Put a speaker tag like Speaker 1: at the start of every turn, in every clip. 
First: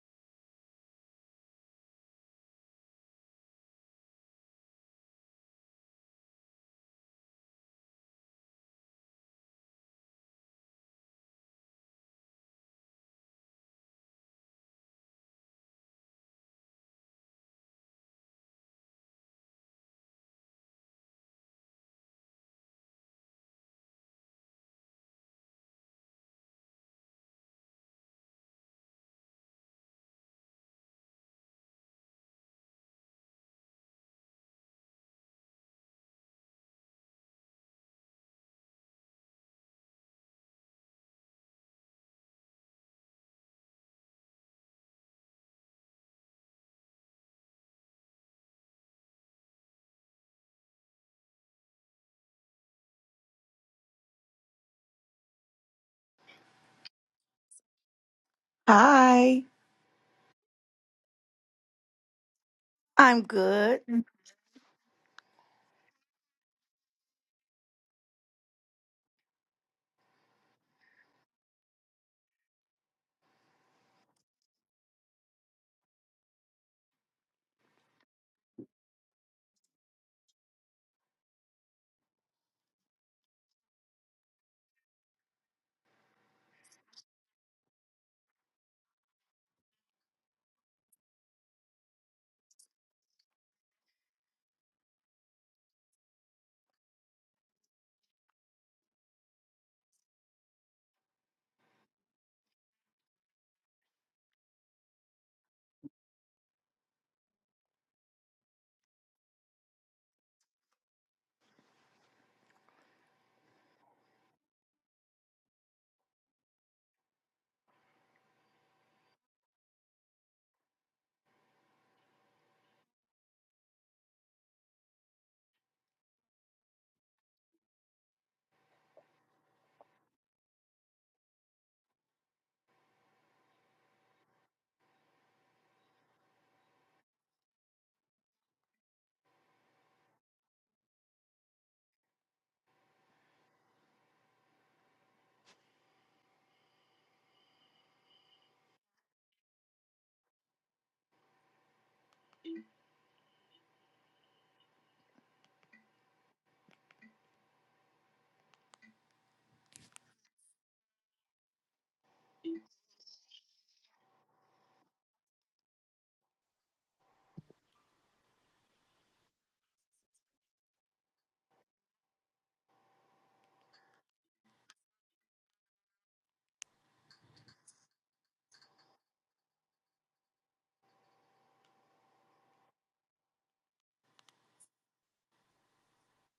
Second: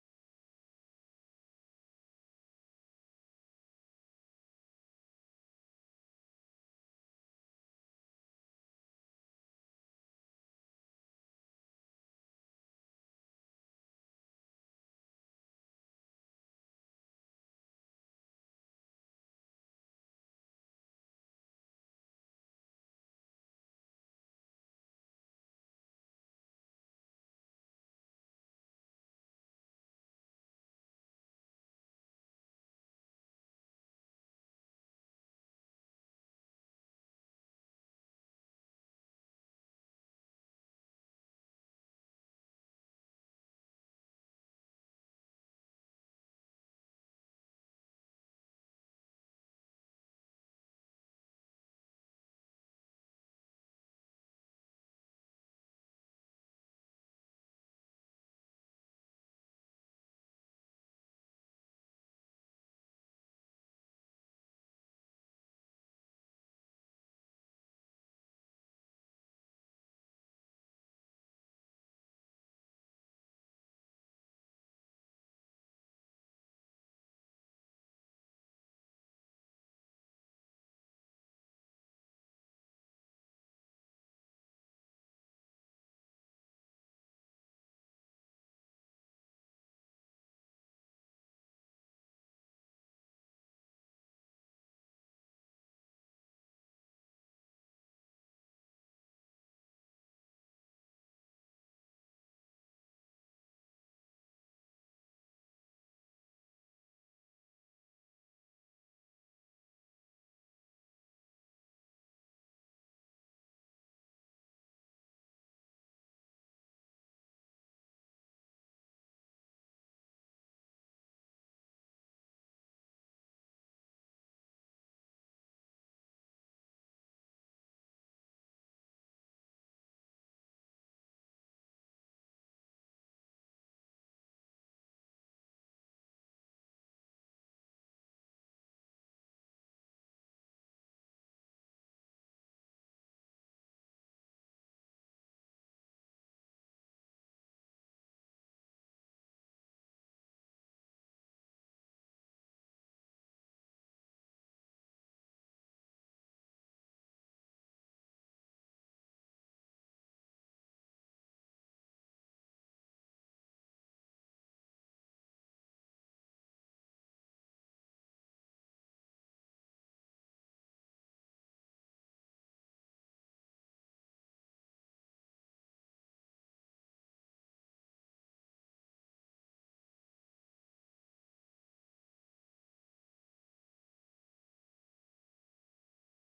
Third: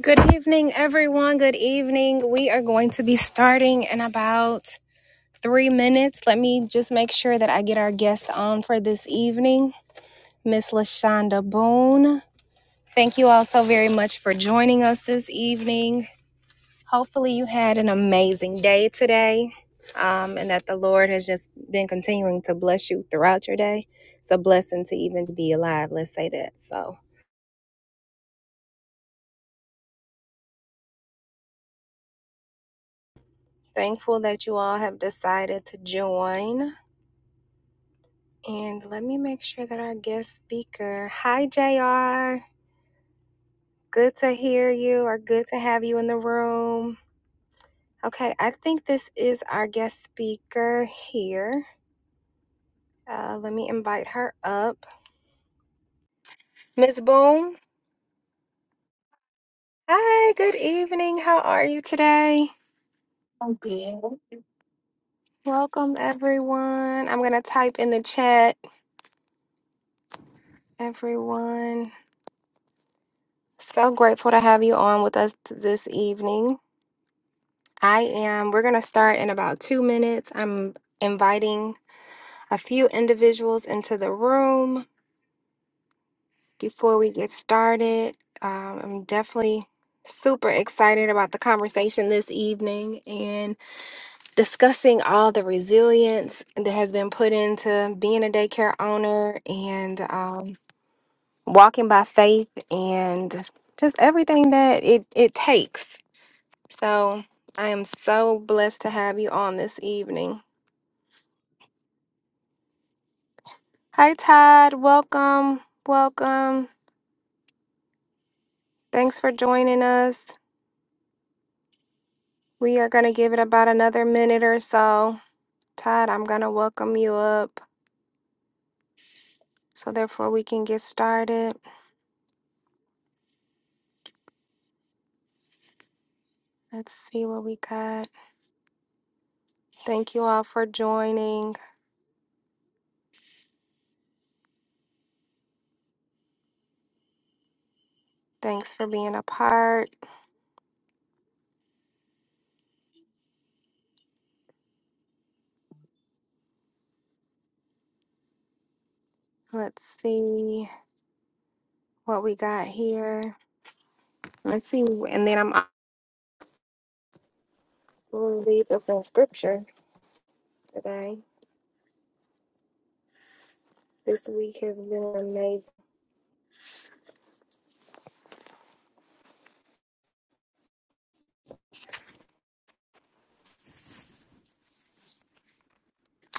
Speaker 1: Good evening, everyone. Good evening. We are going to be starting in about three minutes. Let me just make sure that I get our guest on for this evening, Miss Lashonda Boone. Thank you all so very much for joining us this evening. Hopefully, you had an amazing day today um, and that the Lord has just been continuing to bless you throughout your day. It's a blessing to even be alive, let's say that. So, thankful that you all have decided to join. And let me make sure that our guest speaker, hi JR, good to hear you or good to have you in the room. Okay, I think this is our guest speaker here. Uh, let me invite her up. Ms. Boone,
Speaker 2: Hi,
Speaker 1: hi, good evening. How are you today?
Speaker 2: I'm
Speaker 1: I'm
Speaker 2: good.
Speaker 1: good. Welcome, everyone. I'm going to type in the chat, everyone. So grateful to have you on with us this evening. I am. We're going to start in about two minutes. I'm inviting a few individuals into the room before we get started. Um, I'm definitely super excited about the conversation this evening and discussing all the resilience that has been put into being a daycare owner and um, walking by faith and just everything that it, it takes. So I am so blessed to have you on this evening. Hi, Todd. Welcome. Welcome. Thanks for joining us. We are going to give it about another minute or so. Todd, I'm going to welcome you up so therefore we can get started. Let's see what we got. Thank you all for joining. Thanks for being a part. Let's see what we got here. Let's see. And then I'm going to read us in scripture today. This week has been amazing.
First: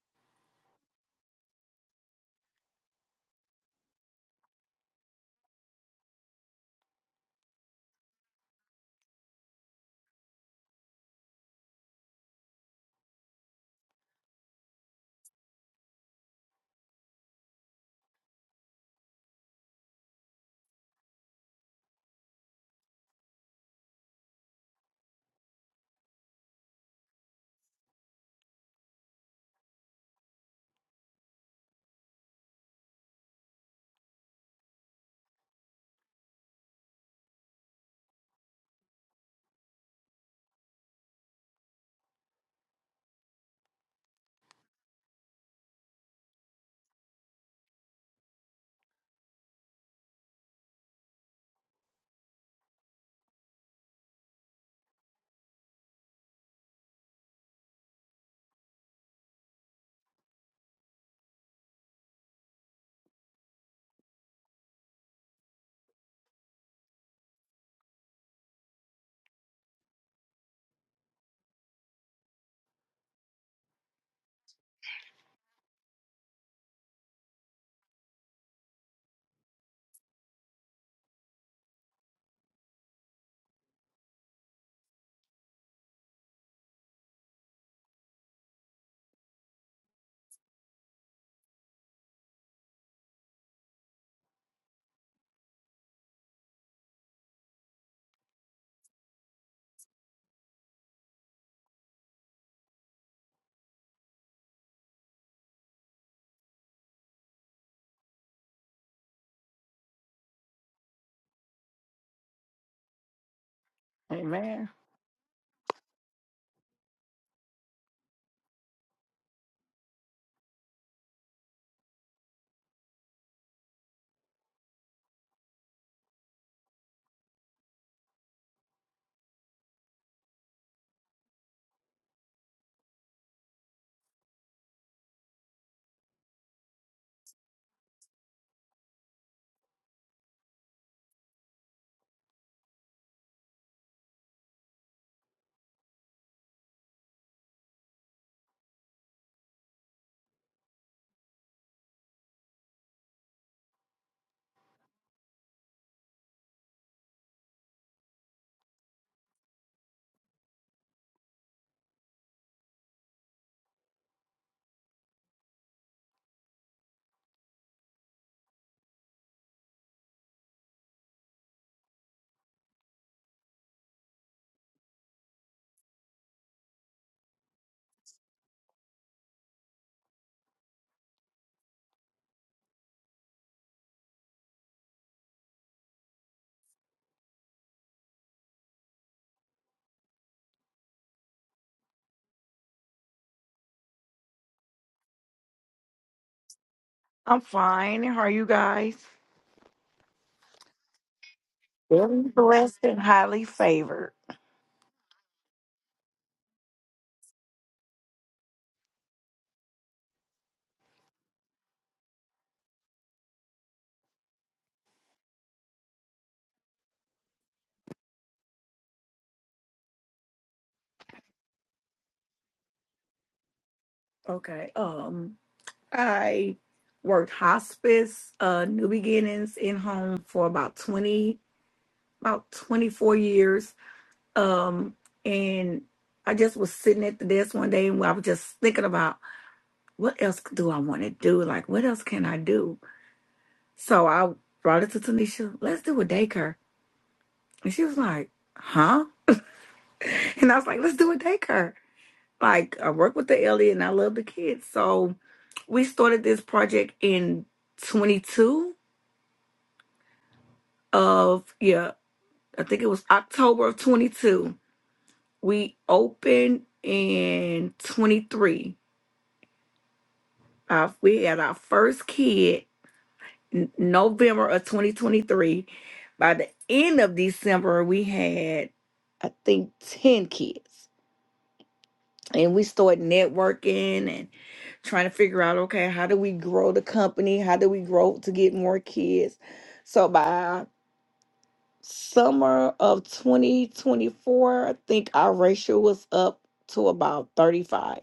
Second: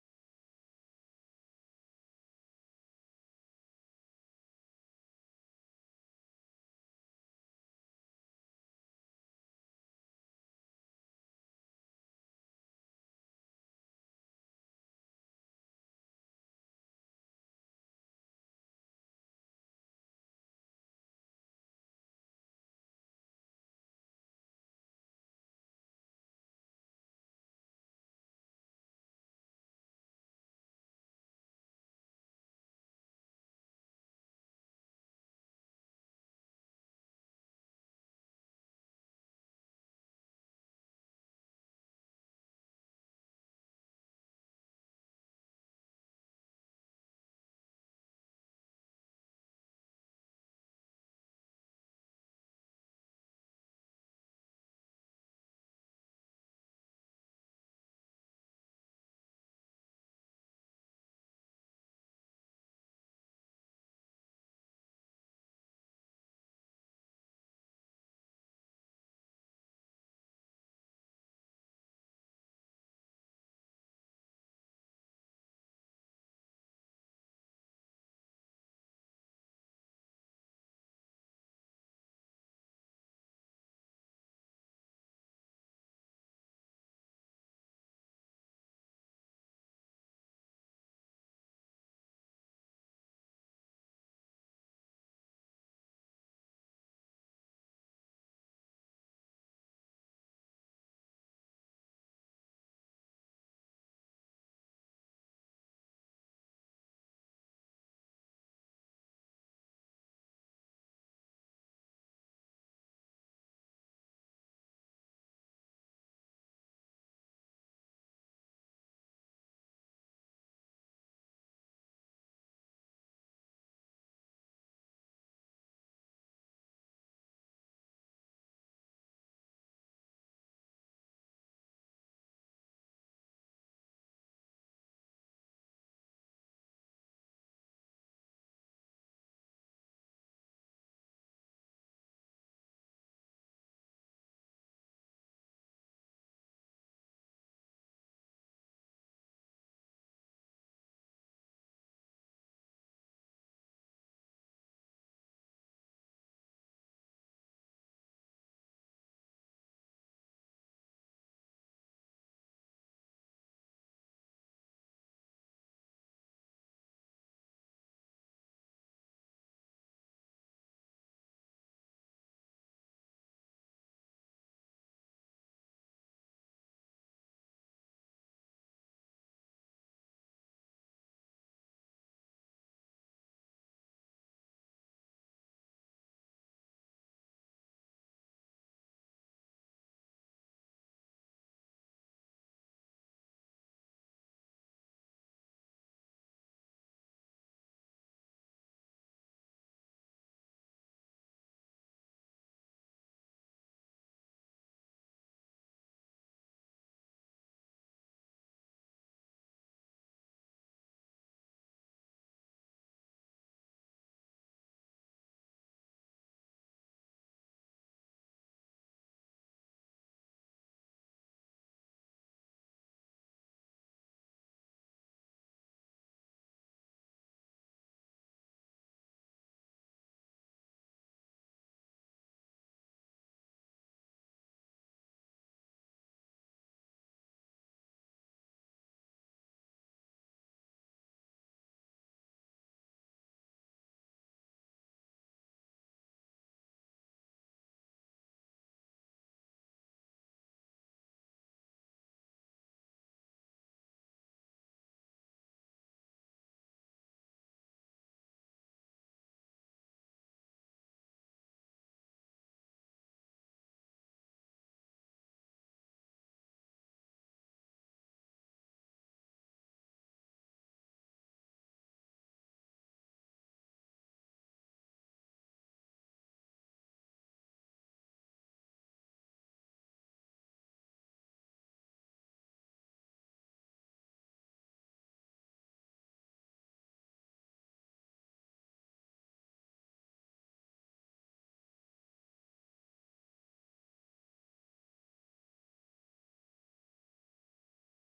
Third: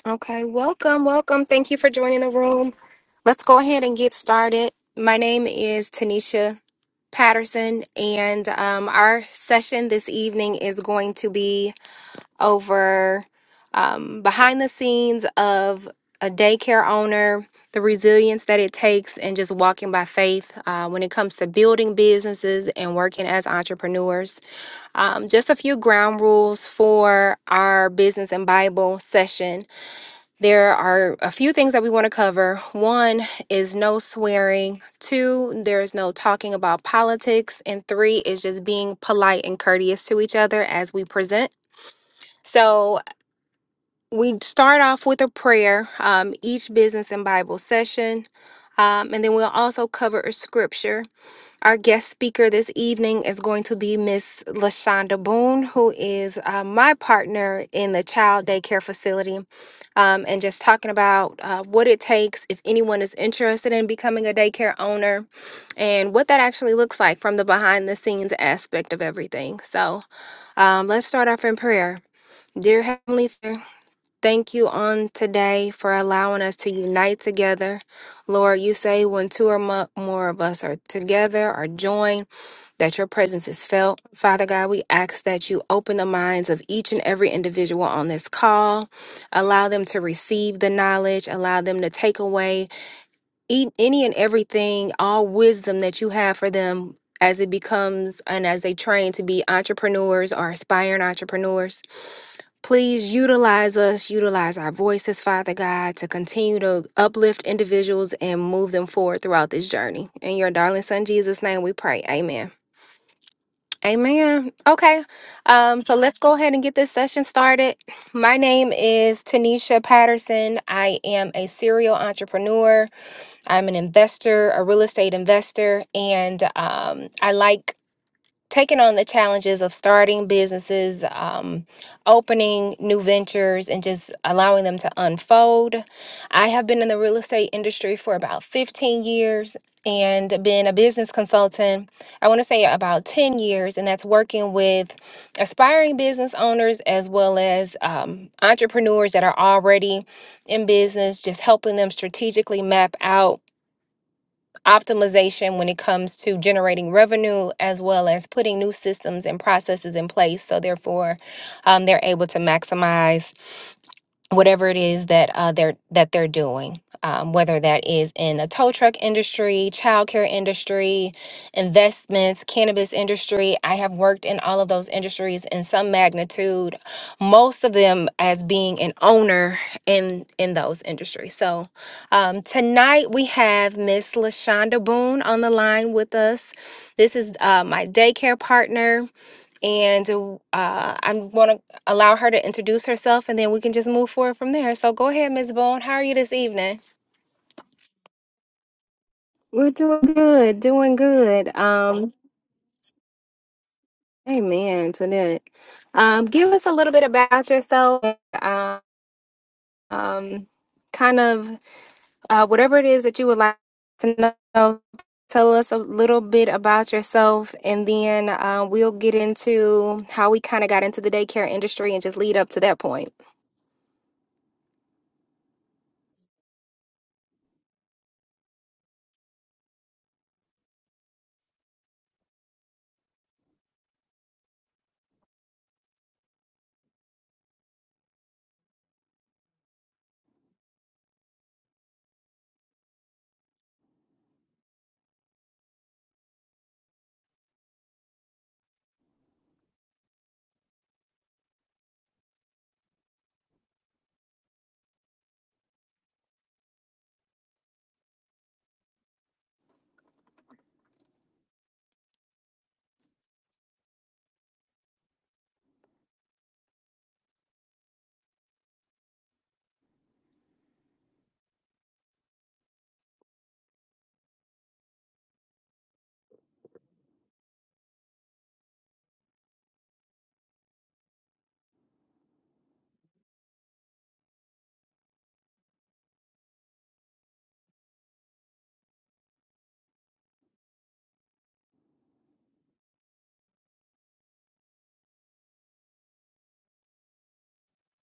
Speaker 1: Okay, welcome, welcome. Thank you for joining the room. Let's go ahead and get started. My name is Tanisha Patterson, and um, our session this evening is going to be over um, behind the scenes of a daycare owner, the resilience that it takes, and just walking by faith uh, when it comes to building businesses and working as entrepreneurs. Um, just a few ground rules for our business and Bible session. There are a few things that we want to cover. One is no swearing. Two, there's no talking about politics. And three is just being polite and courteous to each other as we present. So we start off with a prayer, um, each business and Bible session. Um, and then we'll also cover a scripture our guest speaker this evening is going to be Miss LaShonda Boone, who is uh, my partner in the child daycare facility, um, and just talking about uh, what it takes if anyone is interested in becoming a daycare owner and what that actually looks like from the behind the scenes aspect of everything. So um, let's start off in prayer. Dear Heavenly Father, Thank you on today for allowing us to unite together. Lord, you say when two or mo- more of us are together or joined, that your presence is felt. Father God, we ask that you open the minds of each and every individual on this call. Allow them to receive the knowledge, allow them to take away e- any and everything, all wisdom that you have for them. As it becomes and as they train to be entrepreneurs or aspiring entrepreneurs. Please utilize us, utilize our voices, Father God, to continue to uplift individuals and move them forward throughout this journey. In your darling son Jesus' name we pray. Amen. Amen. Okay. Um, so let's go ahead and get this session started. My name is Tanisha Patterson. I am a serial entrepreneur. I'm an investor, a real estate investor, and um, I like taking on the challenges of starting businesses, um, opening new ventures, and just allowing them to unfold. I have been in the real estate industry for about 15 years and been a business consultant, I want to say about 10 years, and that's working with aspiring business owners as well as um, entrepreneurs that are already in business, just helping them strategically map out optimization when it comes to generating revenue as well as putting new systems and processes in place so therefore um, they're able to maximize whatever it is that uh, they're that they're doing, um, whether that is in a tow truck industry, childcare industry, investments, cannabis industry. I have worked in all of those industries in some magnitude, most of them as being an owner in in those industries. So um, tonight we have Miss Lashonda Boone on the line with us. This is uh, my daycare partner and uh, I want to allow her to introduce herself, and then we can just move forward from there. So go ahead, Ms. Boone. How are you this evening?
Speaker 2: I'm fine. How are you guys?
Speaker 1: We're doing good, doing good. Um,
Speaker 2: Very blessed and highly favored.
Speaker 1: amen to that. Um, give us a little bit about yourself. Um, um, kind of. Uh, whatever it is that you would like to know, tell us a little bit about yourself, and then uh, we'll get into how we kind of got into the daycare industry and just lead up to that point.
Speaker 2: Okay. Um, I worked hospice, uh, New Beginnings in home for about twenty, about twenty four years. Um, and I just was sitting at the desk one day, and I was just thinking about what else do I want to do? Like, what else can I do? So I brought it to Tanisha. Let's do a daycare, and she was like, "Huh?" And I was like, let's do a daycare. Like, I work with the elderly and I love the kids. So we started this project in 22 of, yeah, I think it was October of 22. We opened in 23. Uh, we had our first kid n- November of 2023. By the end of December, we had, I think, 10 kids. and we start networking and trying to figure out okay how do we grow the company how do we grow to get more kids so by summer of 2024 i think our ratio was up to about 35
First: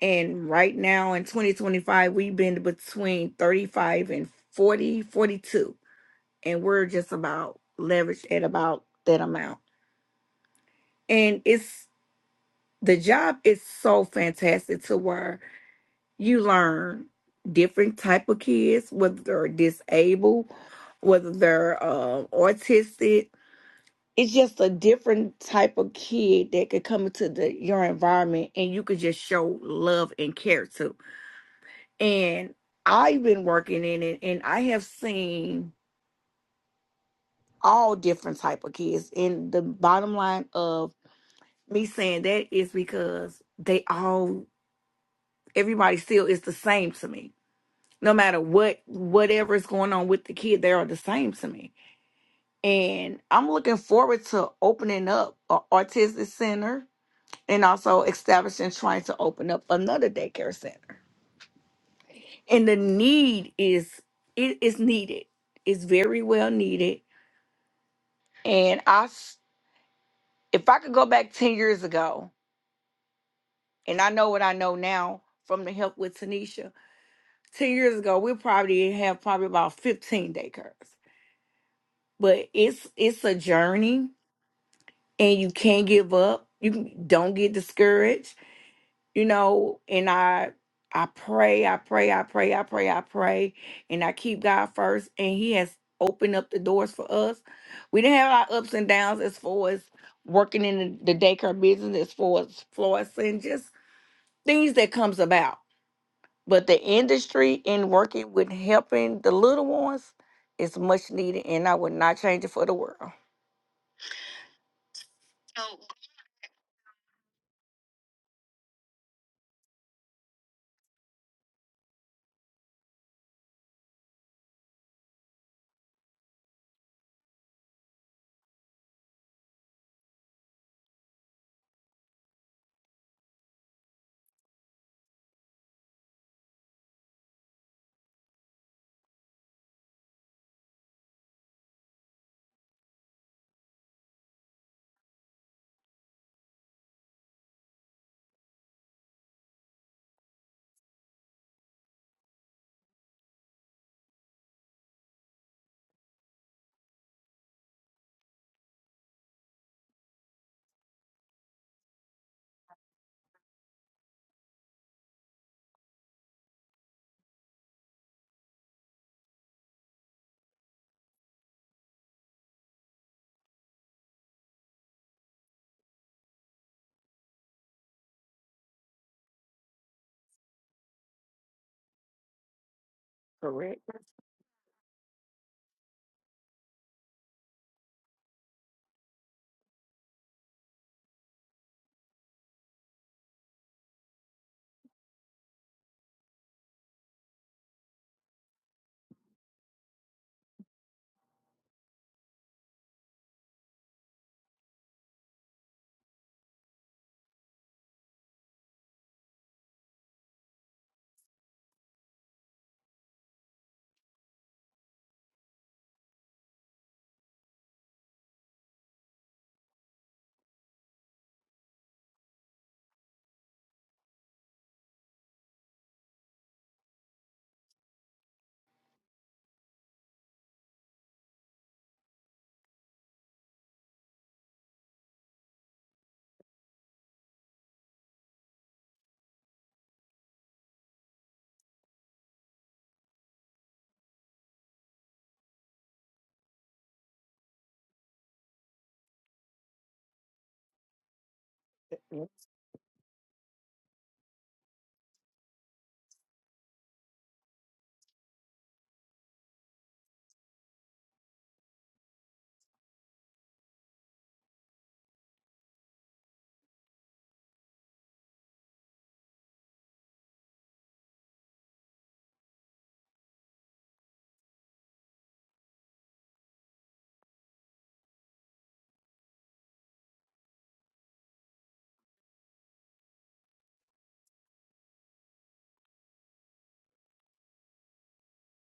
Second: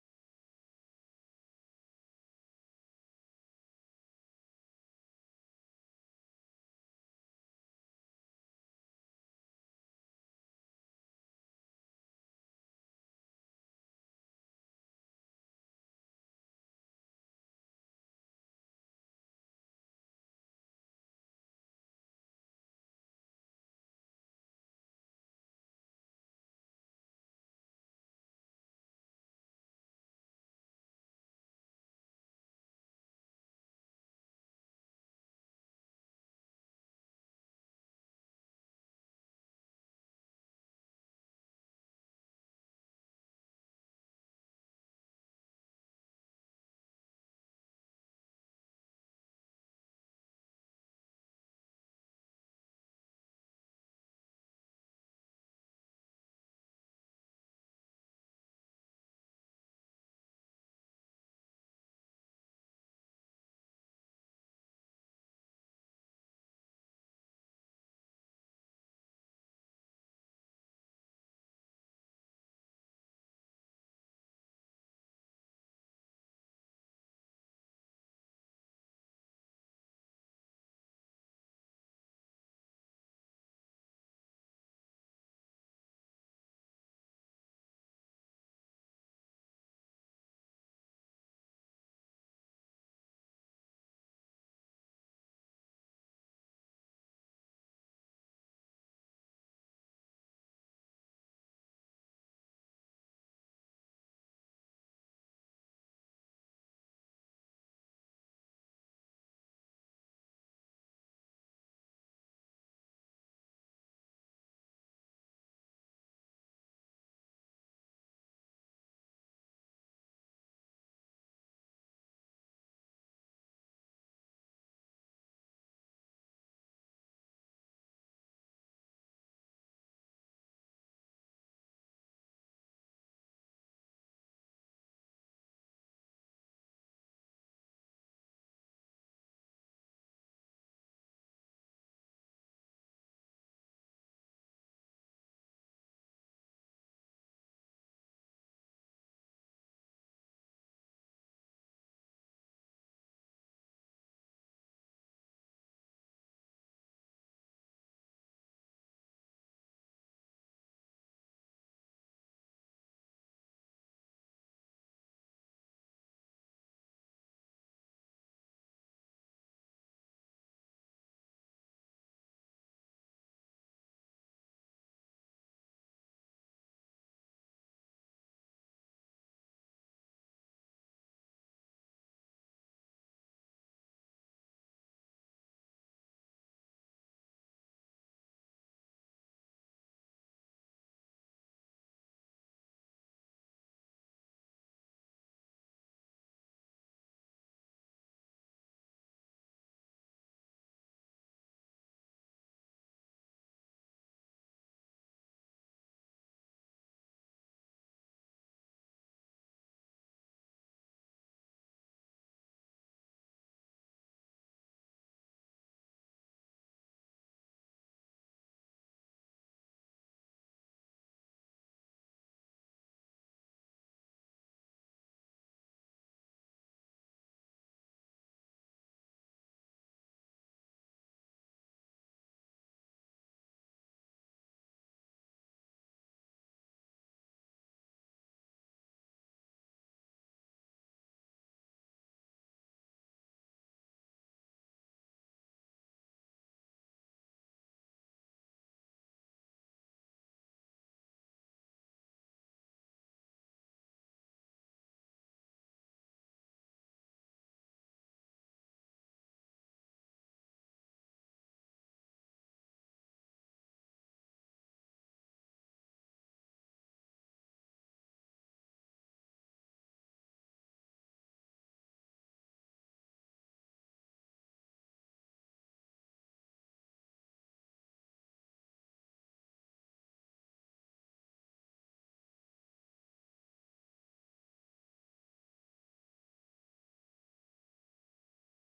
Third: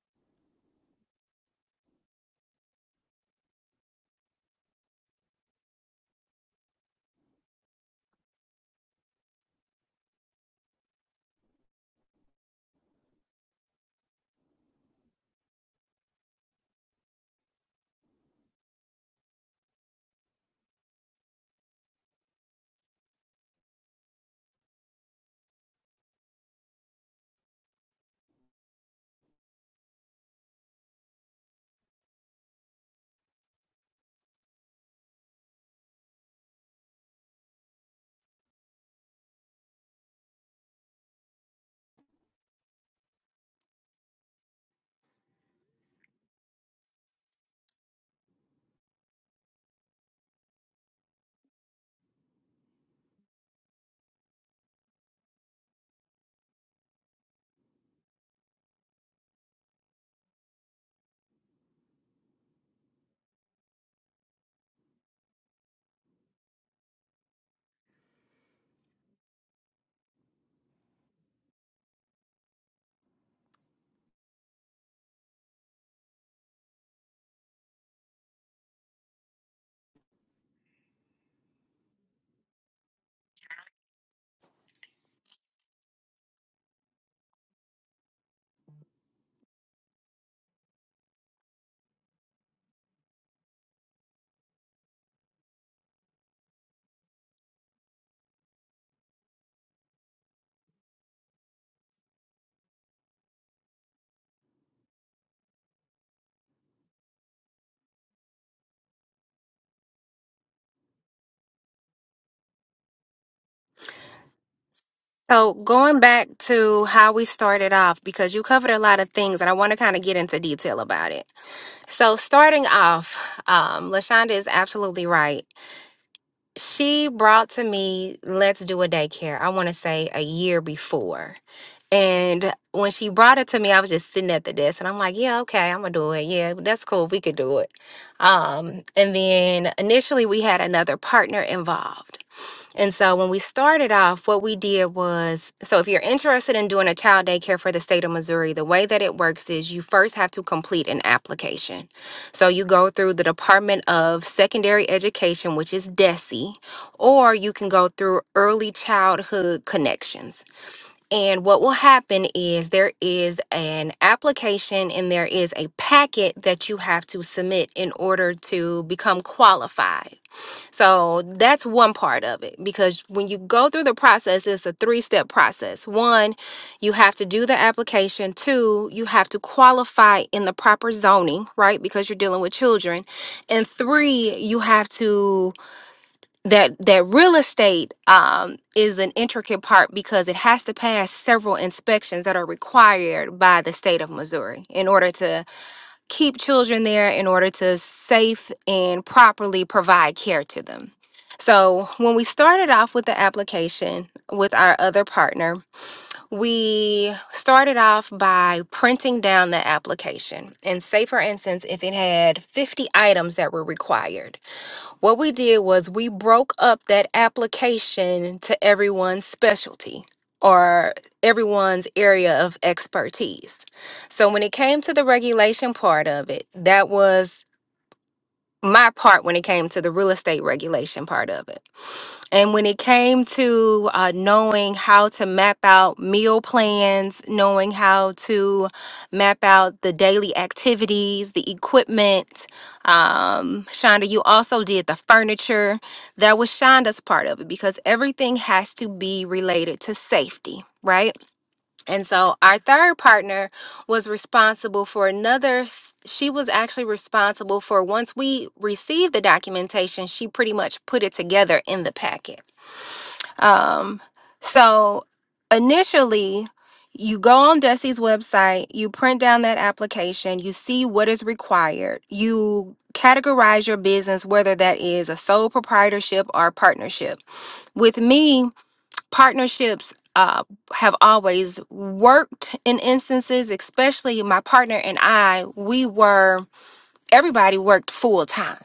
Speaker 2: and right now in 2025 we've been between 35 and 40 42 and we're just about leveraged at about that amount and it's the job is so fantastic to work you learn different type of kids whether they're disabled whether they're uh, autistic it's just a different type of kid that could come into the your environment and you could just show love and care to and i've been working in it and i have seen all different type of kids and the bottom line of me saying that is because they all everybody still is the same to me no matter what whatever is going on with the kid they are the same to me and i'm looking forward to opening up an autistic center and also establishing trying to open up another daycare center and the need is it is needed it's very well needed and i s- if i could go back 10 years ago and i know what i know now from the help with tanisha 10 years ago we probably have probably about 15 daycares but it's it's a journey and you can't give up. You can- don't get discouraged, you know. And I, I pray, I pray, I pray, I pray, I pray, and I keep God first. And He has opened up the doors for us. We didn't have our ups and downs as far as working in the, the daycare business, as far as florists and just things that comes about. But the industry in working with helping the little ones is much needed, and I would not change it for the world.
Speaker 1: So, going back to how we started off, because you covered a lot of things and I want to kind of get into detail about it. So, starting off, um, LaShonda is absolutely right. she brought to me let's do a daycare i want to say a year before and when she brought it to me i was just sitting at the desk and i'm like yeah okay i'm gonna do it yeah that's cool we could do it um and then initially we had another partner involved and so when we started off, what we did was so if you're interested in doing a child daycare for the state of Missouri, the way that it works is you first have to complete an application. So you go through the Department of Secondary Education, which is DESE, or you can go through Early Childhood Connections. And what will happen is there is an application and there is a packet that you have to submit in order to become qualified. So that's one part of it because when you go through the process, it's a three step process. One, you have to do the application. Two, you have to qualify in the proper zoning, right? Because you're dealing with children. And
Speaker 2: Correct.
Speaker 1: three, you have to that that real estate um, is an intricate part because it has to pass several inspections that are required by the state of Missouri in order to keep children there in order to safe and properly provide care to them. So, when we started off with the application with our other partner, we started off by printing down the application. And say, for instance, if it had 50 items that were required, what we did was we broke up that application to everyone's specialty or everyone's area of expertise. So when it came to the regulation part of it, that was my part when it came to the real estate regulation part of it. And when it came to uh, knowing how to map out meal plans, knowing how to map out the daily activities, the equipment, um, Shonda, you also did the furniture. That was Shonda's part of it because everything has to be related to safety, right? And so our third partner was responsible for another, s- she was actually responsible for once we received the documentation, she pretty much put it together in the packet. Um, so initially, you go on Dusty's website, you print down that application, you see what is required, you categorize your business, whether that is a sole proprietorship or partnership. With me, partnerships uh, have always worked in instances, especially my partner and I, we were, everybody worked full time.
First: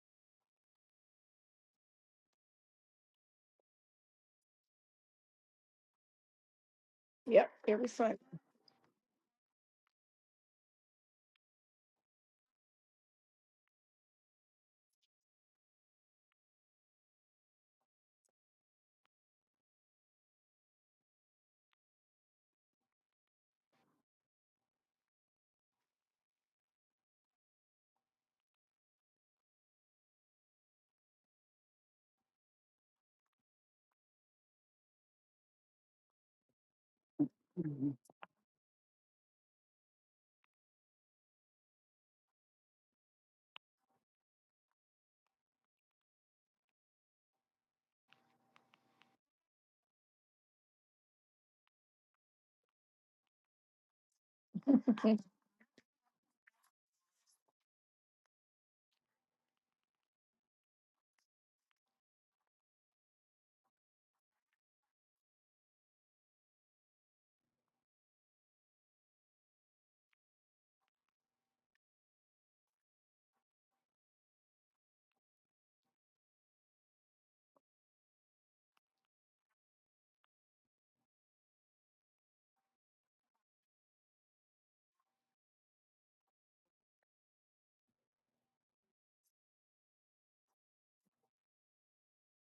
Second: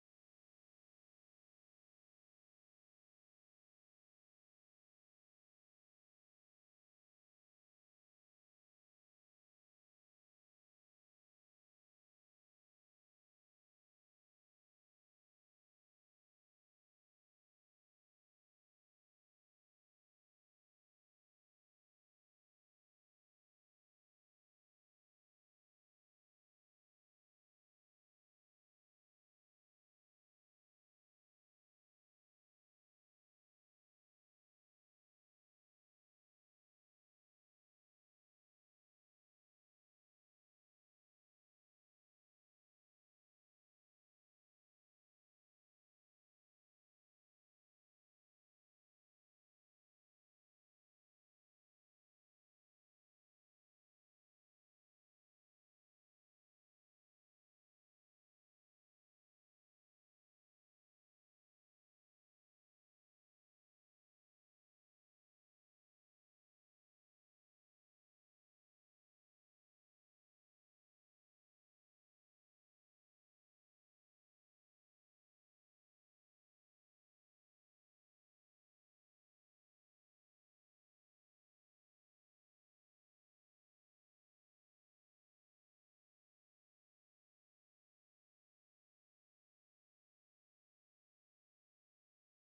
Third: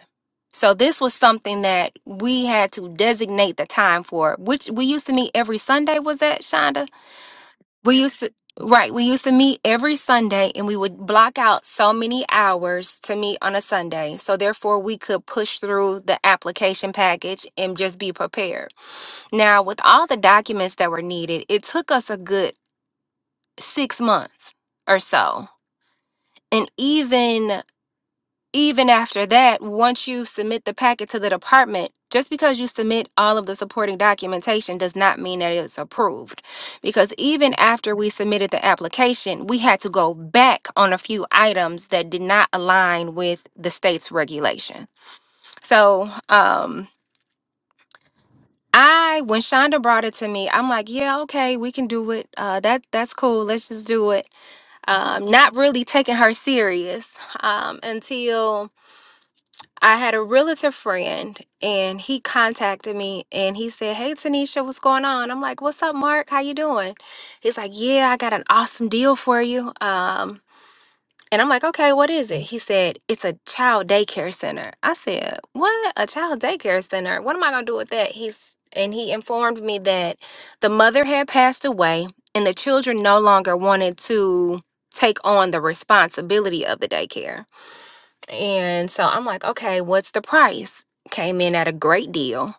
Speaker 1: So this was something that we had to designate the time for, which we used to meet every Sunday, was that Shonda?
Speaker 2: Yep, every
Speaker 1: We
Speaker 2: Sunday.
Speaker 1: used to, right, we used to meet every Sunday and we would block out so many hours to meet on a Sunday. So therefore we could push through the application package and just be prepared. Now, with all the documents that were needed, it took us a good six months or so. And even even after that, once you submit the packet to the department, just because you submit all of the supporting documentation does not mean that it's approved. Because even after
Speaker 2: Mhm.
Speaker 1: we submitted the application, we had to go back on a few items that did not align with the state's regulation. So, um, I when Shonda brought it to me, I'm like, yeah, okay, we can do it. Uh, that that's cool. Let's just do it. Um, not really taking her serious um, until I had a realtor friend and he contacted me and he said, "Hey, Tanisha, what's going on?" I'm like, "What's up, Mark? How you doing?" He's like, "Yeah, I got an awesome deal for you. Um, and I'm like, okay, what is it? He said, it's a child daycare center. I said, what? A child daycare center? What am I going to do with that? He's, and he informed me that the mother had passed away and the children no longer wanted to take on the responsibility of the daycare. And so I'm like, okay, what's the price? Came in at a great deal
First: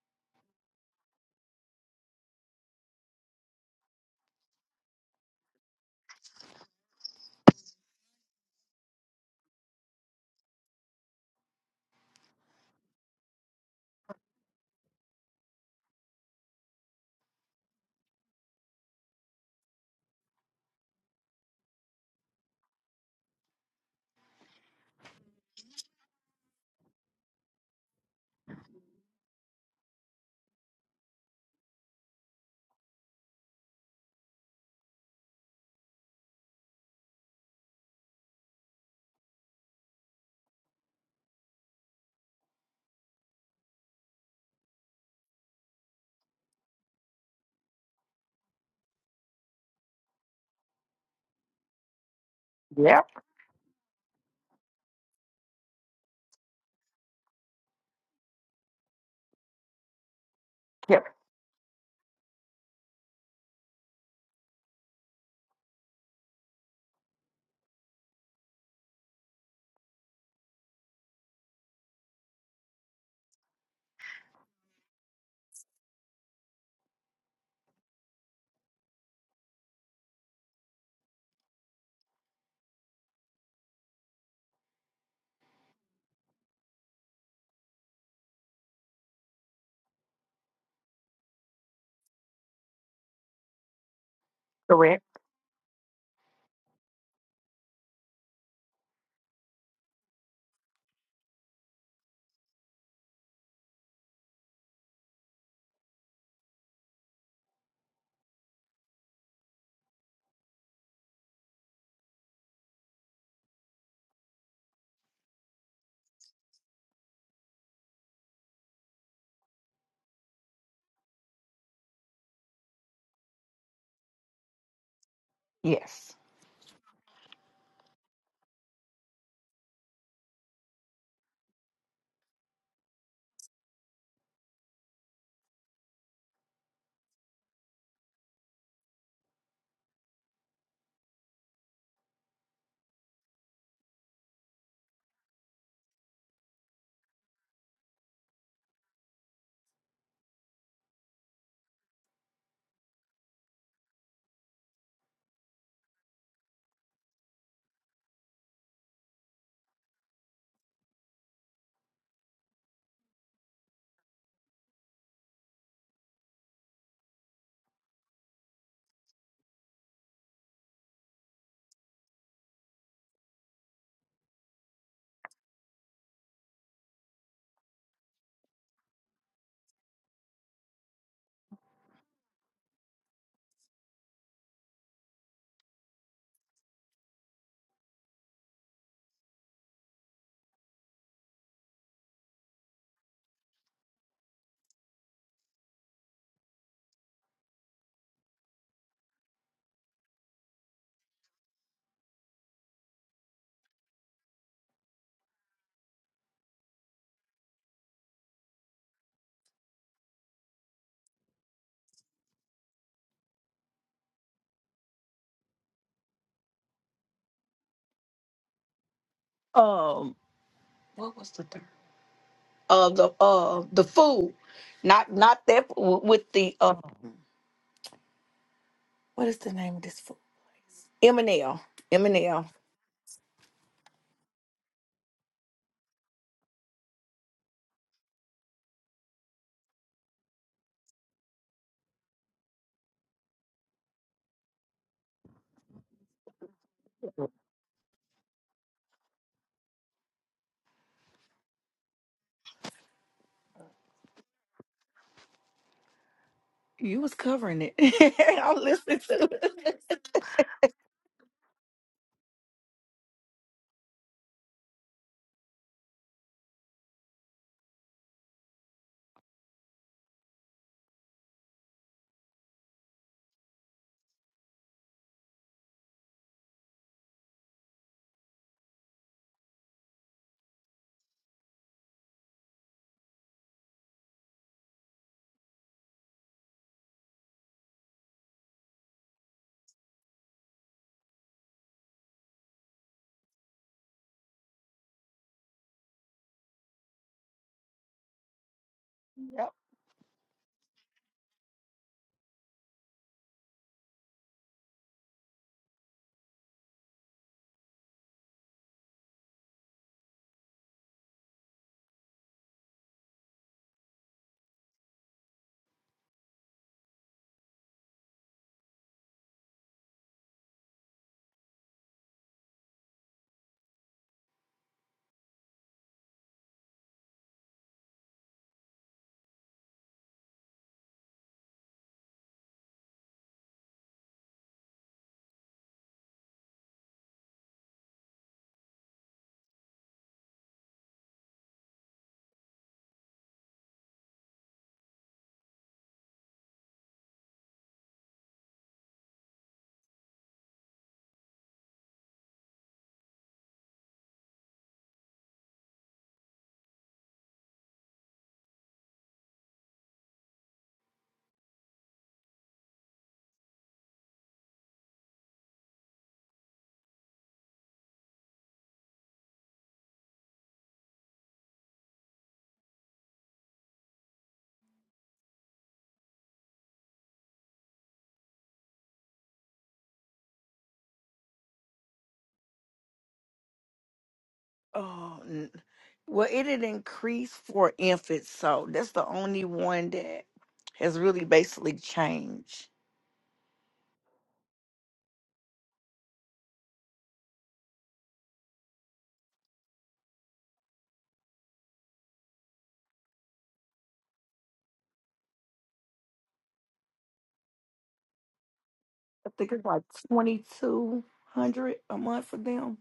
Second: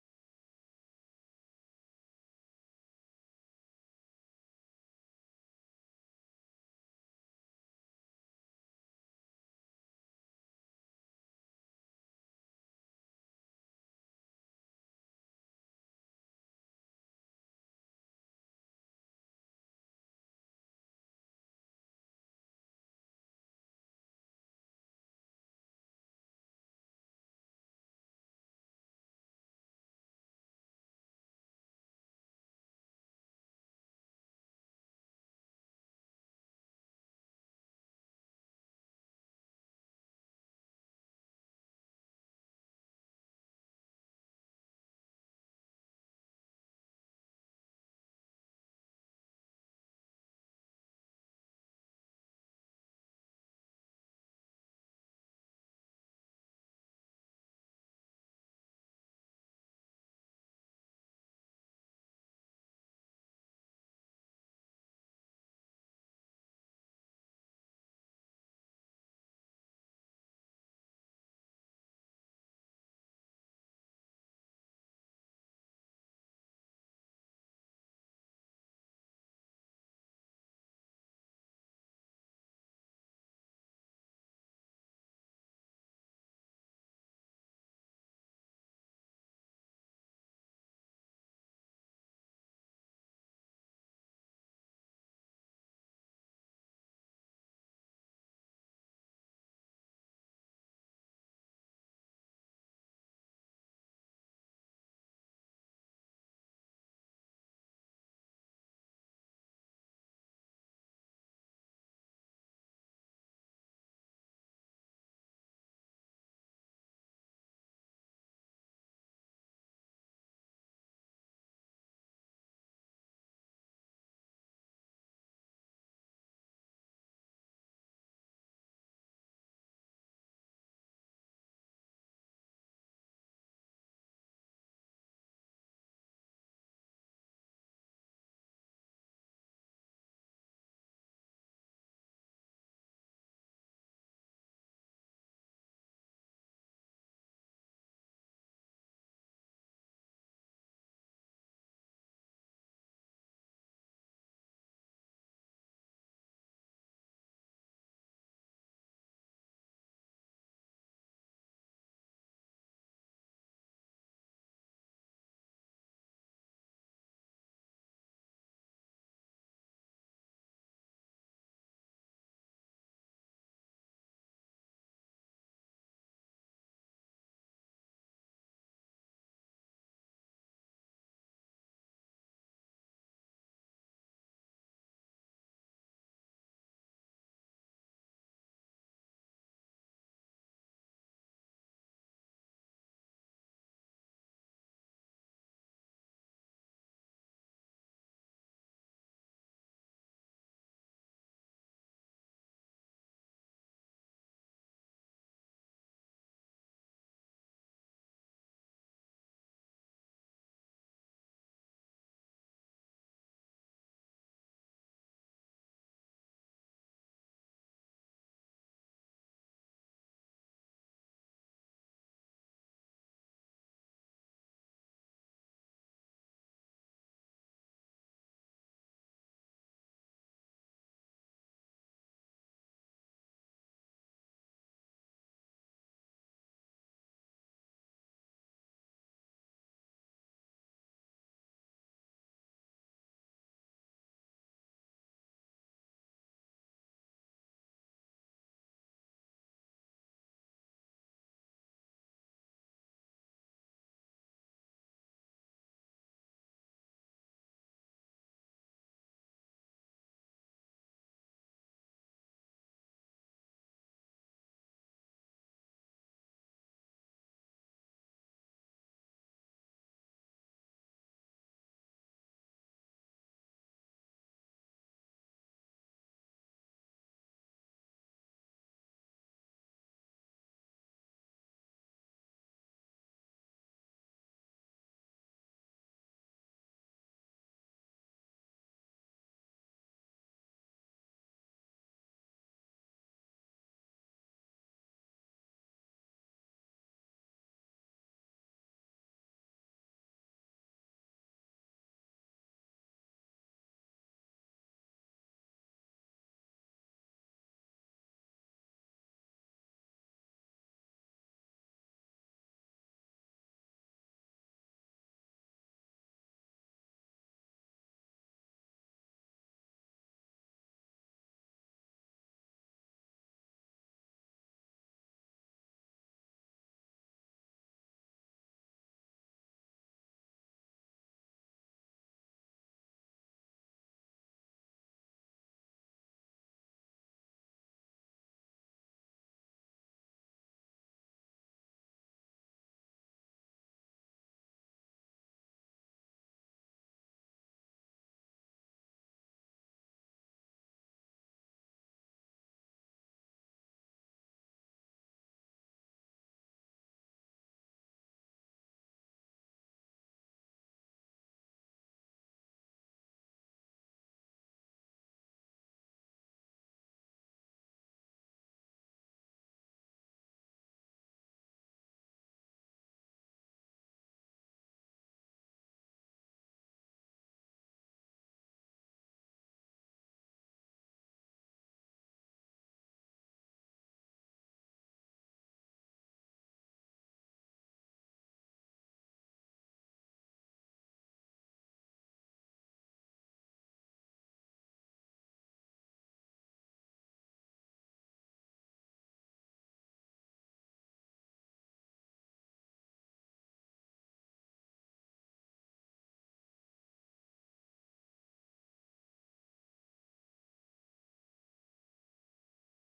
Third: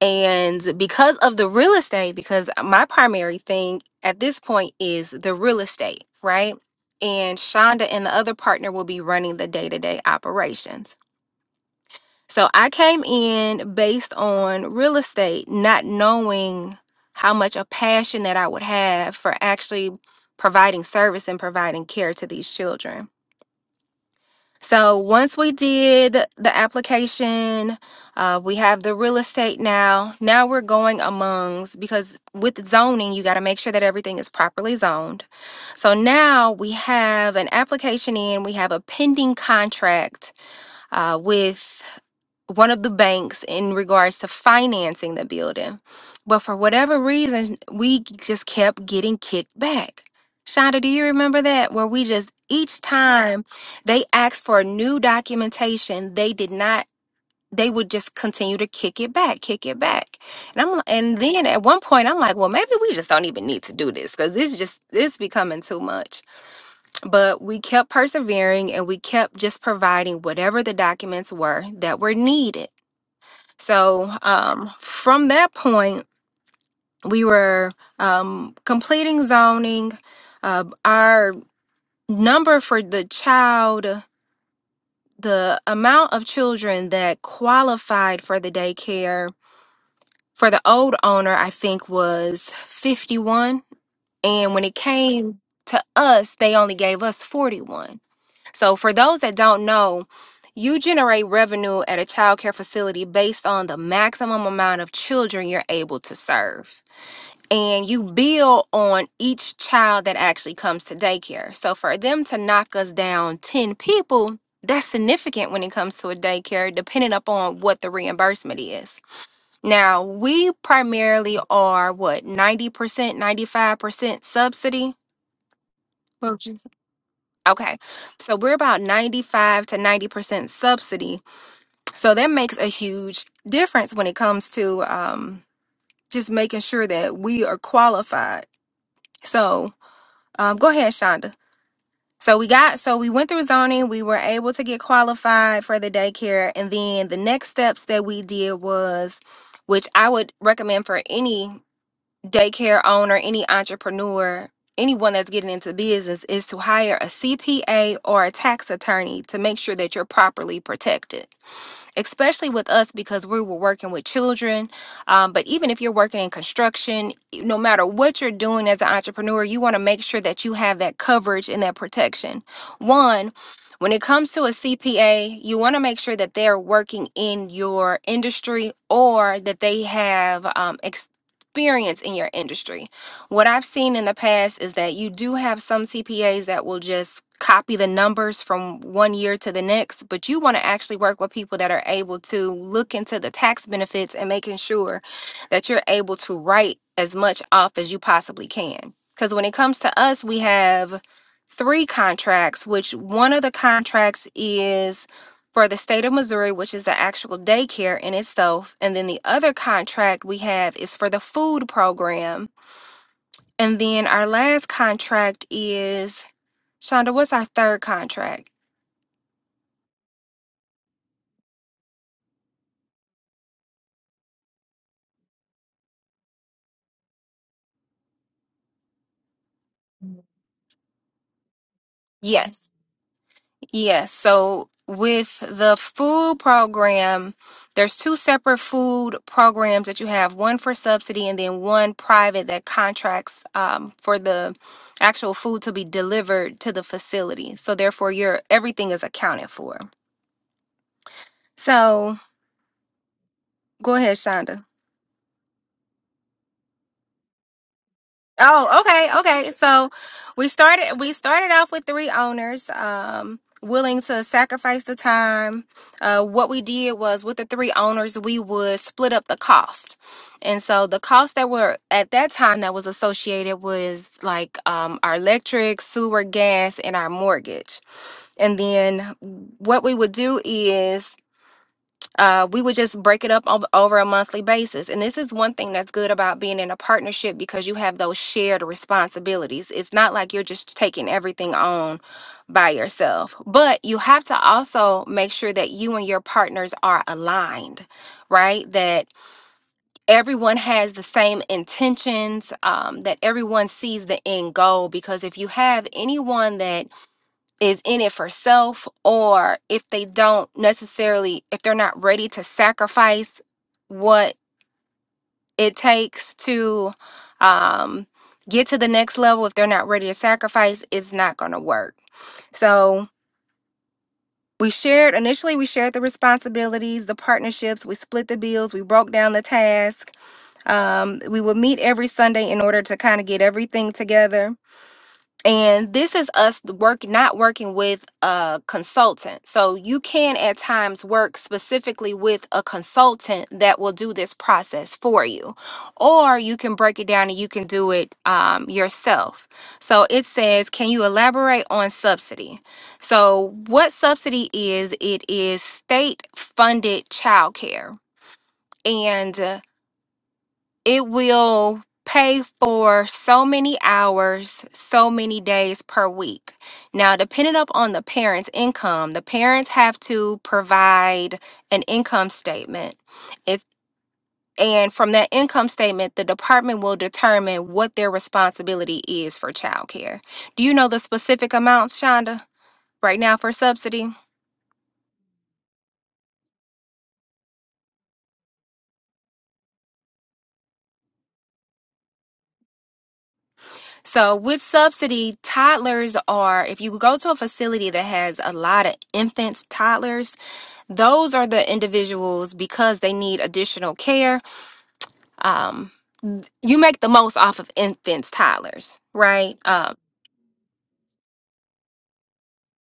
Speaker 1: and because of the real estate, because my primary thing at this point is the real estate, right? And Shonda and the other partner will be running the day to day operations. So I came in based on real estate, not knowing how much a passion that I would have for actually providing service and providing care to these children. So once we did the application, uh, we have the real estate now. Now we're going amongst because with zoning, you got to make sure that everything is properly zoned. So now we have an application in, we have a pending contract uh, with one of the banks in regards to financing the building. But for whatever reason, we just kept getting kicked back. Shonda, do you remember that? Where we just each
Speaker 2: Yep,
Speaker 1: time they asked for new documentation, they did not. They would just continue to kick it back, kick it back, and I'm li-
Speaker 2: yep,
Speaker 1: and then at one point I'm like, well, maybe we just don't even need to do this because this just it's becoming too much. But we kept persevering and we kept just providing whatever the documents were that were needed. So um, from that point, we were um, completing zoning. Uh, our number for the child, the amount of children that qualified for the daycare for the old owner, I think was 51. And when it
Speaker 2: correct.
Speaker 1: came to us, they only gave us 41. So for those that don't know, you generate revenue at a child care facility based on the maximum amount of children you're able to serve. and you build on each child that actually comes to daycare. So for them to knock us down 10 people, that's significant when it comes to a daycare, depending upon what the reimbursement is. Now, we primarily are what 90%, 95% subsidy.
Speaker 2: Yes.
Speaker 1: Well, she's- Okay, so we're about 95 to 90% subsidy. So that makes a huge difference when it comes to um, just making sure that we are qualified. So Um, go ahead, Shonda. So we got so we went through zoning. We were able to get qualified for the daycare, and then the next steps that we did was, which I would recommend for any daycare owner, any entrepreneur, anyone that's getting into business, is to hire a CPA or a tax attorney to make sure that you're properly protected especially with us because we were working with children. Um, but even if you're working in construction, no matter what you're doing as an entrepreneur, you want to make sure that you have that coverage and that protection. One, when it comes to a CPA, you want to make sure that they're working in your industry or that they have um, experience in your industry. What I've seen in the past is that you do have some CPAs that will just copy the numbers from one year to the next, but you want to actually work with people that are able to look into the tax benefits and making sure that you're able to write as much off as you possibly can. Because when it comes to us, we have three contracts, which one of the contracts is for the state of Missouri, which is the actual daycare in itself. And then the other contract we have is for the food program and then our last contract is Shonda, what's our third contract?
Speaker 2: Um, what was the third? Uh, the uh the food, not not that w- with the uh what is the name of this food? M and L. M and L.
Speaker 1: Yes. Yes. So with the food program, there's two separate food programs that you have, one for subsidy and then one private that contracts um, for the actual food to be delivered to the facility. So therefore your everything is accounted for. So go ahead, Shonda.
Speaker 2: You was covering it. I'm
Speaker 1: Oh,
Speaker 2: listening
Speaker 1: okay,
Speaker 2: to
Speaker 1: okay. So
Speaker 2: it.
Speaker 1: we started we started off with three owners um willing to sacrifice the time. Uh what we did was with the three owners we would split up the cost. And so the cost that were at that time that was associated was like um our electric, sewer, gas, and our mortgage. And then what we would do is uh, we would just break it up ov- over a monthly basis. And this is one thing that's good about being in a partnership because you have those shared responsibilities. It's not like you're just taking everything on by yourself, but you have to also make sure that you and your partners are aligned, right? That
Speaker 2: yep.
Speaker 1: everyone has the same intentions, um, that everyone sees the end goal. Because if you have anyone that is in it for self or if they don't necessarily if they're not ready to sacrifice what it takes to um get to the next level if they're not ready to sacrifice it's not going to work so we shared initially we shared the responsibilities the partnerships we split the bills we broke down the task um, we would meet every sunday in order to kind of get everything together and this is us work not working with a consultant so you can at times work specifically with a consultant that will do this process for you or you can break it down and you can do it um, yourself so it says can you elaborate on subsidy so what subsidy is it is state funded childcare and uh, it will pay for so many hours, so many days per week. Now, depending upon the parents' income, the parents have to provide an income statement. It's and from that income statement, the department will determine what their responsibility is for childcare. Do you know the specific amounts, Shonda, right now for subsidy?
Speaker 2: Oh, n- well, it had increased for infants, so that's the only one that has really basically changed.
Speaker 1: So, with subsidy, toddlers are, if you go to a facility that has a lot of infants, toddlers, those are the individuals because they need additional care. Um, you make the most off of infants, toddlers,
Speaker 2: I think
Speaker 1: right?
Speaker 2: it's like
Speaker 1: Um,
Speaker 2: twenty two hundred a month for them.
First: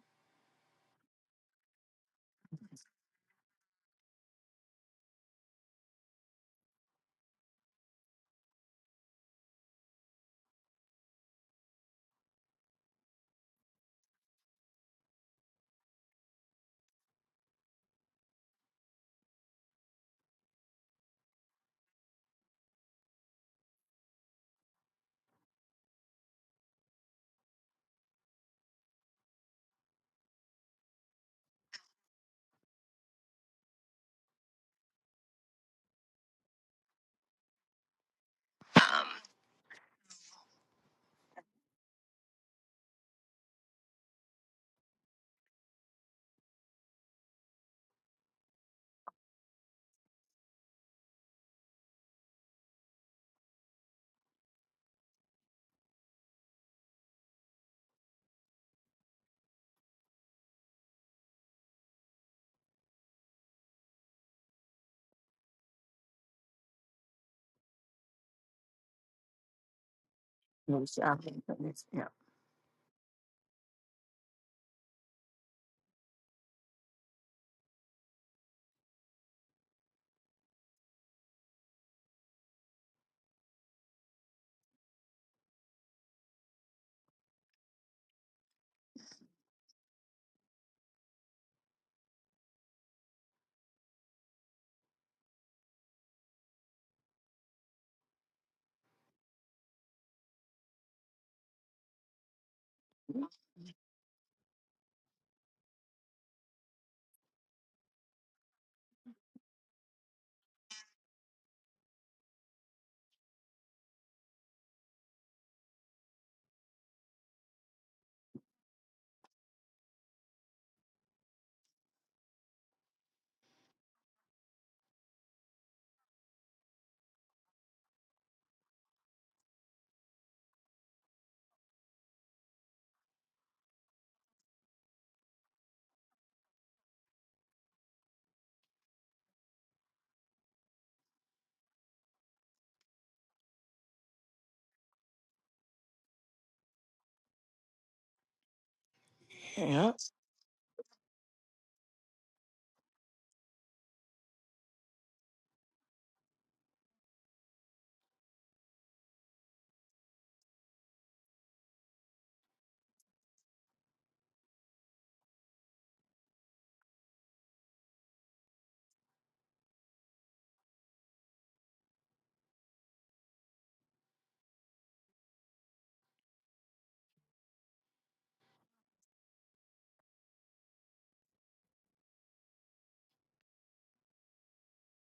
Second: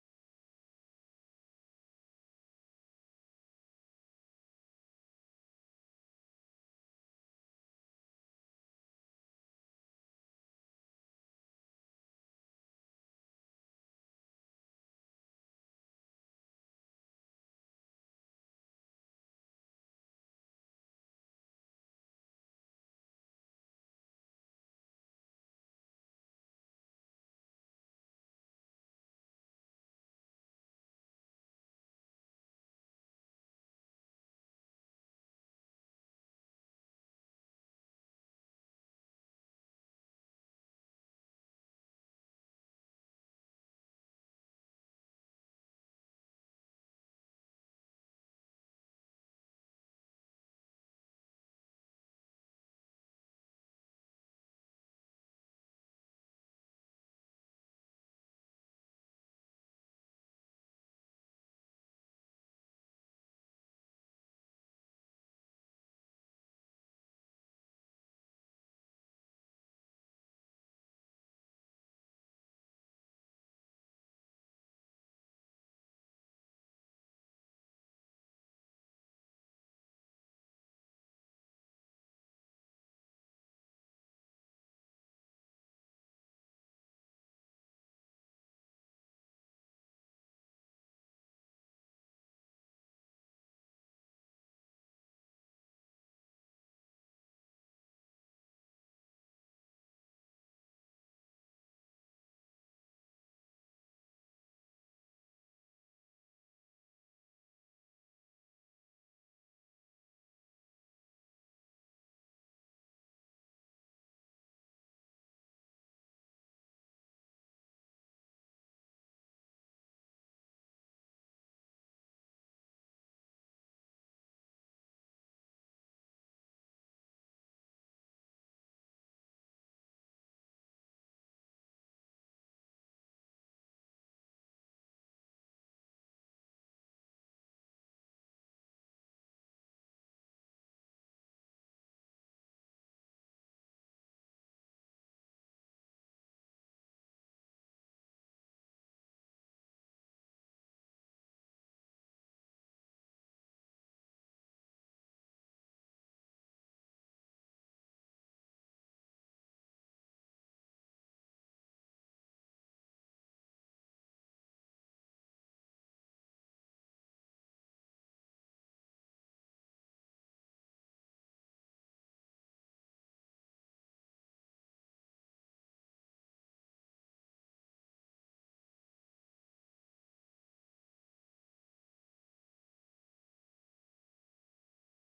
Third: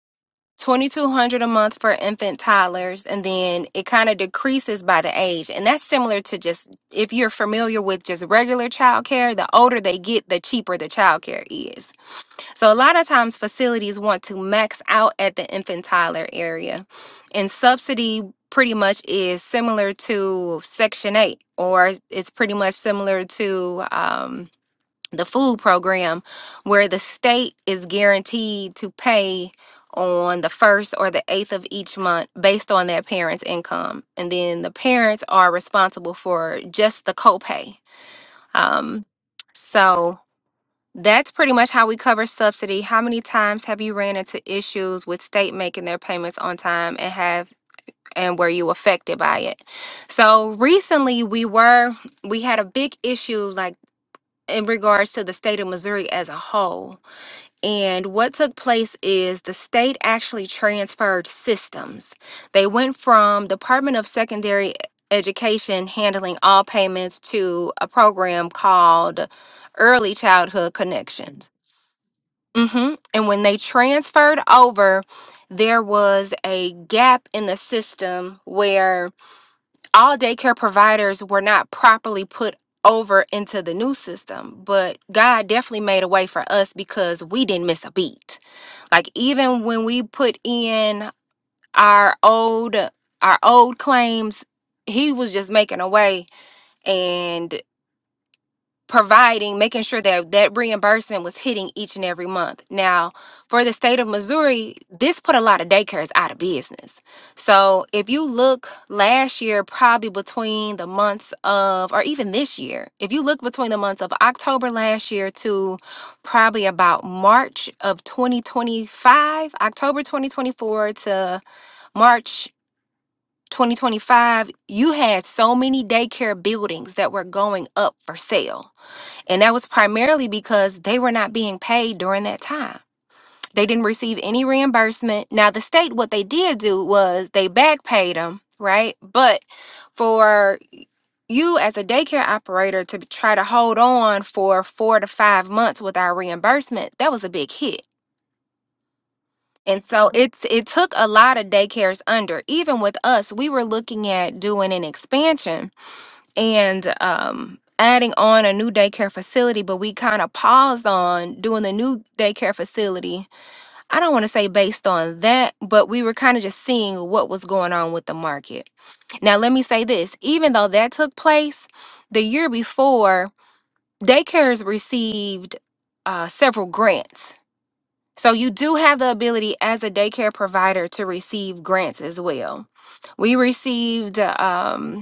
Speaker 1: 2200 a month for infant toddlers and then it kind of decreases by the age and that's similar to just if you're familiar with just regular childcare the older they get the cheaper the childcare is So a lot of times facilities want to max out at the infant toddler area. And subsidy pretty much is similar to Section 8 or it's pretty much similar to um, the food program where the state is guaranteed to pay on the first or the eighth of each month based on that parent's income. And then the parents are responsible for just the copay. Um, so that's pretty much how we cover subsidy. How many times have you ran into issues with state making their payments on time and have and were you affected by it? So recently we were we had a big issue like in regards to the state of Missouri as a whole. And what took place is the state actually transferred systems. They went from Department of Secondary Education handling all payments to a program called Early Childhood Connections
Speaker 2: Yeah.
Speaker 1: hmm And when they transferred over, there was a gap in the system where all daycare providers were not properly put over into the new system. But God definitely made a way for us because we didn't miss a beat. Like even when we put in our old our old claims, he was just making a way and providing, making sure that that reimbursement was hitting each and every month. Now, for the state of Missouri, this put a lot of daycares out of business. So, if you look last year, probably between the months of, or even this year, if you look between the months of October last year to probably about March of 2025, October 2024 to March 2025, you had so many daycare buildings that were going up for sale and that was primarily because they were not being paid during that time. They didn't receive any reimbursement. Now, the state, what they did do was they back paid them, right? But for you as a daycare operator to try to hold on for four to five months without reimbursement, that was a big hit. And
Speaker 2: Yeah.
Speaker 1: so Mhm. it's it took a lot of daycares under. Even with us, we were looking at doing an expansion and um, adding on a new daycare facility, but we kind of paused on doing the new daycare facility. I don't want to say based on that, but we were kind of just seeing what was going on with the market. Now, let me say this even though that took place the year before, daycares received uh, several grants. So, you do have the ability as a daycare provider to receive grants as well. We received um,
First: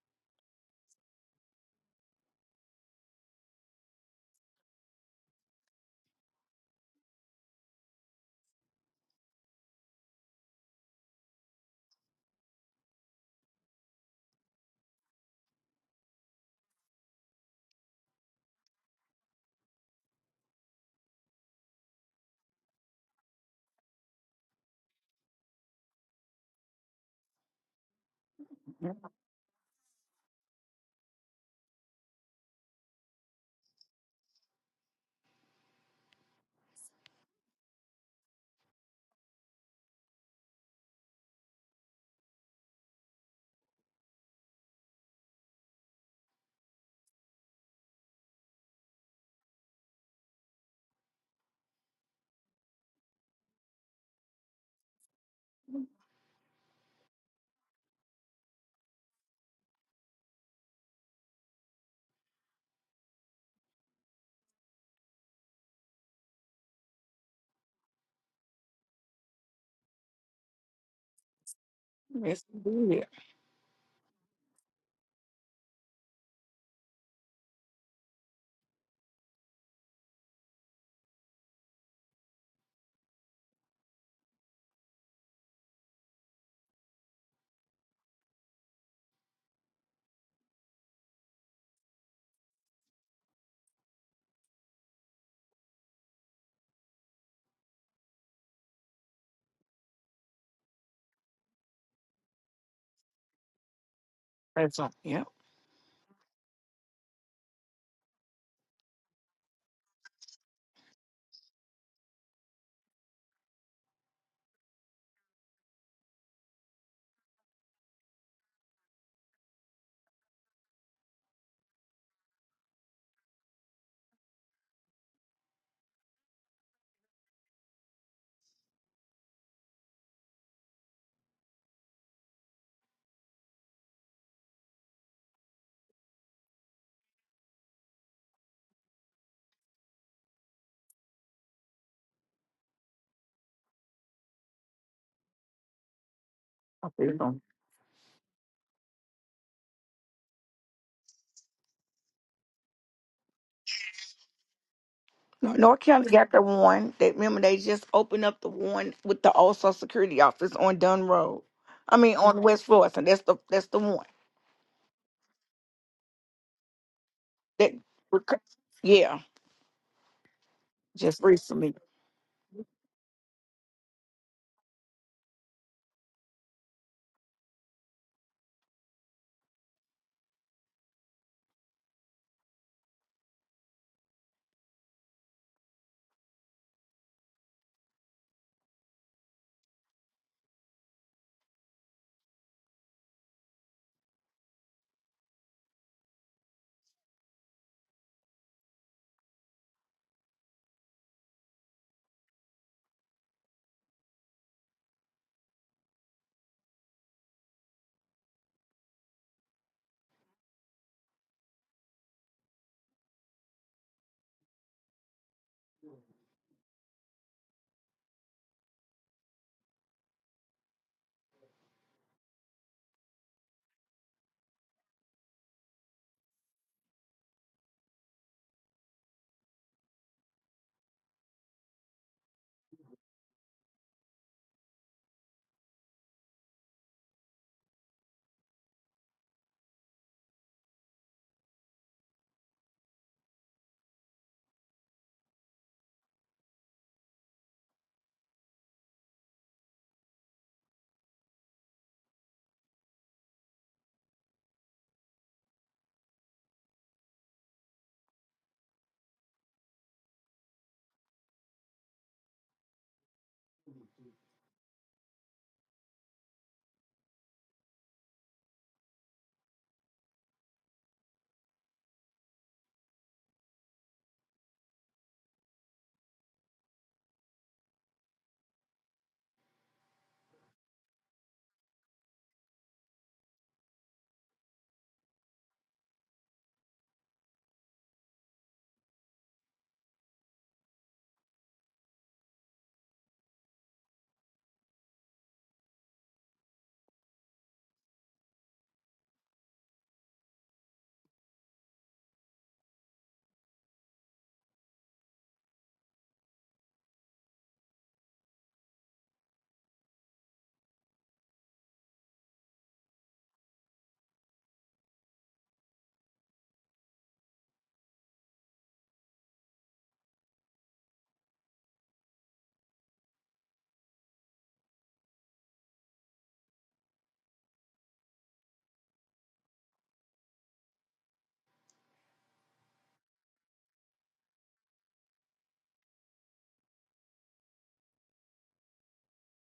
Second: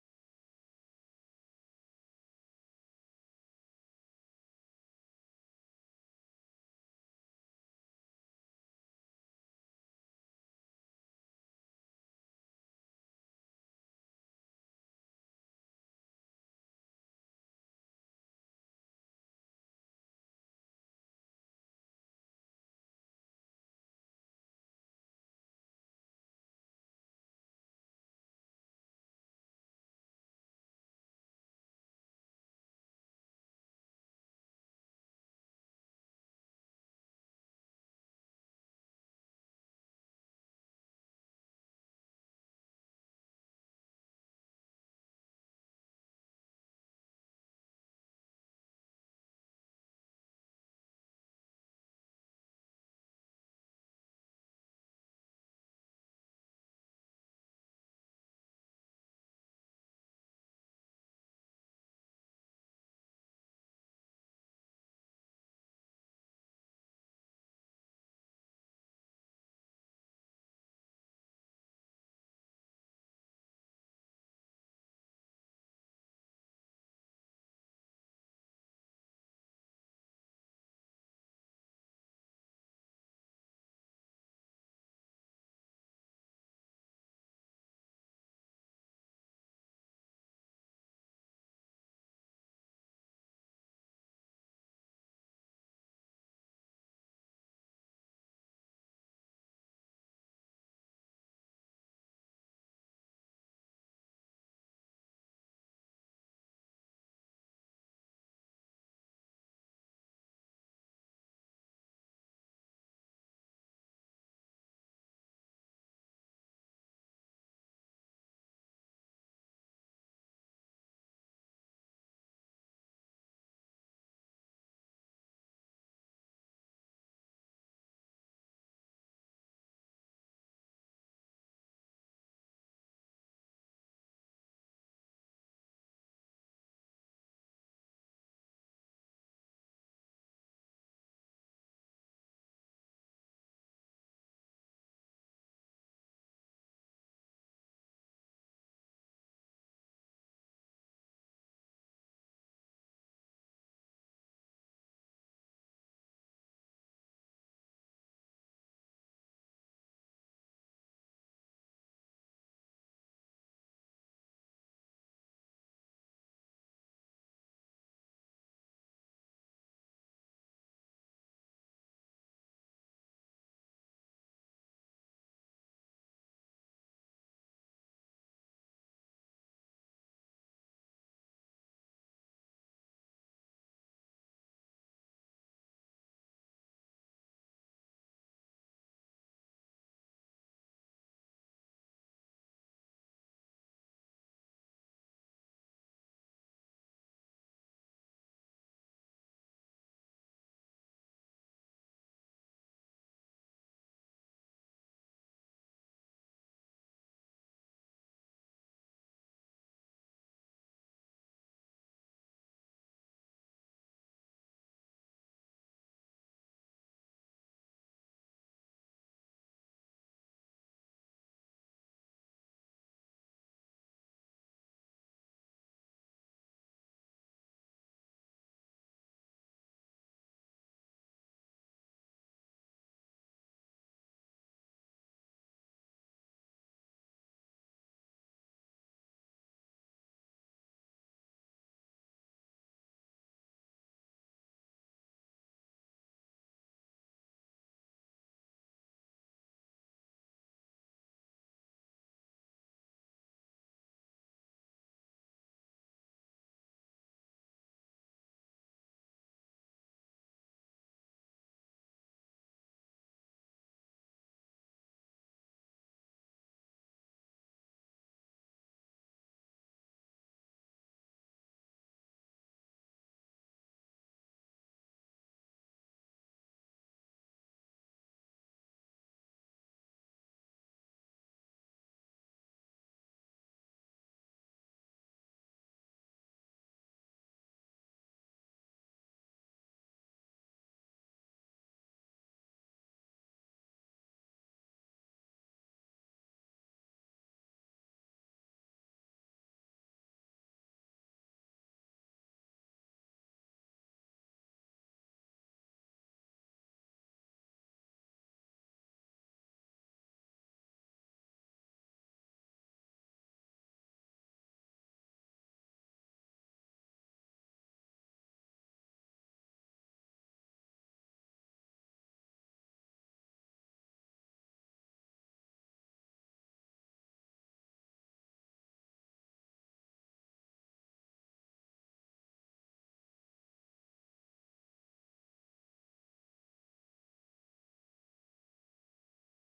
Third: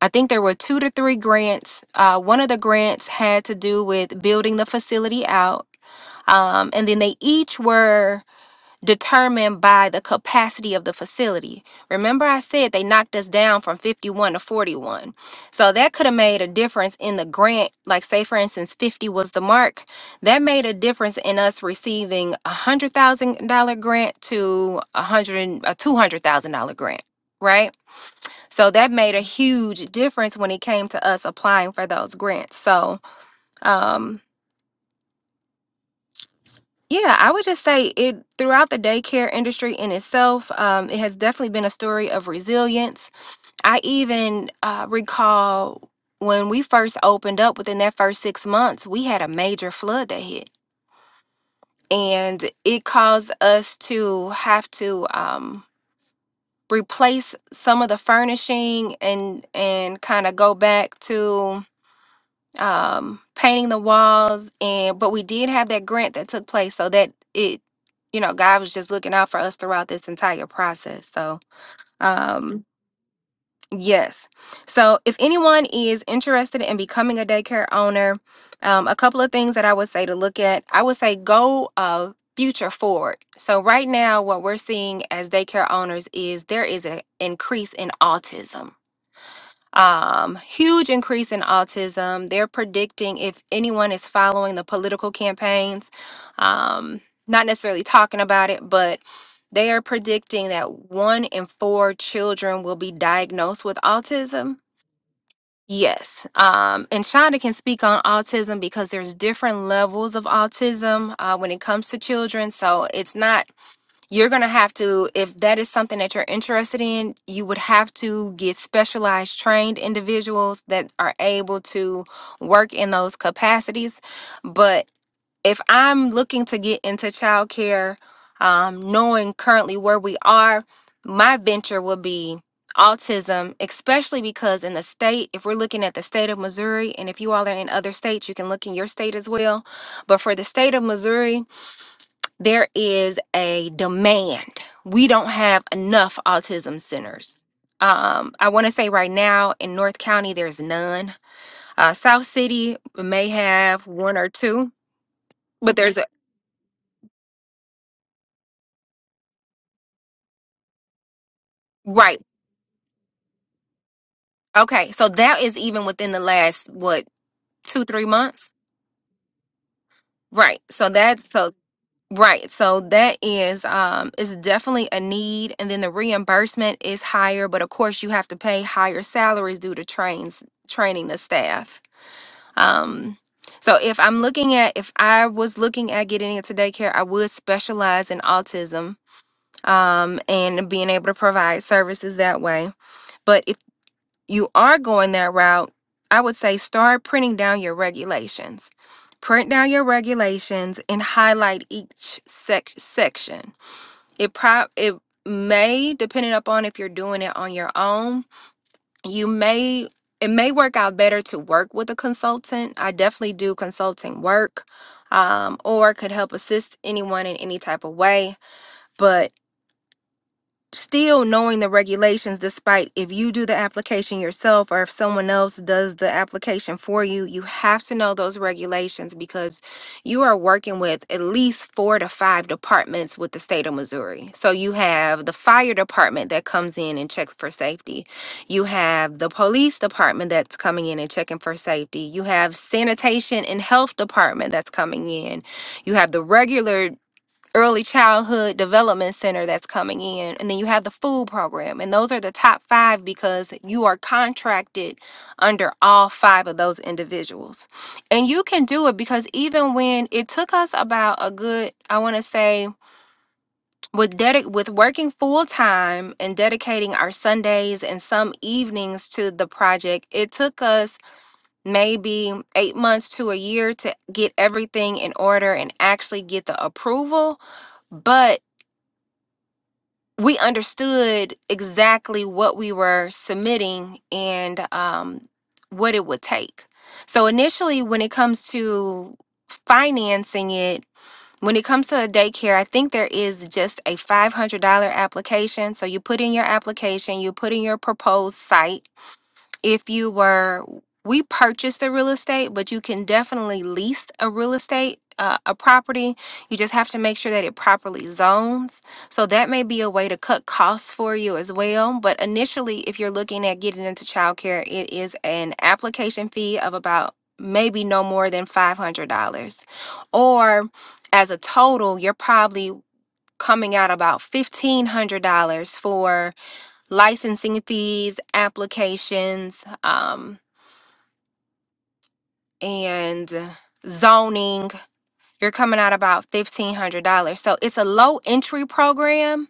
Speaker 1: I think there were two to three grants. Uh, one of the grants had to do with building the facility out. Um, and then they each were determined by the capacity of the facility. Remember, I said they knocked us down from 51 to 41. So that could have made a difference in the grant. Like, say, for instance, 50 was the mark. That made a difference in us receiving a $100,000 grant to a, hundred, a $200,000 grant, right? So that made a huge difference when it came to us applying for those grants. So, um, yeah, I would just say it throughout the daycare industry in itself, um, it has definitely been a story of resilience. I even uh, recall when we first opened up within that first six months, we had a major flood that hit, and it caused us to have to um, replace some of the furnishing and and kind of go back to um, painting the walls, and but we did have that grant that took place, so that it, you know, God was just looking out for us throughout this entire process. So,
Speaker 2: Yes,
Speaker 1: um,
Speaker 2: indeed.
Speaker 1: yes. So, if anyone is interested in becoming a daycare owner, um, a couple of things that I would say to look at, I would say go uh, future forward. So, right now, what we're seeing as daycare owners is there is an increase in autism um, huge increase in autism. They're predicting if anyone is following the political campaigns, um, not necessarily talking about it, but they are predicting that one in four children will be diagnosed with autism.
Speaker 2: That's all. Yep.
Speaker 1: Yes. Um, and Shonda can speak on autism because there's different levels of autism uh, when it comes to children. So it's not you're going to have to if that is something that you're interested in you would have to get specialized trained individuals that are able to work in those capacities but if i'm looking to get into childcare um, knowing currently where we are my venture would be autism especially because in the state if we're looking at the state of missouri and if you all are in other states you can look in your state as well but for the state of missouri there is a demand. We don't have enough autism
Speaker 2: I feel them.
Speaker 1: centers. Um, I want to say right now in North County, there's none. Uh, South City may have one or two,
Speaker 2: No-
Speaker 1: but
Speaker 2: North
Speaker 1: there's a
Speaker 2: County got the one. They remember they just opened up the one with the old Social Security office on Dunn Road. I mean
Speaker 1: right.
Speaker 2: on West Florissant. That's the that's the one
Speaker 1: Okay, so that is even within the last what
Speaker 2: that.
Speaker 1: two three months,
Speaker 2: Yeah,
Speaker 1: right? So
Speaker 2: just
Speaker 1: that's so
Speaker 2: recently.
Speaker 1: right. So that is um is definitely a need, and then the reimbursement is higher, but of course you have to pay higher salaries due to trains training the staff Um, so if I'm looking at, if I was looking at getting into daycare, I would specialize in autism um, and being able to provide services that way. But if you are going that route, I would say start printing down your regulations. Print down your regulations and highlight each sec- section. It prob it may, depending upon if you're doing it on your own, you may it may work out better to work with a consultant i definitely do consulting work um, or could help assist anyone in any type of way But still knowing the regulations despite if you do the application yourself or if someone else does the application for you you have to know those regulations because you are working with at least 4 to 5 departments with the state of Missouri so you have the fire department that comes in and checks for safety you have the police department that's coming in and checking for safety you have sanitation and health department that's coming in you have the regular early childhood development center that's coming in and then you have the food program and those are the top 5 because you are contracted under all 5 of those individuals. And you can do it because even when it took us about a good I want to say with dedic- with working full time and dedicating our Sundays and some evenings to the project, it took us maybe 8 months to a year to get everything in order and actually get the approval but we understood exactly what we were submitting and um, what it would take. So, initially, when it comes to financing it, when it comes to a daycare, I think there is just a $500 application. So, you put in your application, you put in your proposed site, if you were we purchased the real estate but you can definitely lease a real estate uh, a property you just have to make sure that it properly zones so that may be a way to cut costs for you as well but initially if you're looking at getting into childcare it is an application fee of about maybe no more than $500 or as a total you're probably coming out about $1500 for licensing fees, applications, um, and zoning. You're coming out about $1,500. So it's a low entry program,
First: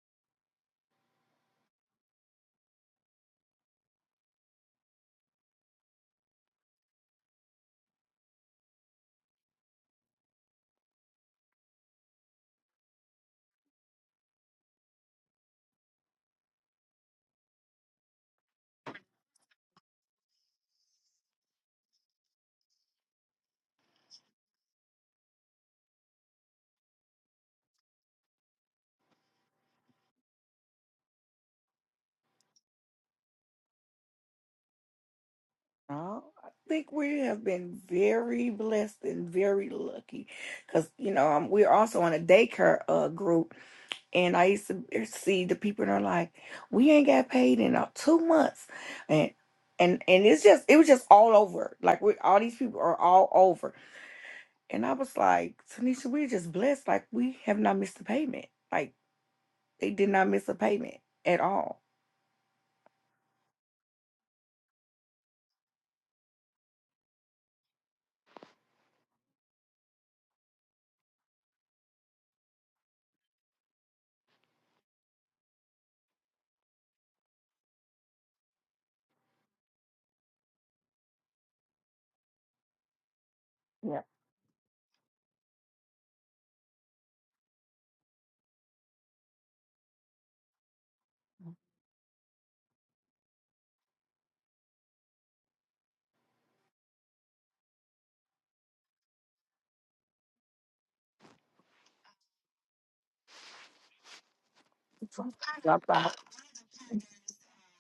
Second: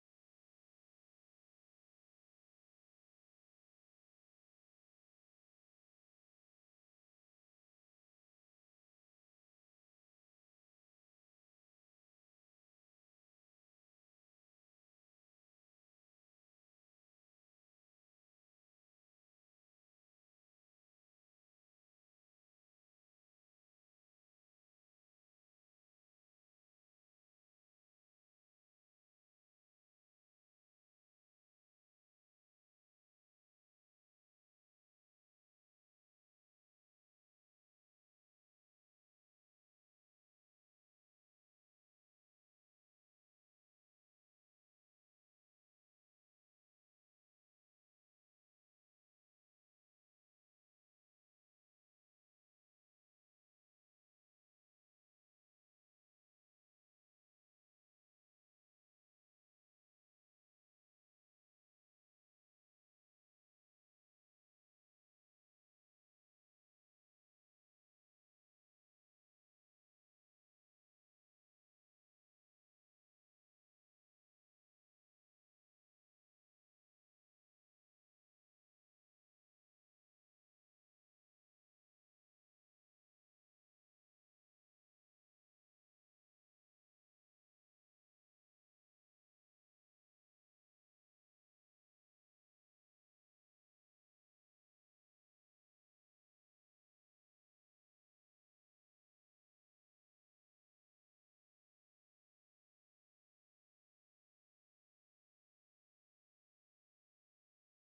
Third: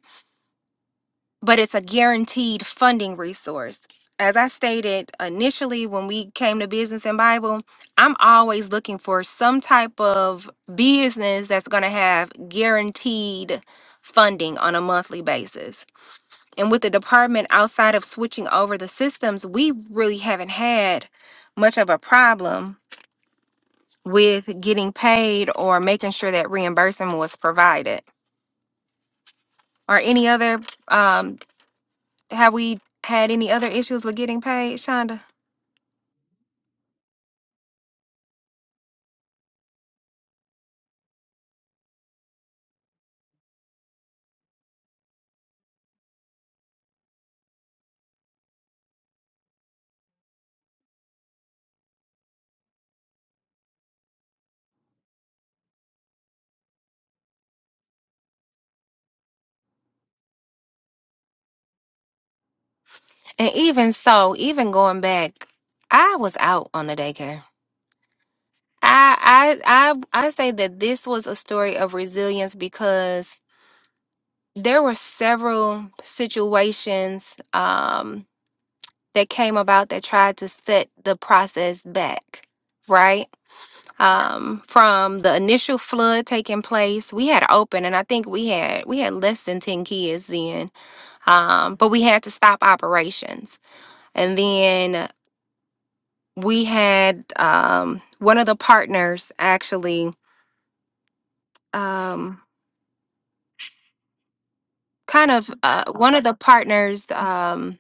Speaker 1: but it's a guaranteed funding resource. As I stated initially when we came to Business and Bible, I'm always looking for some type of business that's going to have guaranteed funding on a monthly basis. And with the department outside of switching over the systems, we really haven't had much of a problem with getting paid or making sure that reimbursement was provided. Or any other, um, have we had any other issues with getting paid, Shonda?
Speaker 2: Oh, I think we have been very blessed and very lucky because, you know, um, we're also on a daycare uh, group. And I used to er, see the people and are like, we ain't got paid in uh, two months. And, and, and it's just, it was just all over. Like, we, all these people are all over. And I was like, Tanisha, we're just blessed. Like, we have not missed a payment. Like, they did not miss a payment at all.
Speaker 1: And even so, even going back, I was out on the daycare. I I I I say that this was a story of resilience because there were several situations. Um, that came about that tried to set the process back, right?
Speaker 2: Yeah.
Speaker 1: Um, from the initial flood taking place, we had open, and I think we had we had less than ten kids then, um, but we had to stop operations, and then we had um, one of the partners actually um, kind of uh,
Speaker 2: Dropped
Speaker 1: one
Speaker 2: out.
Speaker 1: of the partners. Um,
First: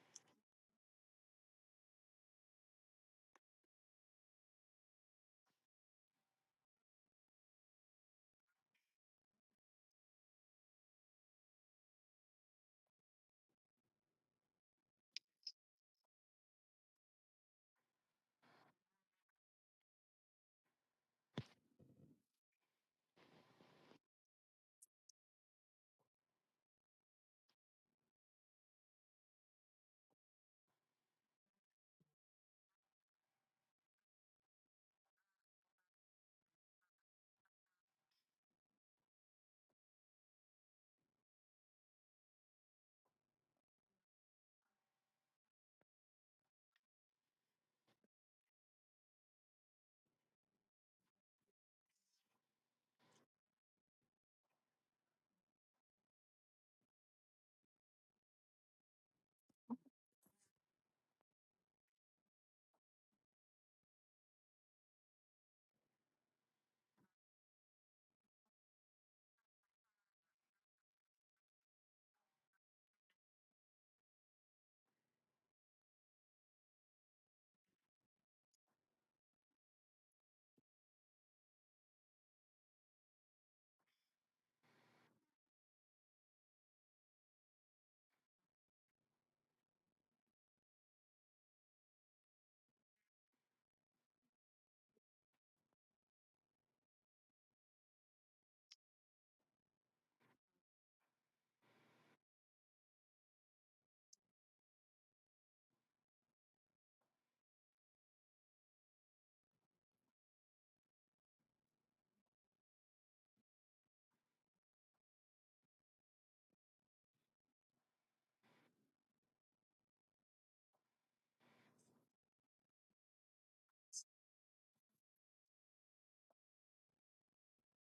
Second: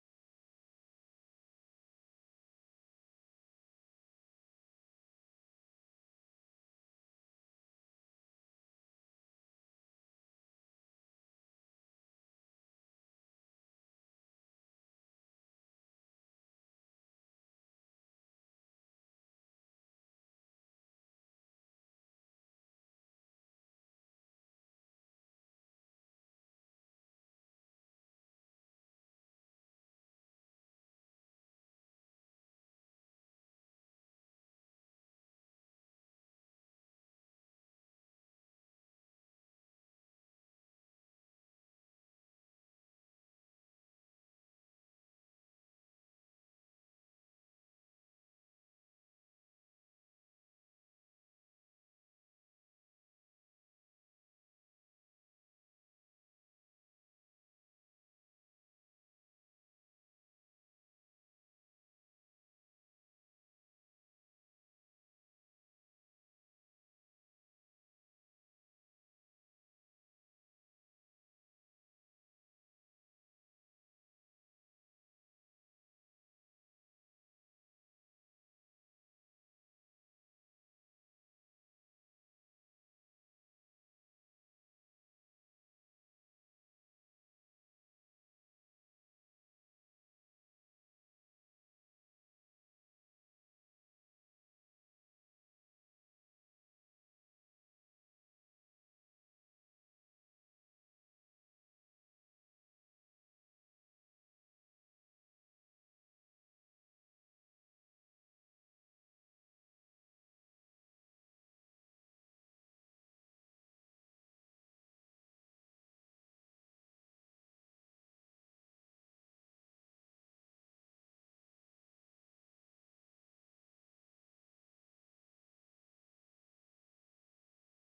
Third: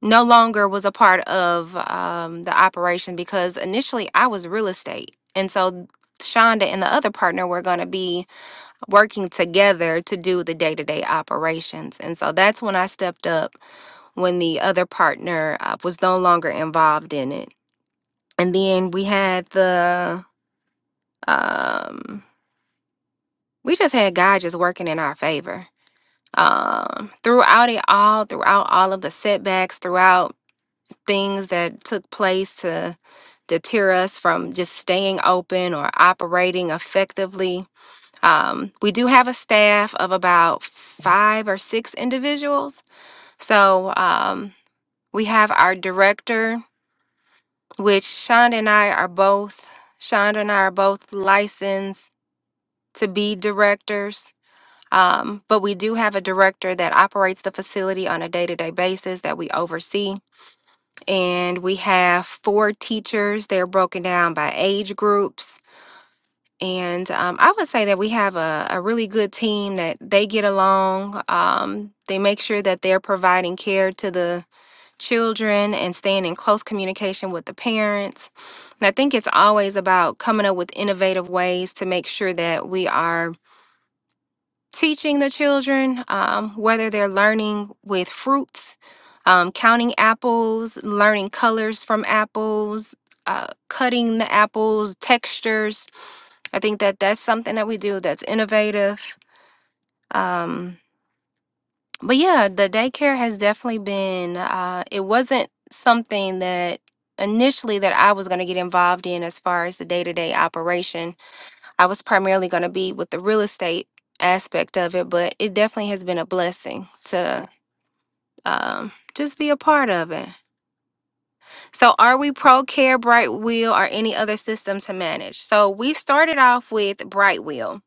Speaker 1: no longer was a part of um, the operation because initially I was real estate. And so Shonda and the other partner were going to be working together to do the day to day operations. And so that's when I stepped up when the other partner uh, was no longer involved in it. And then we had the, um, we just had God just working in our favor. Um, throughout it all, throughout all of the setbacks, throughout things that took place to deter us from just staying open or operating effectively. Um, we do have a staff of about five or six individuals. So um, we have our director, which Shonda and I are both, Shonda and I are both licensed to be directors. Um, but we do have a director that operates the facility on a day to day basis that we oversee. and we have four teachers. They're broken down by age groups. And um, I would say that we have a, a really good team that they get along. Um, they make sure that they're providing care to the children and staying in close communication with the parents. And I think it's always about coming up with innovative ways to make sure that we are teaching the children, um, whether they're learning with fruits, um, counting apples, learning colors from apples, uh, cutting the apples, textures. I think that that's something that we do that's innovative. Um, but yeah, the daycare has definitely been, uh, it wasn't something that initially that I was going to get involved in as far as the day-to-day operation I was primarily going to be with the real estate aspect of it, but it definitely has been a blessing to um, just be a part of it. So, are we pro care, Bright Wheel, or any other system to manage? So, we started off with Bright Wheel.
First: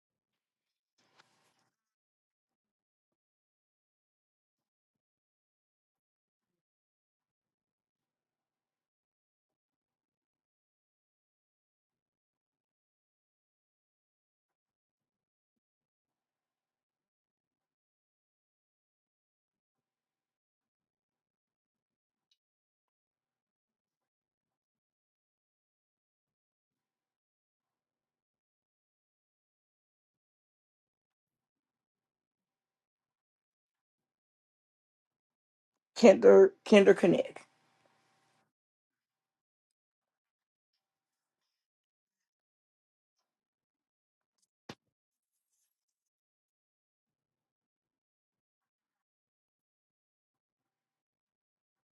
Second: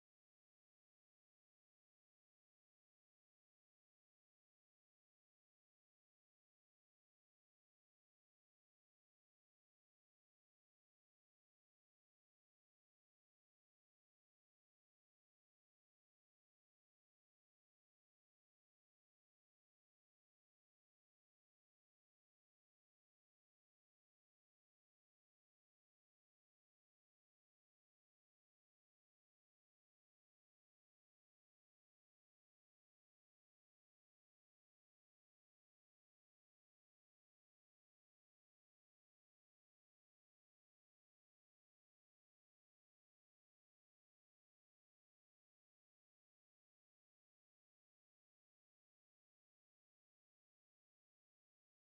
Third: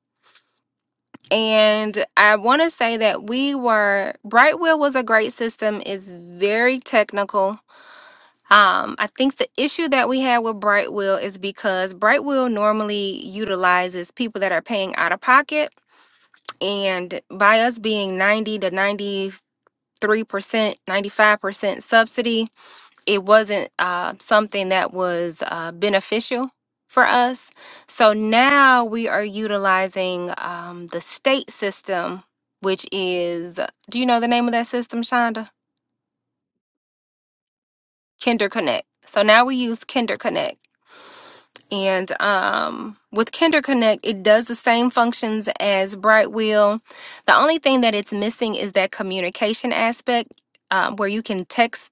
Speaker 1: And I want to say that we were, Bright Wheel was a great system, it's very technical. Um, I think the issue that we had with Bright Wheel is because Bright Wheel normally utilizes people that are paying out of pocket And by us being 90 to 93%, 95% subsidy, it wasn't uh, something that was uh, beneficial for us. So now we are utilizing um, the state system, which is, do you know the name of that system, Shonda?
Speaker 2: Kinder, Kinder Connect.
Speaker 1: Kinder Connect. So now we use Kinder Connect And um, with Kinder Connect, it does the same functions as Brightwheel. The only thing that it's missing is that communication aspect um, where you can text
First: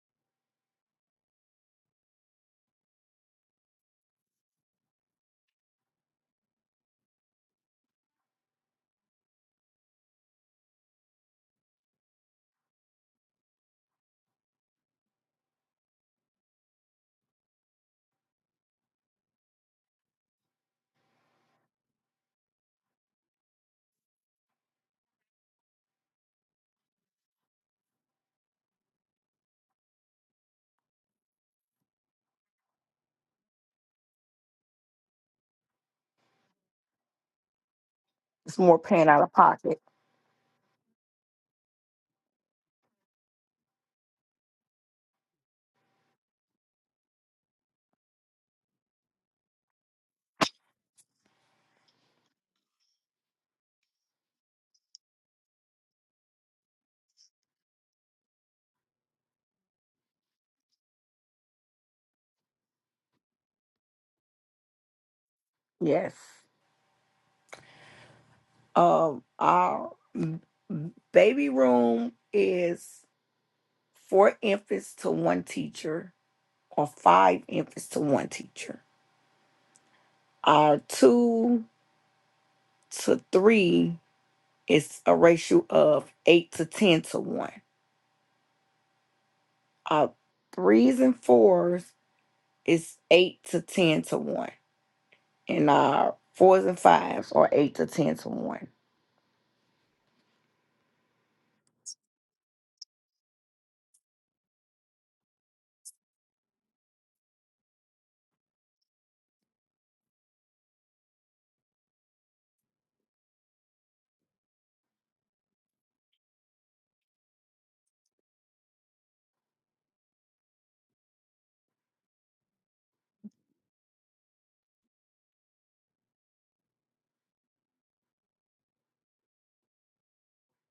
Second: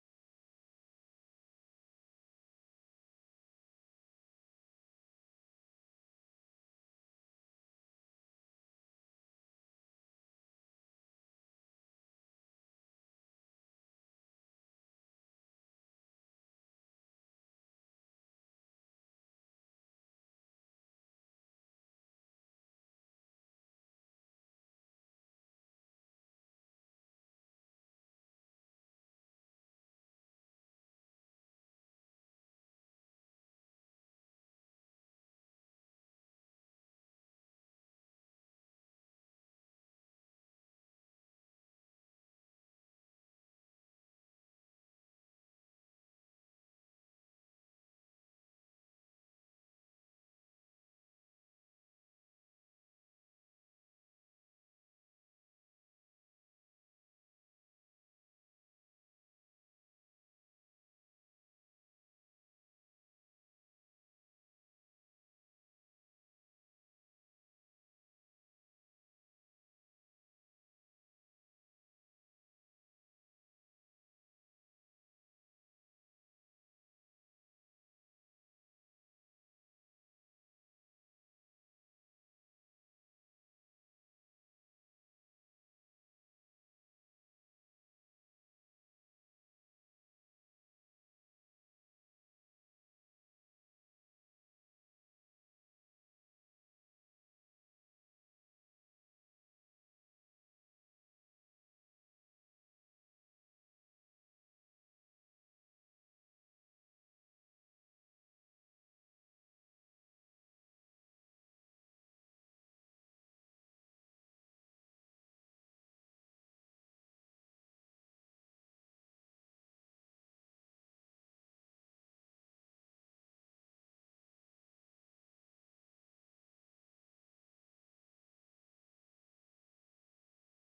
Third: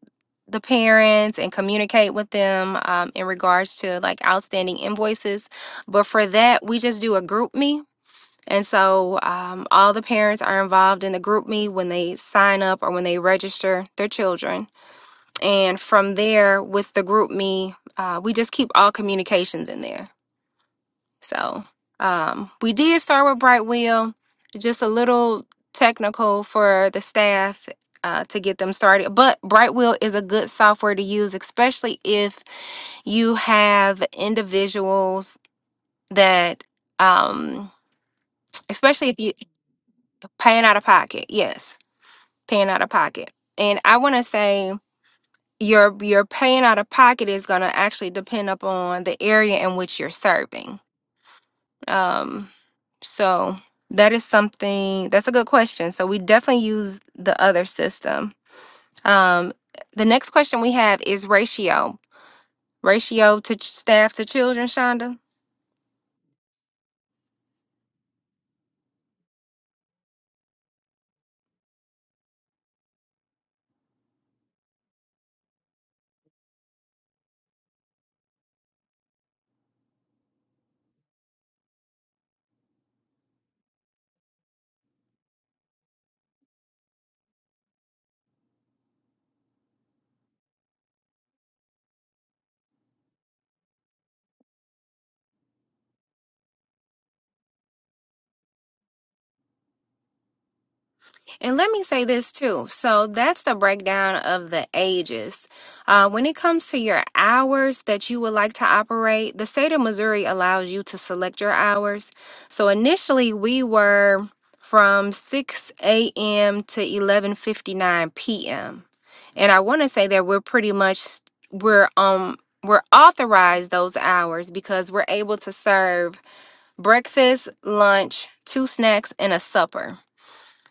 Speaker 1: the parents and communicate with them um, in regards to like outstanding invoices. But for that, we just do a group me. And so um, all the parents are involved in the group me when they sign up or when they register their children. And from there, with the group me, uh, we just keep all communications in there. So um, we did start with Brightwheel, just a little technical for the staff uh, to get them started. But Brightwheel is a good software to use, especially if you have individuals that, um,
Speaker 2: It's more paying
Speaker 1: especially if
Speaker 2: out of
Speaker 1: you
Speaker 2: pocket.
Speaker 1: paying out of pocket. Yes, paying out of pocket. And I want to say your your paying out of pocket is going to actually depend upon the area in which you're serving. Um, so that is something that's a good question. So we definitely use the other system. Um, the next question we have is ratio, ratio to ch- staff to children, Shonda.
Speaker 2: Yes. Um, our m- m- baby room is four infants to one teacher or five infants to one teacher. Our two to three is a ratio of eight to 10 to one. Our threes and fours is eight to 10 to one. And our fours and fives are eight to 10 to one.
Speaker 1: And let me say this too. So that's the breakdown of the ages. Uh, when it comes to your hours that you would like to operate, the state of Missouri allows you to select your hours. So initially, we were from 6 a.m. to 11:59 p.m. And I want to say that we're pretty much we're um we're authorized those hours because we're able to serve breakfast, lunch, two snacks, and a supper.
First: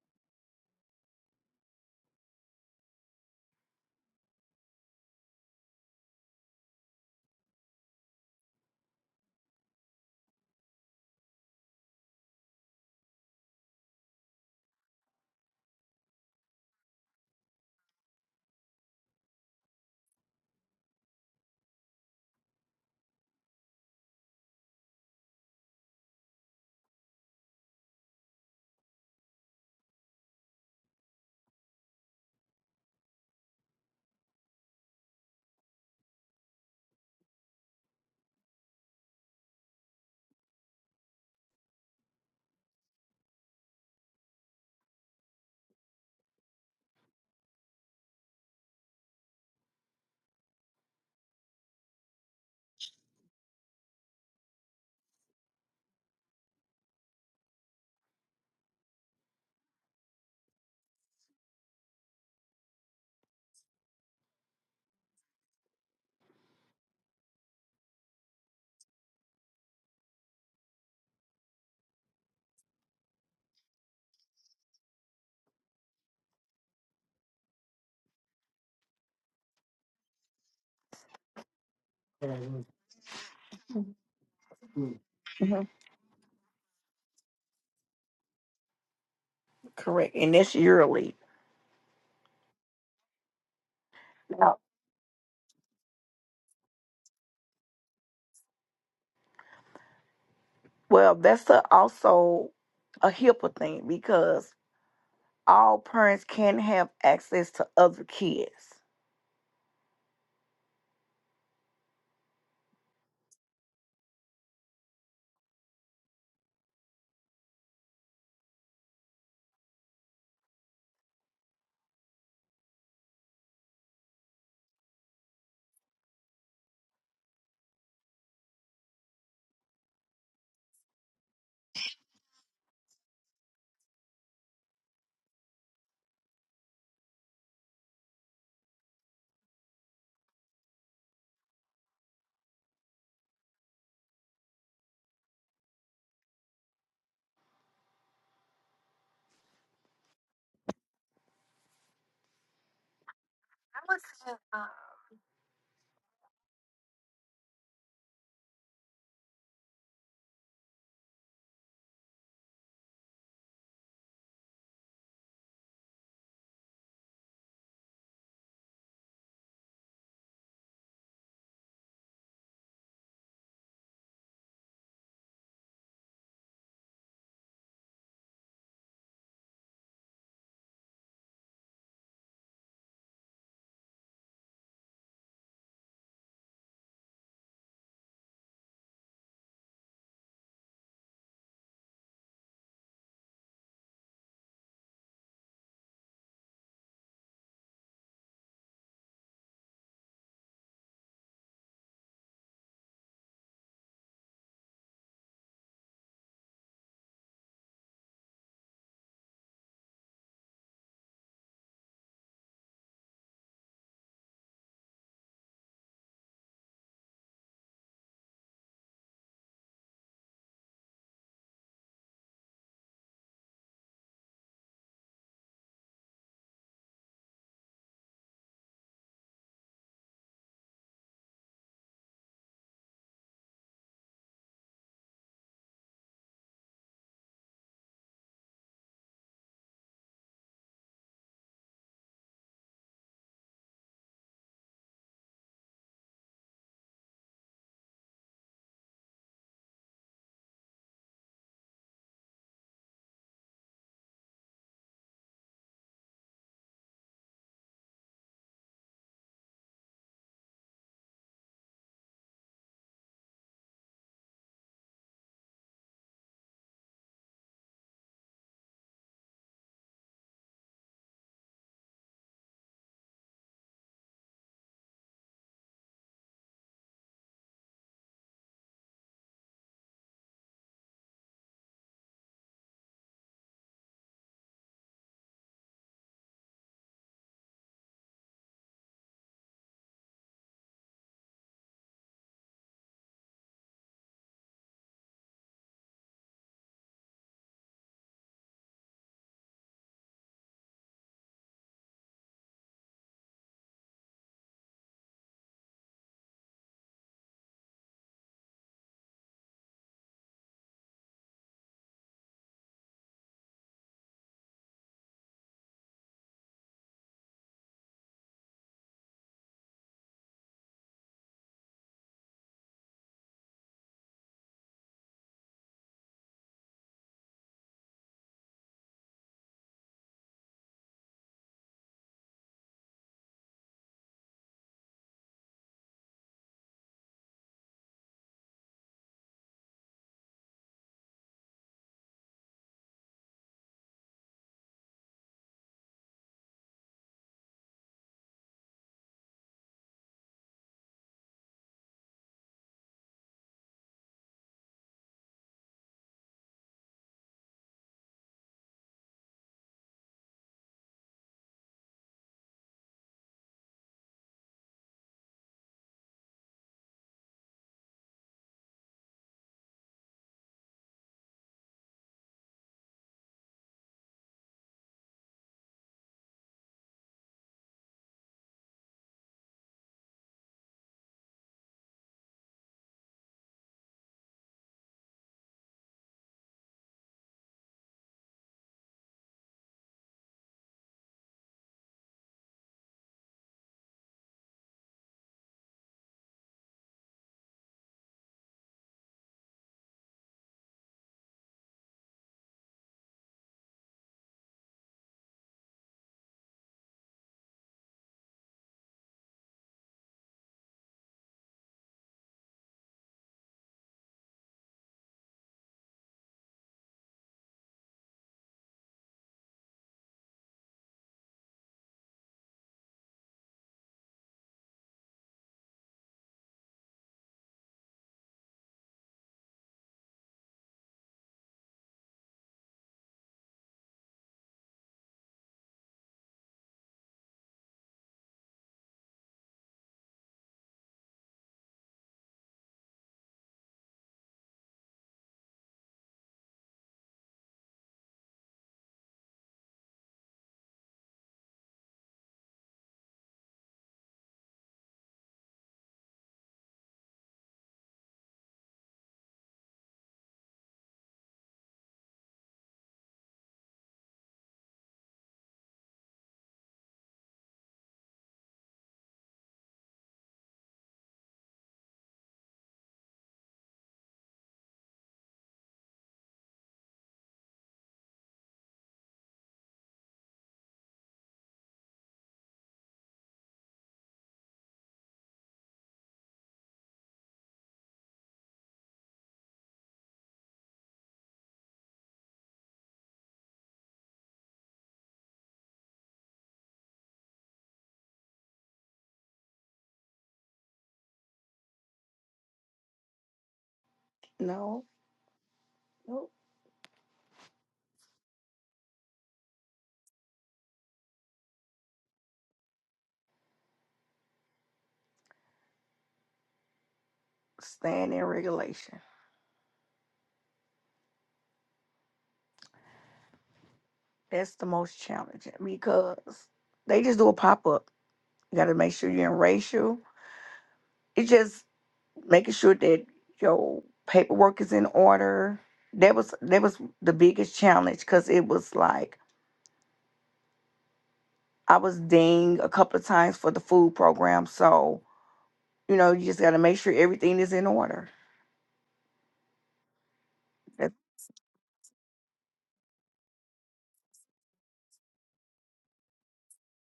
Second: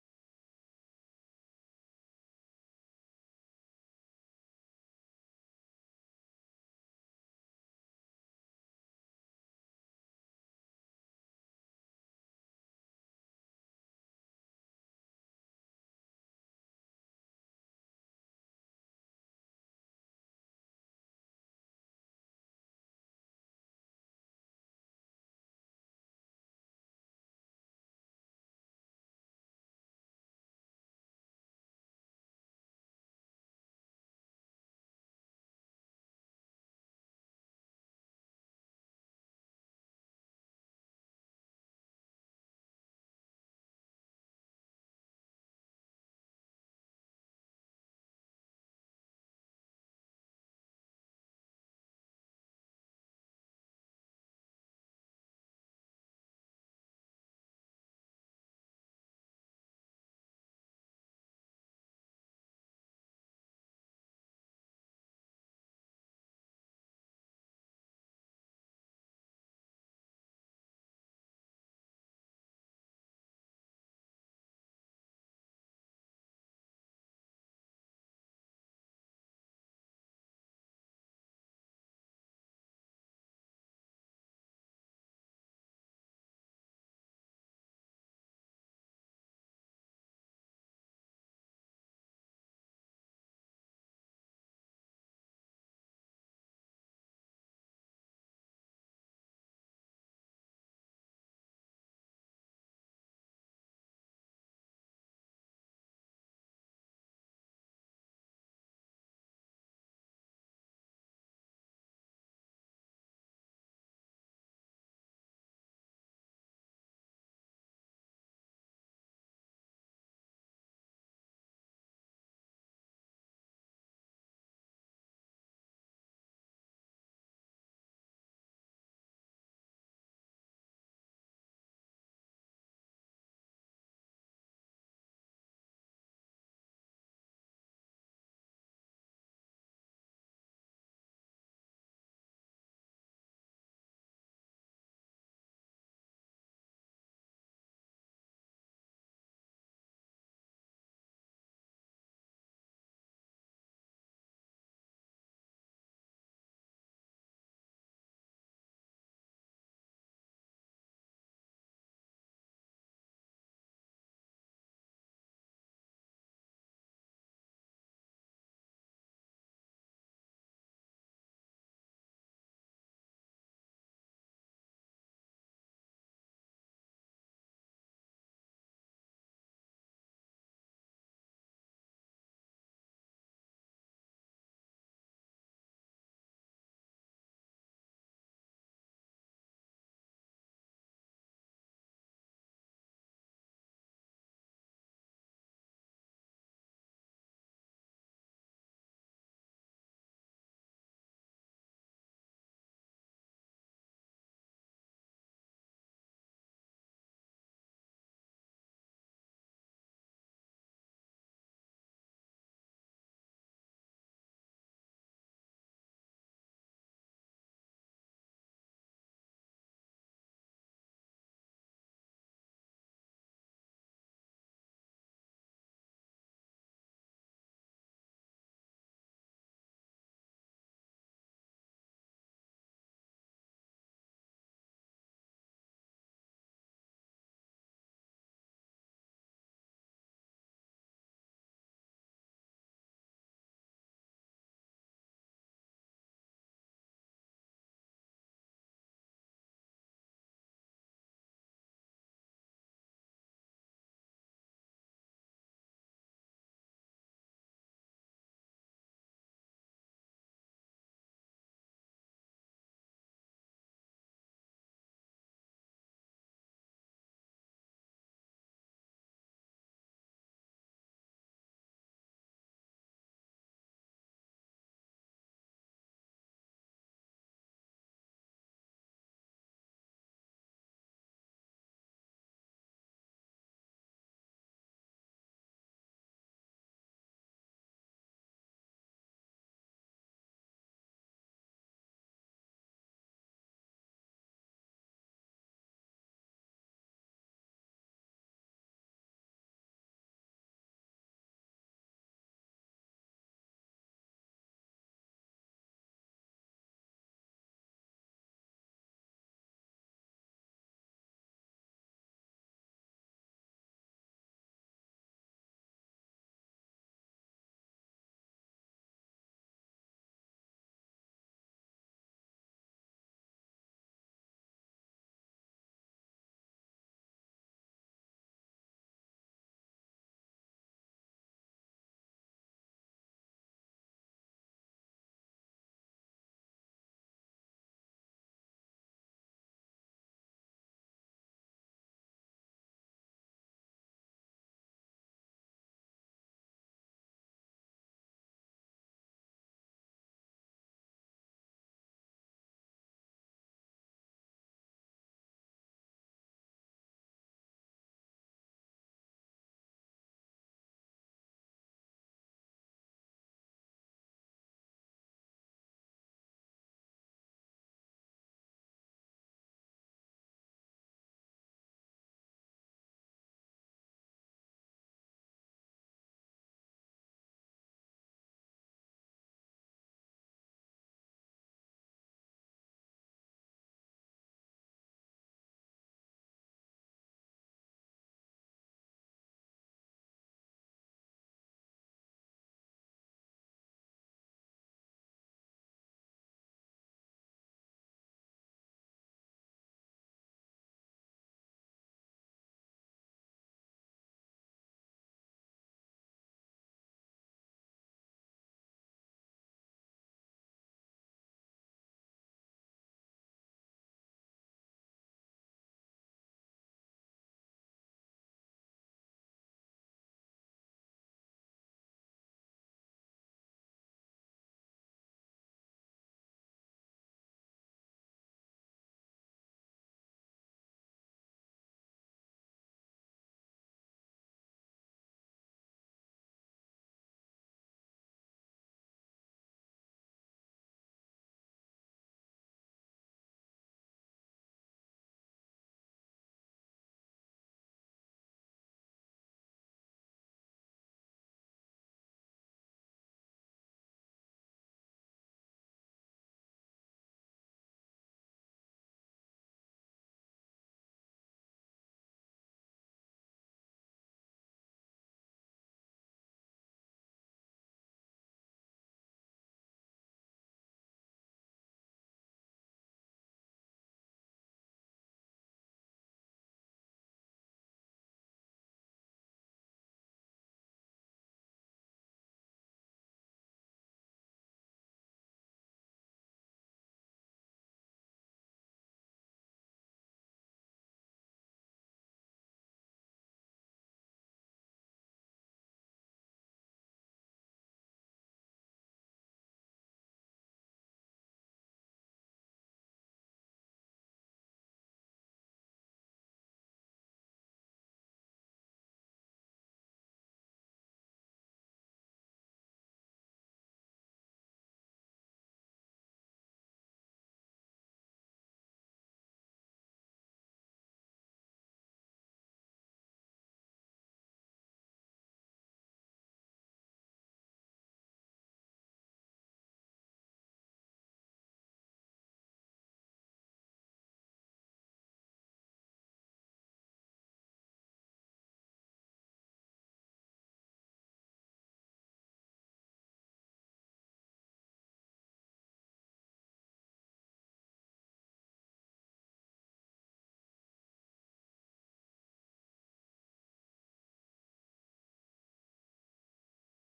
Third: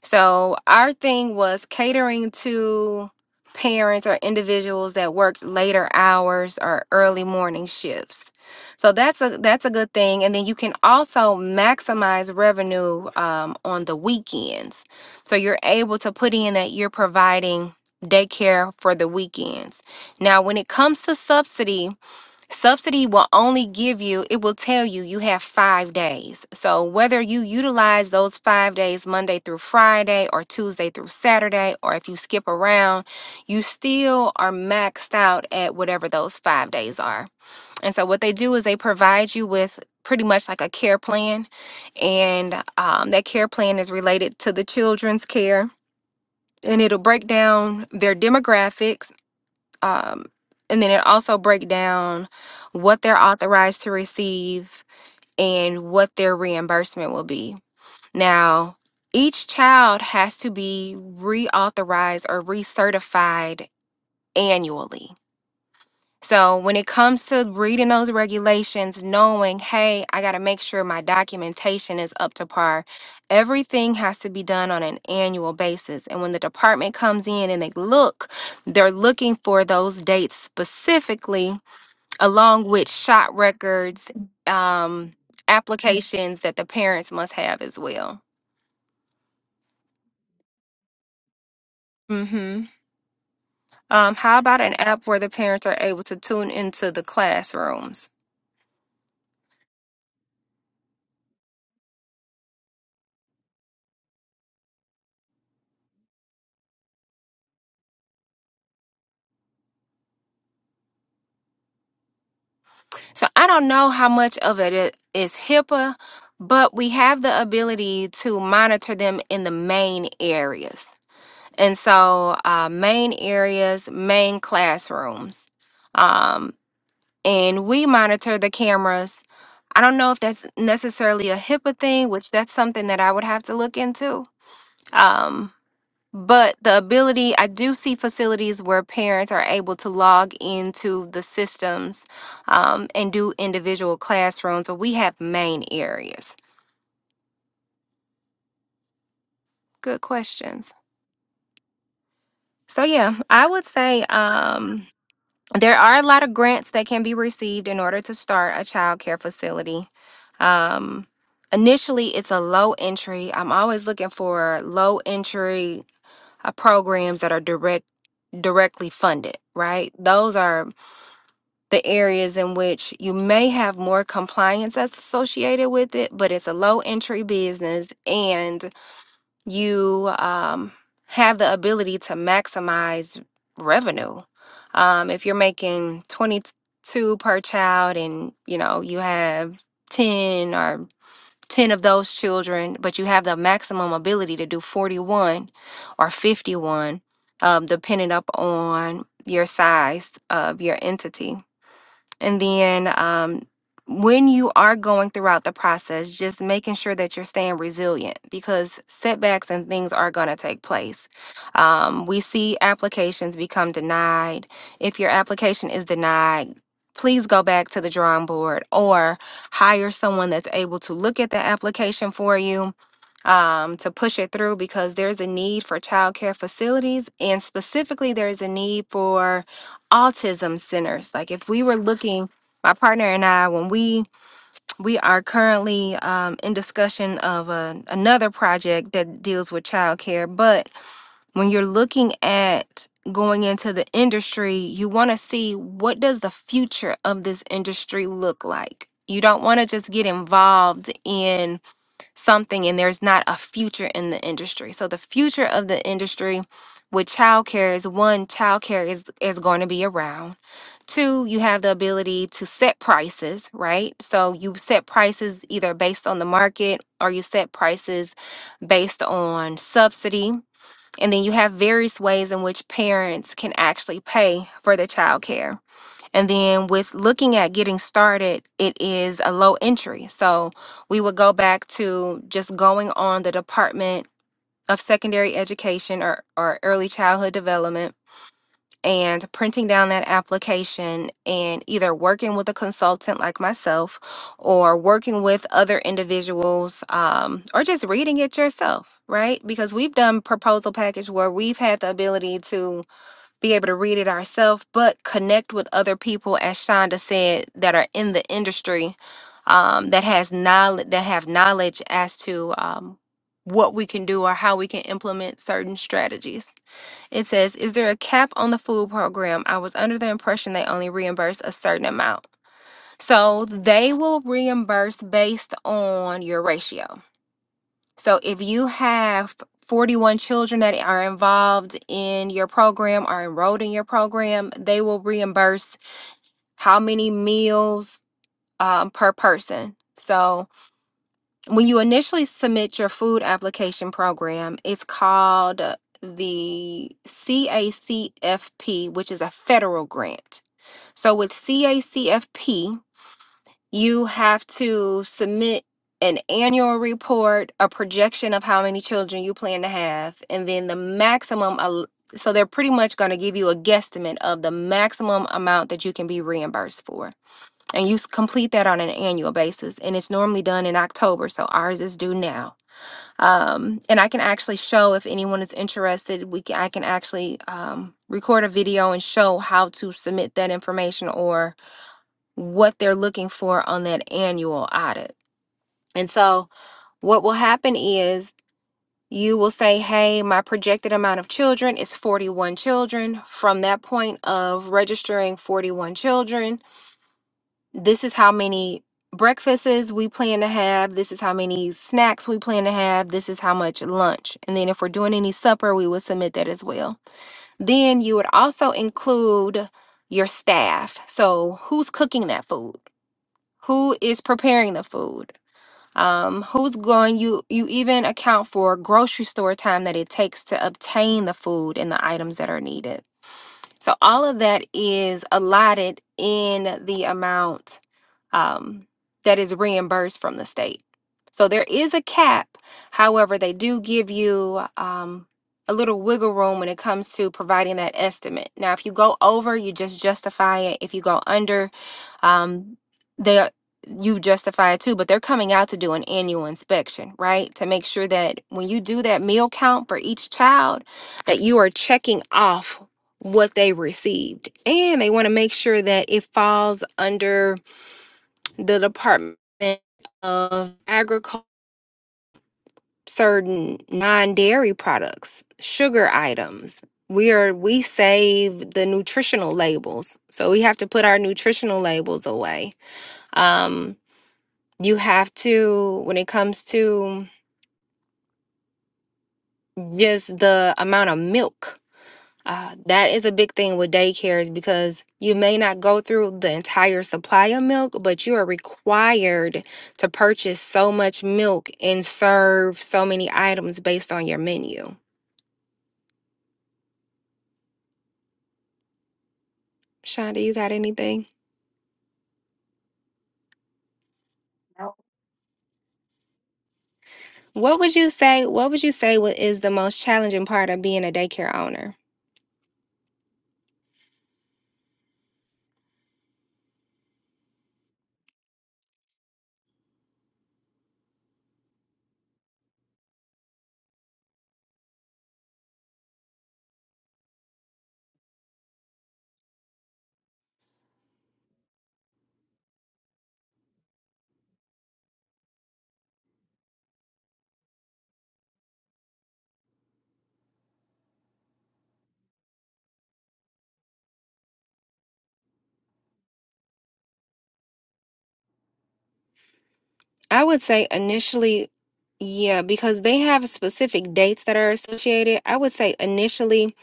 Speaker 1: So our thing was catering to parents or individuals that worked later hours or early morning shifts. So that's a that's a good thing. And then you can also maximize revenue um, on the weekends. So you're able to put in that you're providing daycare for the weekends. Now when it comes to subsidy, Subsidy will only give you, it will tell you you have five days. So, whether you utilize those five days, Monday through Friday, or Tuesday through Saturday, or if you skip around, you still are maxed out at whatever those five days are. And so, what they do is they provide you with pretty much like a care plan, and um, that care plan is related to the children's care. And it'll break down their demographics um, and then it also break down what they're authorized to receive and what their reimbursement will be now each child has to be reauthorized or recertified annually so when it comes to reading those regulations, knowing, hey, I got to make sure my documentation is up to par, everything has to be done on an annual basis. And when the department comes in and they look, they're looking for those dates specifically, along with shot records, um,
Speaker 2: Mhm.
Speaker 1: applications that the parents must have as well.
Speaker 2: Correct. And that's yearly.
Speaker 1: hmm Um, how about an app where the parents are able to tune into the classrooms?
Speaker 2: Well, that's a, also a HIPAA thing because all parents can have access to other kids.
Speaker 1: So I don't know how much of it i- is HIPAA, but we have the ability to monitor them in the main areas. And so, uh, main areas, main classrooms. Um, and we monitor the cameras. I don't know if that's necessarily a HIPAA thing, which that's something that I would have to look into. Um, but the ability, I do see facilities where parents are able to log into the systems um, and do individual classrooms, or we have main areas. Good questions. So, yeah, I would say um, there are a lot of grants that can be received in order to start a childcare facility. Um, initially, it's a low entry. I'm always looking for low entry uh, programs that are direct directly funded, right? Those are the areas in which you may have more compliance that's associated with it, but it's a low entry business and you um, have the ability to maximize revenue. Um, if you're making 22 per child and you know you have 10 or 10 of those children, but you have the maximum ability to do 41 or 51, um, depending up on your size of your entity and then um, when you are going throughout the process, just making sure that you're staying resilient because setbacks and things are going to take place. Um, we see applications become denied. If your application is denied, please go back to the drawing board or hire someone that's able to look at the application for you um, to push it through because there's a need for childcare facilities and specifically there's a need for autism centers. Like if we were looking, my partner and I, when we we are currently um, in discussion of a, another project that deals with childcare, but when you're looking at going into the industry, you want to see what does the future of this industry look like. You don't want to just get involved in something and there's not a future in the industry. So the future of the industry with childcare is one, childcare is is going to be around. Two, you have the ability to set prices, right? So you set prices either based on the market or you set prices based on subsidy. And then you have various ways in which parents can actually pay for the childcare. And then with looking at getting started, it is a low entry. So we would go back to just going on the Department of Secondary Education or, or Early Childhood Development and printing down that application and either working with a consultant like myself or working with other individuals um, or just reading it yourself, right? Because we've done proposal package where we've had the ability to be able to read it ourselves, but connect with other people, as Shonda said, that are in the industry, um, that has knowledge, that have knowledge as to um, what we can do or how we can implement certain strategies. It says, "Is there a cap on the food program? I was under the impression they only reimburse a certain amount, so they will reimburse based on your ratio." So if you have 41 children that are involved in your program, are enrolled in your program, they will reimburse how many meals um, per person. So when you initially submit your food application program, it's called uh, the CACFP, which is a federal grant. So with CACFP, you have to submit an annual report, a projection of how many children you plan to have, and then the maximum. al- So they're pretty much going to give you a guesstimate of the maximum amount that you can be reimbursed for. And you s- complete that on an annual basis. And it's normally done in October. So ours is due now. Um, and I can actually show if anyone is interested, we can, I can actually um, record a video and show how to submit that information or what they're looking for on that annual audit. And so what will happen is you will say, Hey, my projected amount of children is 41 children. From that point of registering 41 children, this is how many breakfasts we plan to have. This is how many snacks we plan to have. This is how much lunch. And then if we're doing any supper, we would submit that as well. Then you would also include your staff. So who's cooking that food? who is preparing the food um, who's going you you even account for grocery store time that it takes to obtain the food and the items that are needed so all of that is allotted in the amount um, that is reimbursed from the state so there is a cap however they do give you um, a little wiggle room when it comes to providing that estimate now if you go over you just justify it if you go under um, they are- you justify it too, but they're coming out to do an annual inspection, right? To make sure that when you do that meal count for each child, that you are checking off what they received, and they want to make sure that it falls under the Department of Agriculture, certain non-dairy products, sugar items. We are we save the nutritional labels, so we have to put our nutritional labels away. Um, you have to when it comes to just the amount of milk uh, that is a big thing with daycares because you may not go through the entire supply of milk but you are required to purchase so much milk and serve so many items based on your menu shonda you got anything
Speaker 2: No,
Speaker 1: No.
Speaker 2: nope.
Speaker 1: what would you say what would you say what is the most challenging part of being a daycare owner
Speaker 2: staying in regulation. That's the most challenging because they just do a pop up. You got to make sure you're in racial. It's just making sure that your paperwork is in order. That was that was the biggest challenge because it was like I was dinged a couple of times for the food program, so You know, you just got to make sure everything is in order.
Speaker 1: I would say
Speaker 2: That-
Speaker 1: initially, yeah, because they have specific dates that are associated. I would say initially,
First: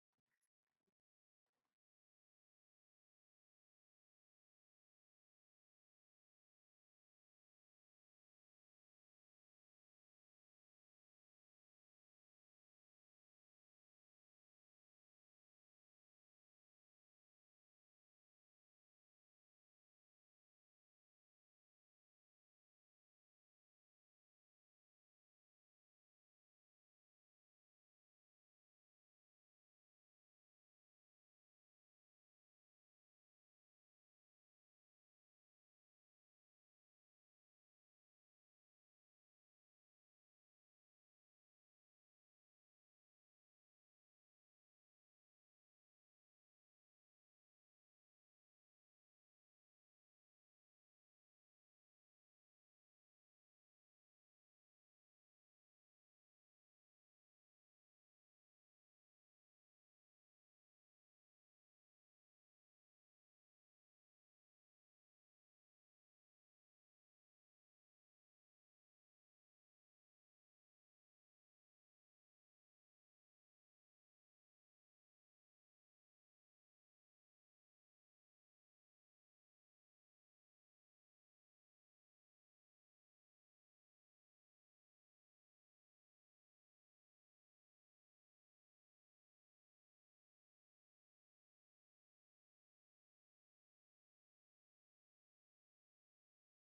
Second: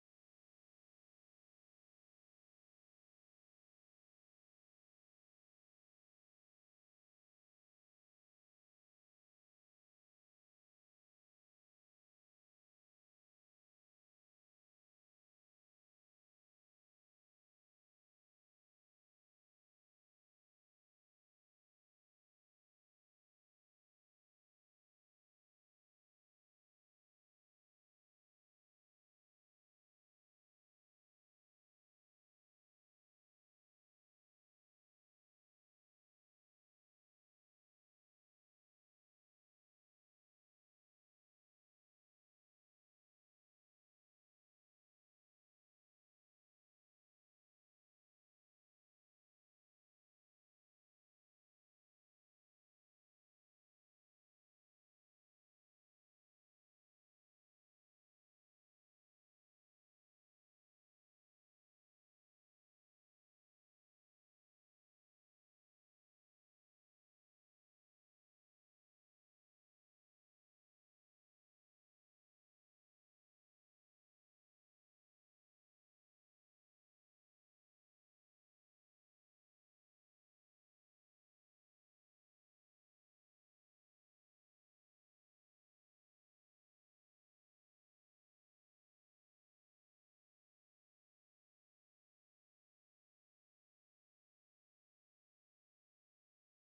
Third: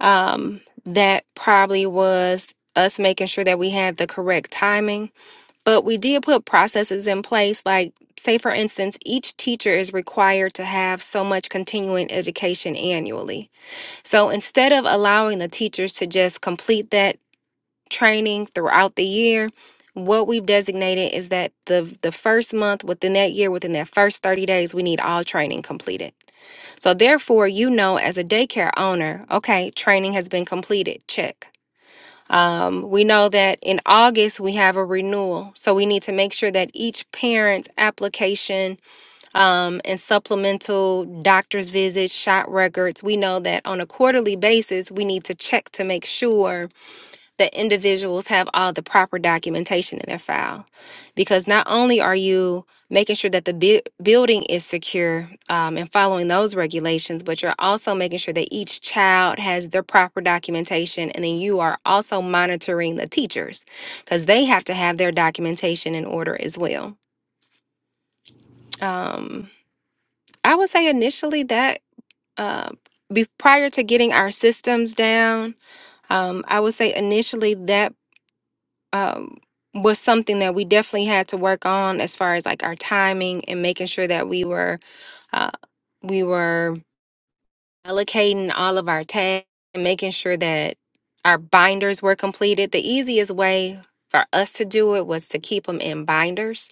Speaker 1: um, that probably was us making sure that we had the correct timing. But we did put processes in place, like, say, for instance, each teacher is required to have so much continuing education annually. So instead of allowing the teachers to just complete that training throughout the year what we've designated is that the the first month within that year within that first 30 days we need all training completed so therefore you know as a daycare owner okay training has been completed check um, we know that in august we have a renewal so we need to make sure that each parent's application um, and supplemental doctor's visits shot records we know that on a quarterly basis we need to check to make sure that individuals have all the proper documentation in their file because not only are you making sure that the bu- building is secure um, and following those regulations but you're also making sure that each child has their proper documentation and then you are also monitoring the teachers because they have to have their documentation in order as well um, i would say initially that uh, be, prior to getting our systems down um, i would say initially that um, was something that we definitely had to work on as far as like our timing and making sure that we were uh, we were allocating all of our tasks and making sure that our binders were completed. The easiest way for us to do it was to keep them in binders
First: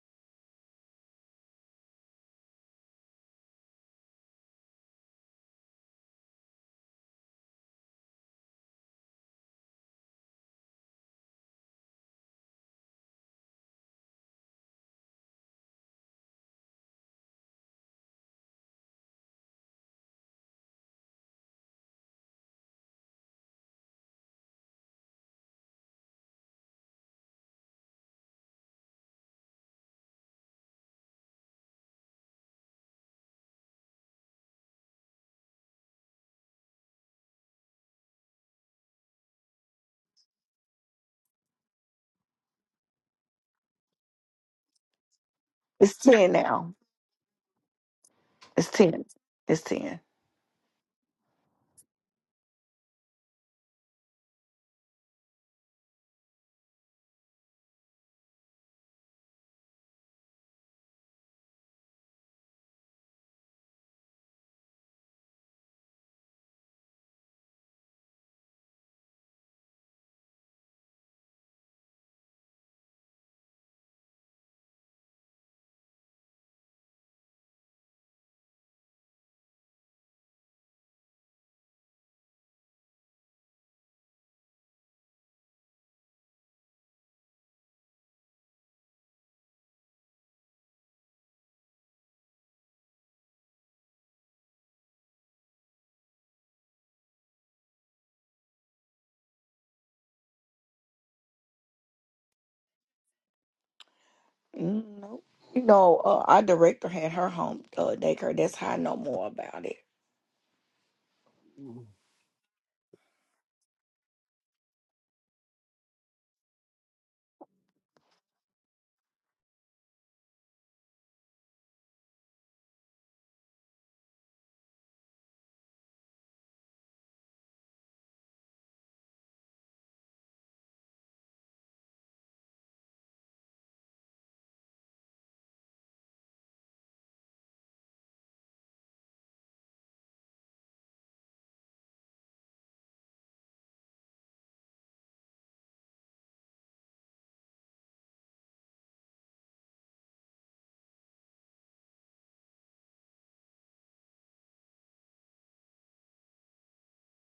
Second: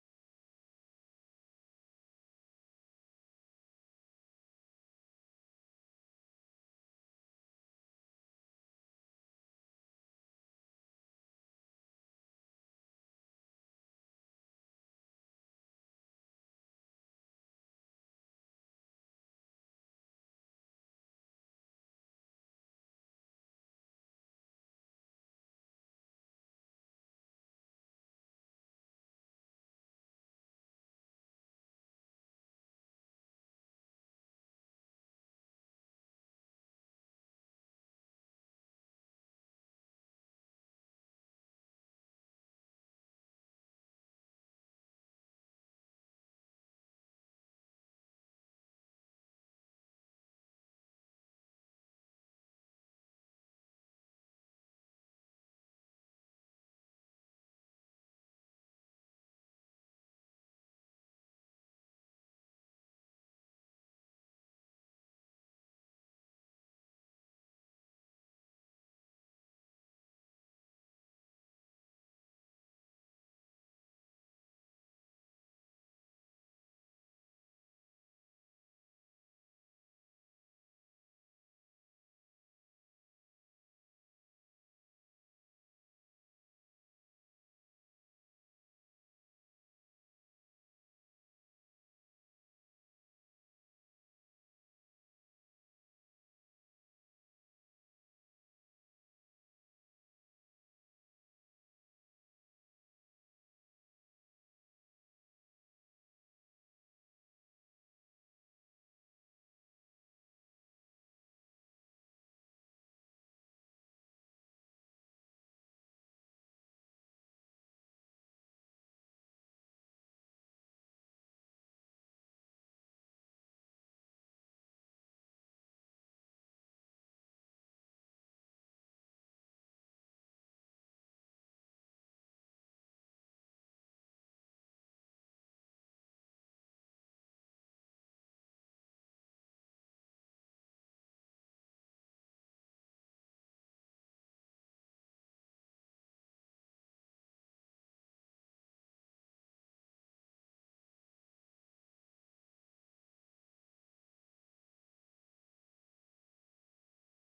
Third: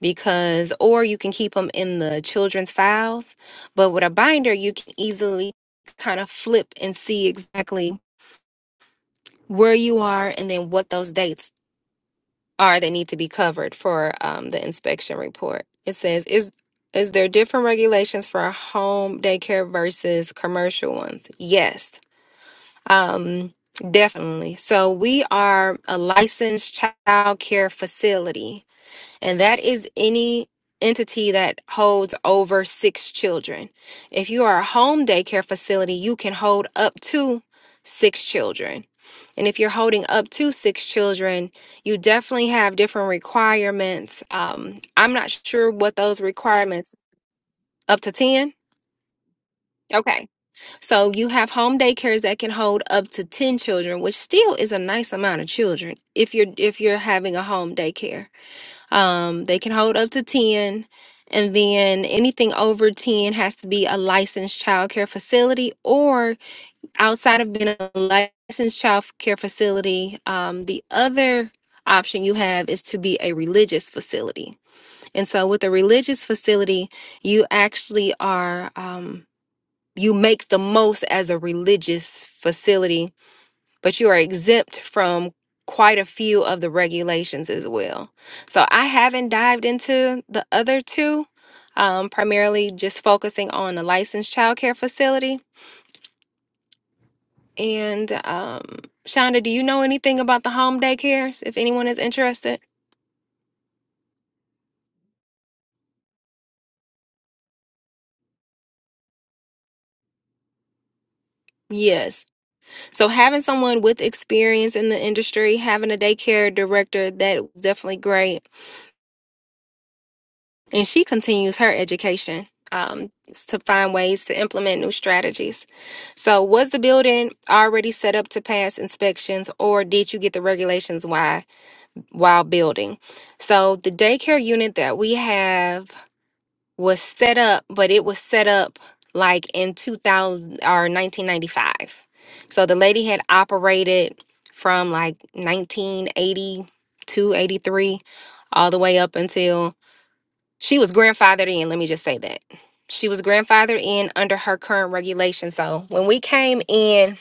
Speaker 1: because or you can keep them in the children's files but with a binder you can easily kind of flip and see exactly where you are and then what those dates are that need to be covered for um, the inspection report. It says, is is there different regulations for a home daycare versus commercial ones? Yes, um, definitely. So we are a licensed child care facility and that is any entity that holds over six children. If you are a home daycare facility, you can hold up to six children. And if you're holding up to six children, you definitely have different requirements. Um, I'm not sure what
Speaker 2: It's
Speaker 1: those
Speaker 2: 10 now.
Speaker 1: requirements up to 10.
Speaker 2: It's 10. It's 10.
Speaker 1: Okay. So you have home daycares that can hold up to 10 children, which still is a nice amount of children if you're if you're having a home daycare. Um, they can hold up to 10. And then anything over 10 has to be a licensed child care facility, or outside of being a licensed child care facility, um, the other option you have is to be a religious facility. And so, with a religious facility, you actually are, um, you make the most as a religious facility but you are exempt from quite a few of the regulations as well. So I haven't dived into the other two, um, primarily just focusing on the licensed childcare facility. And um, Shonda, do you know anything about the home daycares if anyone is interested?
Speaker 2: Mm, Nope. You know, uh, our director had her home uh, daycare. That's how I know more about it.
Speaker 1: Yes. So having someone with experience in the industry, having a daycare director, that was definitely great And she continues her education um, to find ways to implement new strategies. So, was the building already set up to pass inspections, or did you get the regulations while while building? So, the daycare unit that we have was set up, but it was set up like in 2000 or 1995. So, the lady had operated from like nineteen eighty two eighty three all the way up until she was grandfathered in, let me just say that. She was grandfathered in under her current regulation. So when we came in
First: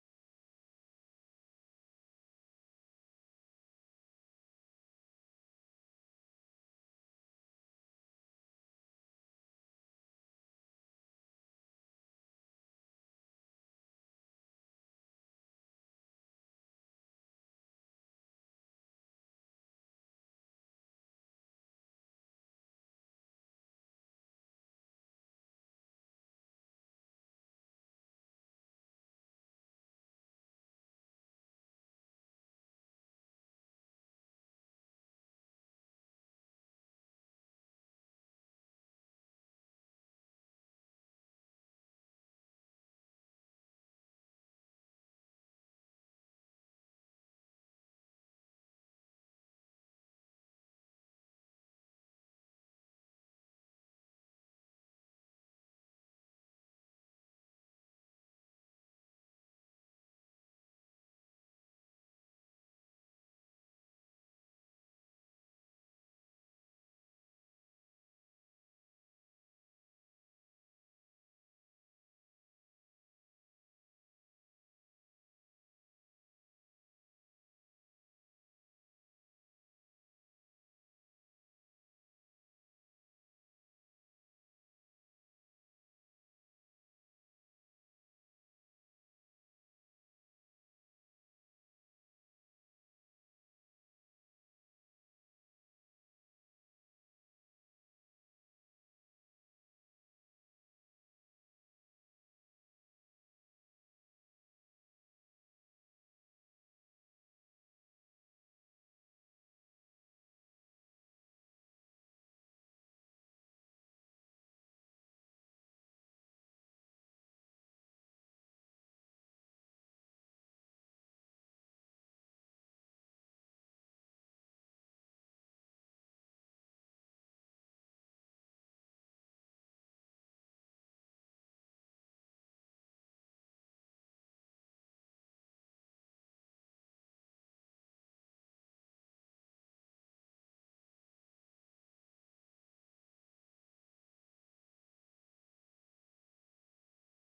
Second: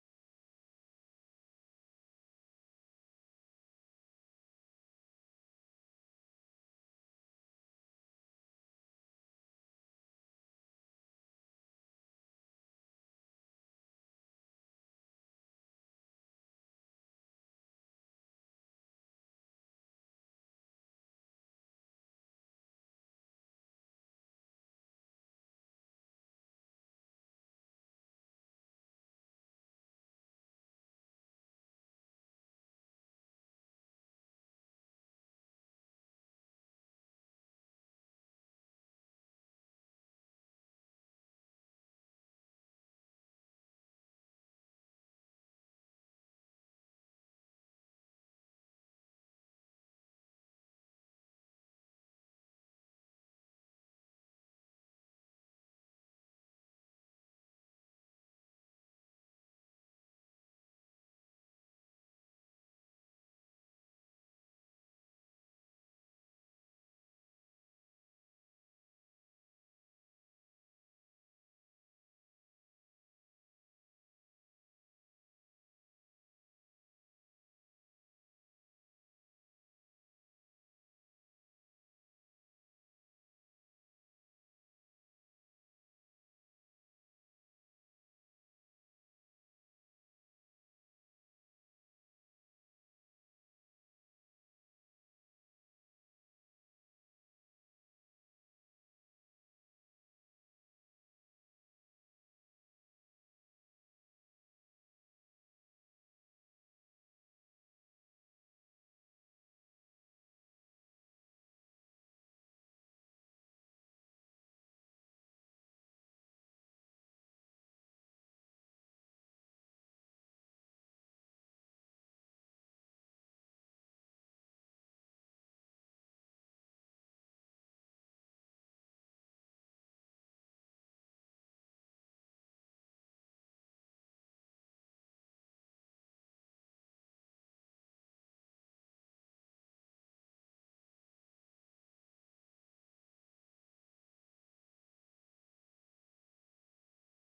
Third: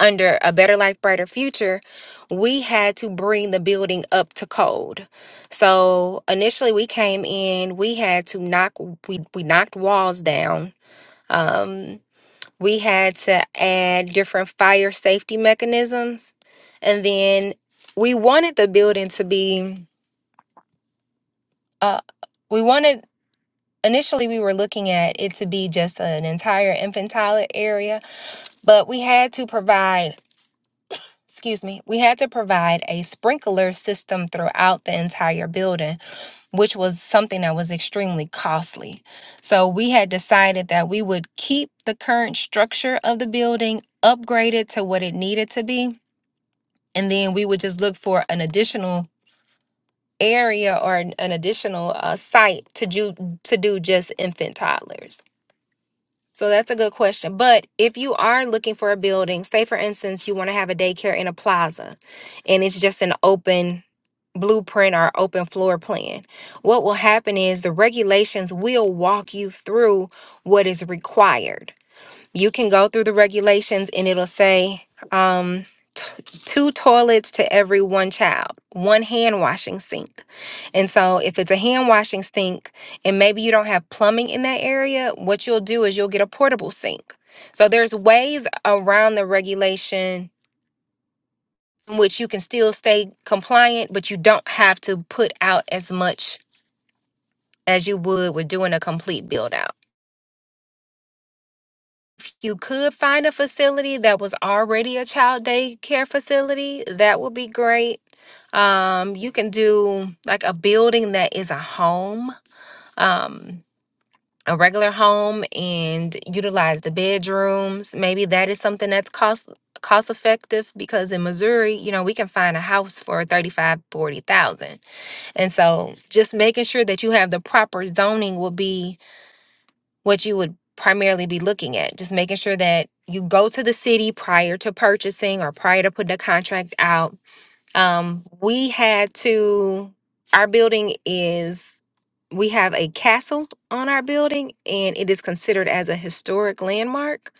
Speaker 1: under a Better Life, Brighter Future, we had to bring the building up to code. So initially we came in, we had to knock we, we knocked walls down. Um, we had to add different fire safety mechanisms. And then we wanted the building to be uh, we wanted initially we were looking at it to be just an entire infantile area, but we had to provide, excuse me, we had to provide a sprinkler system throughout the entire building, which was something that was extremely costly. So we had decided that we would keep the current structure of the building upgraded to what it needed to be, and then we would just look for an additional area or an an additional uh, site to do to do just infant toddlers So that's a good question. But if you are looking for a building, say for instance, you want to have a daycare in a plaza and it's just an open blueprint or open floor plan, what will happen is the regulations will walk you through what is required. You can go through the regulations and it'll say, um, two toilets to every one child, one hand washing sink. And so, if it's a hand washing sink and maybe you don't have plumbing in that area, what you'll do is you'll get a portable sink. So, there's ways around the regulation in which you can still stay compliant, but you don't have to put out as much as you would with doing a complete build out. you could find a facility that was already a child daycare facility, that would be great. Um, you can do like a building that is a home, um, a regular home, and utilize the bedrooms. Maybe that is something that's cost cost effective because in Missouri, you know, we can find a house for 35, 40,000. And so just making sure that you have the proper zoning will be what you would primarily be looking at. Just making sure that you go to the city prior to purchasing or prior to putting a contract out. Um, we had to, our building is, we have a castle on our building and it is considered as a historic landmark.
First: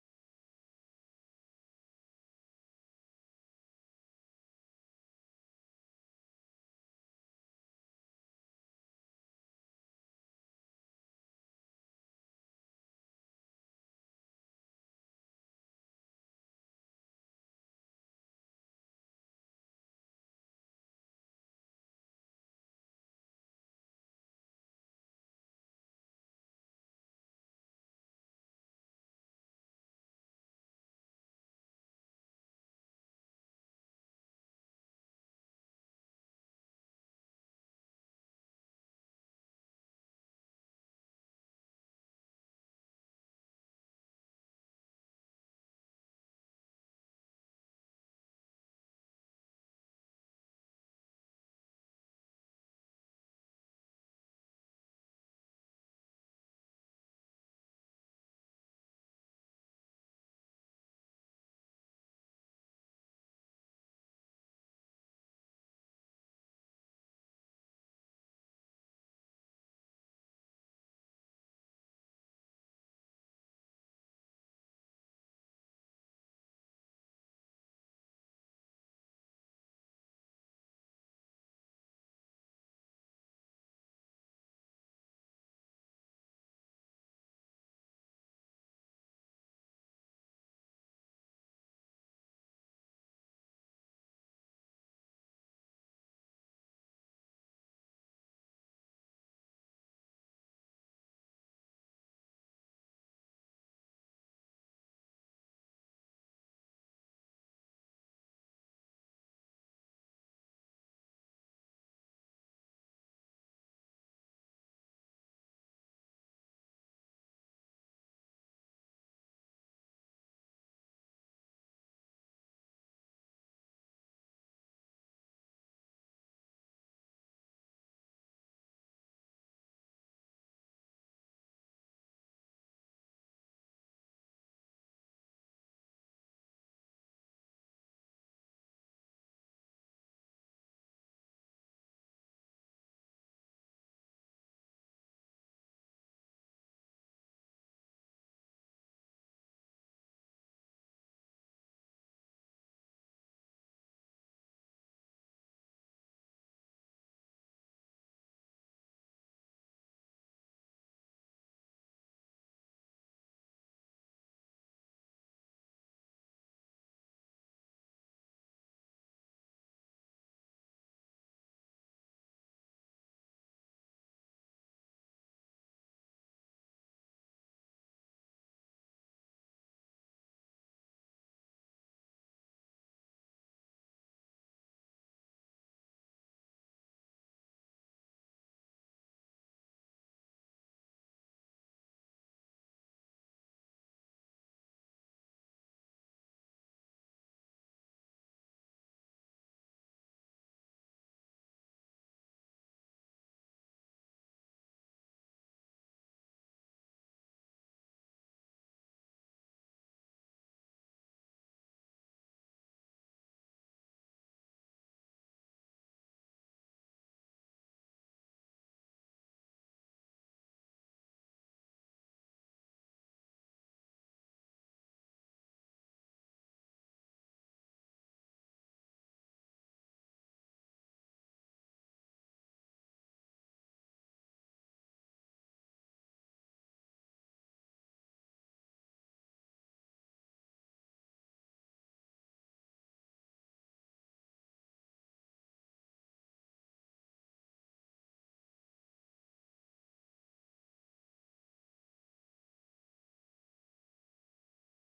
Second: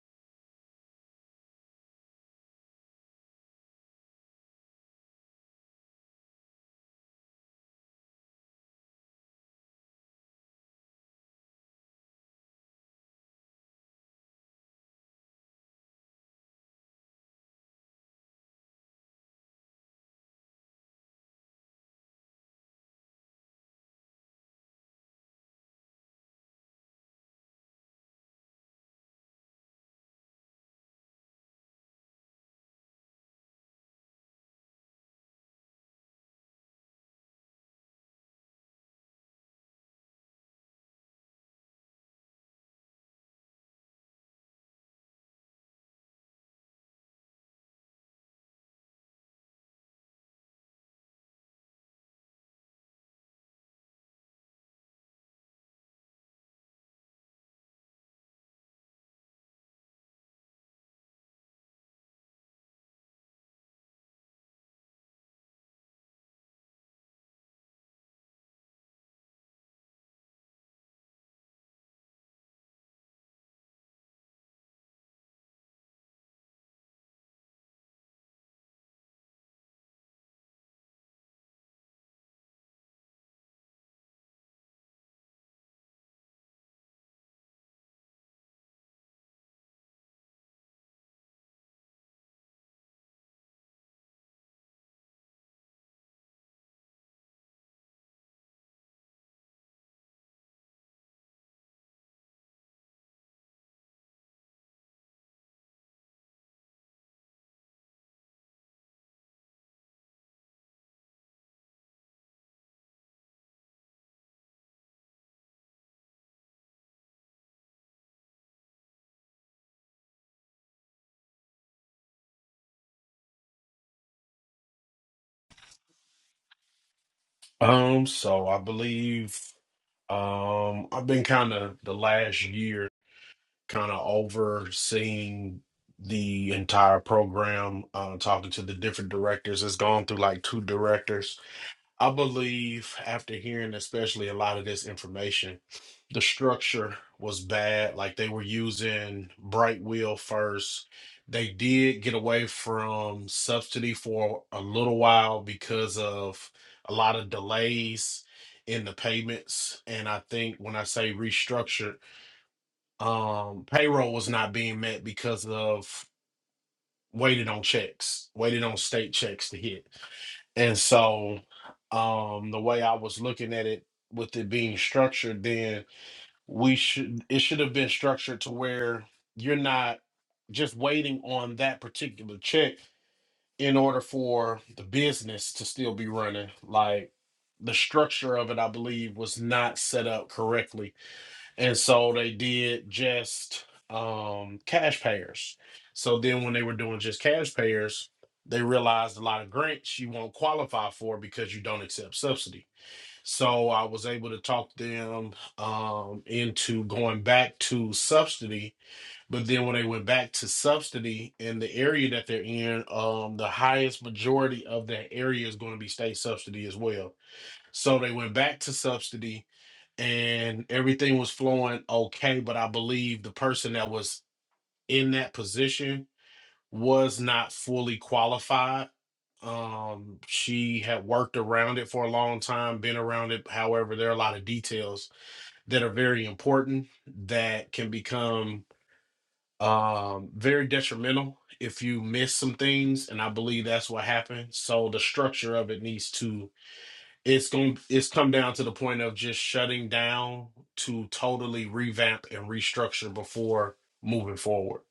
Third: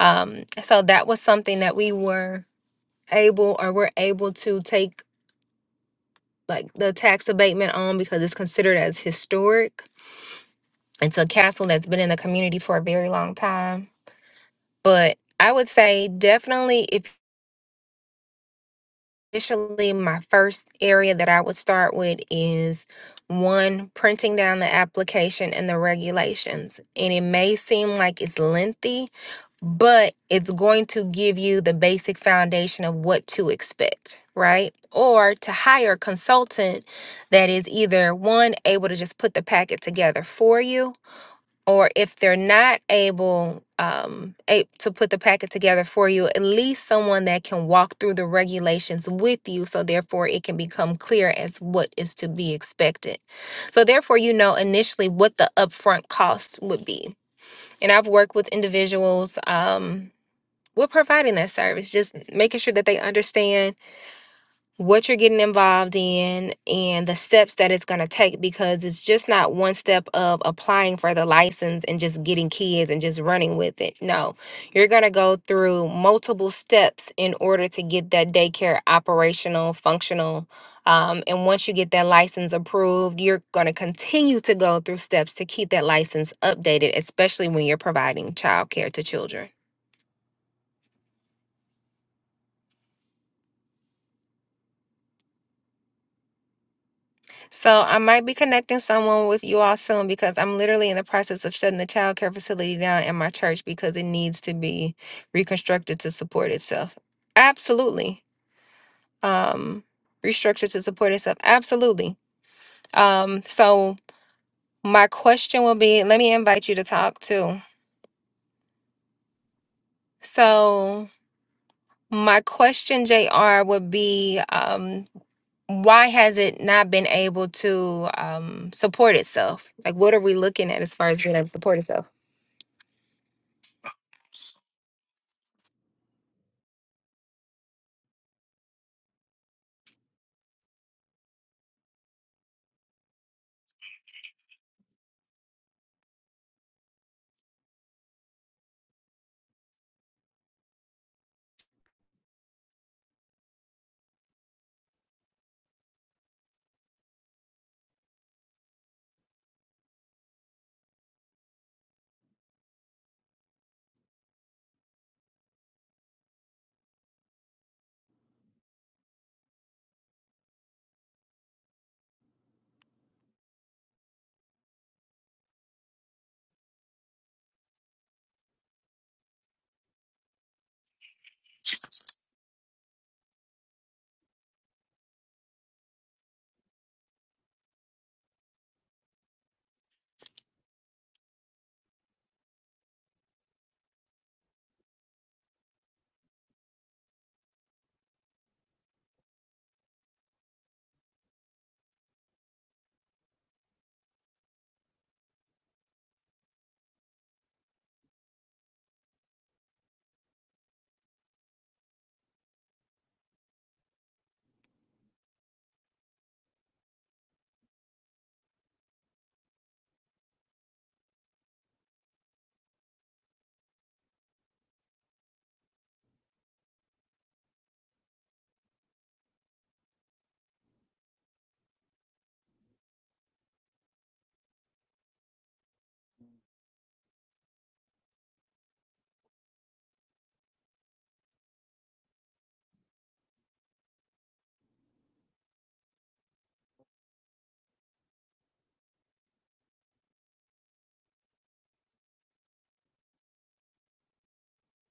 Speaker 1: Um, so that was something that we were able or were able to take like the tax abatement on because it's considered as historic. It's a castle that's been in the community for a very long time But I would say definitely if initially my first area that I would start with is one printing down the application and the regulations. And it may seem like it's lengthy, but it's going to give you the basic foundation of what to expect, right? Or to hire a consultant that is either one able to just put the packet together for you or if they're not able um, a- to put the packet together for you, at least someone that can walk through the regulations with you. So, therefore, it can become clear as what is to be expected. So, therefore, you know initially what the upfront cost would be. And I've worked with individuals um, with providing that service, just making sure that they understand what you're getting involved in and the steps that it's going to take because it's just not one step of applying for the license and just getting kids and just running with it. No, you're going to go through multiple steps in order to get that daycare operational, functional. Um, and once you get that license approved, you're going to continue to go through steps to keep that license updated, especially when you're providing childcare to children. So I might be connecting someone with you all soon because I'm literally in the process of shutting the child care facility down in my church because it needs to be reconstructed to support itself. Absolutely. Um restructured to support itself. Absolutely. Um so my question will be let me invite you to talk too. So my question JR would be um why has it not been able
Speaker 3: Um,
Speaker 1: to
Speaker 3: so I
Speaker 1: um support
Speaker 3: believe
Speaker 1: itself? Like what are we looking at
Speaker 3: um
Speaker 1: as
Speaker 3: I've
Speaker 1: far as
Speaker 3: been
Speaker 1: being able to
Speaker 3: kind of
Speaker 1: support
Speaker 3: the
Speaker 1: itself?
Speaker 3: last year kind of overseeing the entire program, uh, talking to the different directors. It's gone through like two directors. I believe after hearing especially a lot of this information, the structure was bad. Like they were using Bright Wheel first. They did get away from subsidy for a little while because of a lot of delays in the payments. And I think when I say restructured, um, payroll was not being met because of waited on checks, waited on state checks to hit. And so um the way I was looking at it with it being structured, then we should it should have been structured to where you're not just waiting on that particular check in order for the business to still be running. Like the structure of it, I believe, was not set up correctly and so they did just um, cash payers. So then when they were doing just cash payers, they realized a lot of grants you won't qualify for because you don't accept subsidy. So I was able to talk them um, into going back to subsidy. But then when they went back to subsidy in the area that they're in, um, the highest majority of that area is going to be state subsidy as well. So they went back to subsidy and everything was flowing okay. But I believe the person that was in that position was not fully qualified. Um, she had worked around it for a long time, been around it. However, there are a lot of details that are very important that can become um, very detrimental if you miss some things. And I believe that's what happened. So the structure of it needs to it's going to it's come down to the point of just shutting down to totally revamp and restructure before moving forward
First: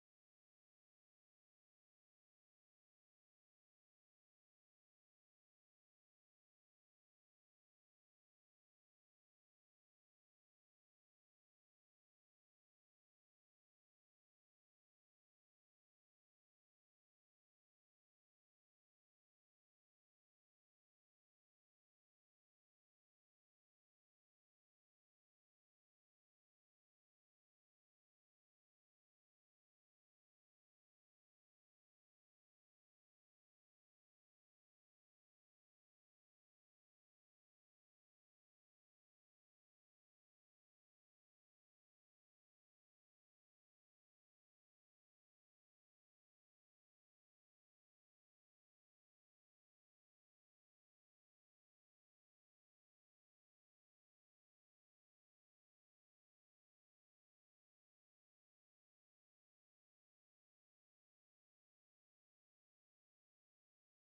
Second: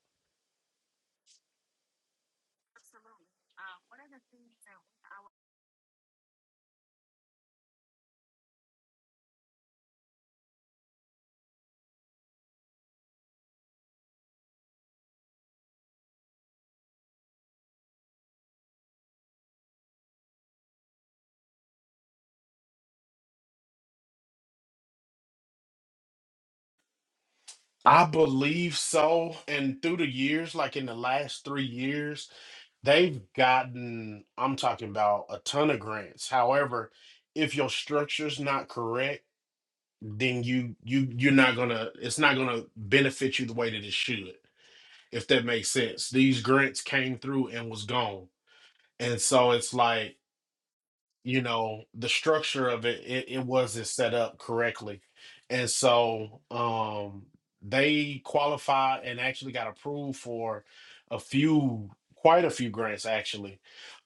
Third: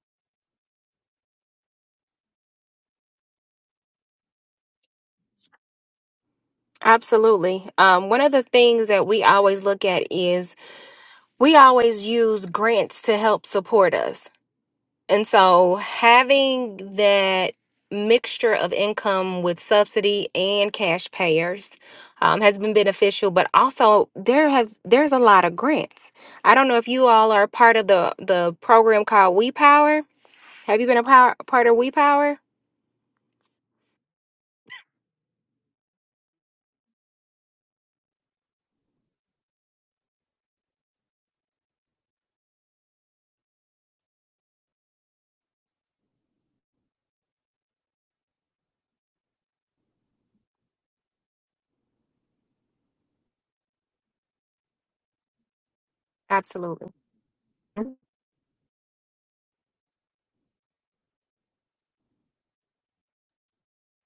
Speaker 1: Absolutely. Um, one of the things that we always look at is we always use grants to help support us. And so having that mixture of income with subsidy and cash payers um, has been beneficial, but also there has there's a lot of grants. I don't know if you all are part of
Speaker 3: i
Speaker 1: the the
Speaker 3: believe
Speaker 1: program called
Speaker 3: so
Speaker 1: We
Speaker 3: and through
Speaker 1: Power.
Speaker 3: the years like
Speaker 1: Have you
Speaker 3: in the
Speaker 1: been a power,
Speaker 3: last three
Speaker 1: part of We
Speaker 3: years
Speaker 1: Power?
Speaker 3: they've gotten i'm talking about a ton of grants however if your structure's not correct then you you you're not gonna it's not gonna benefit you the way that it should if that makes sense these grants came through and was gone and so it's like you know the structure of it, it it wasn't set up correctly and so
Speaker 1: Absolutely.
Speaker 3: um they qualified and actually got approved for a few quite a few grants actually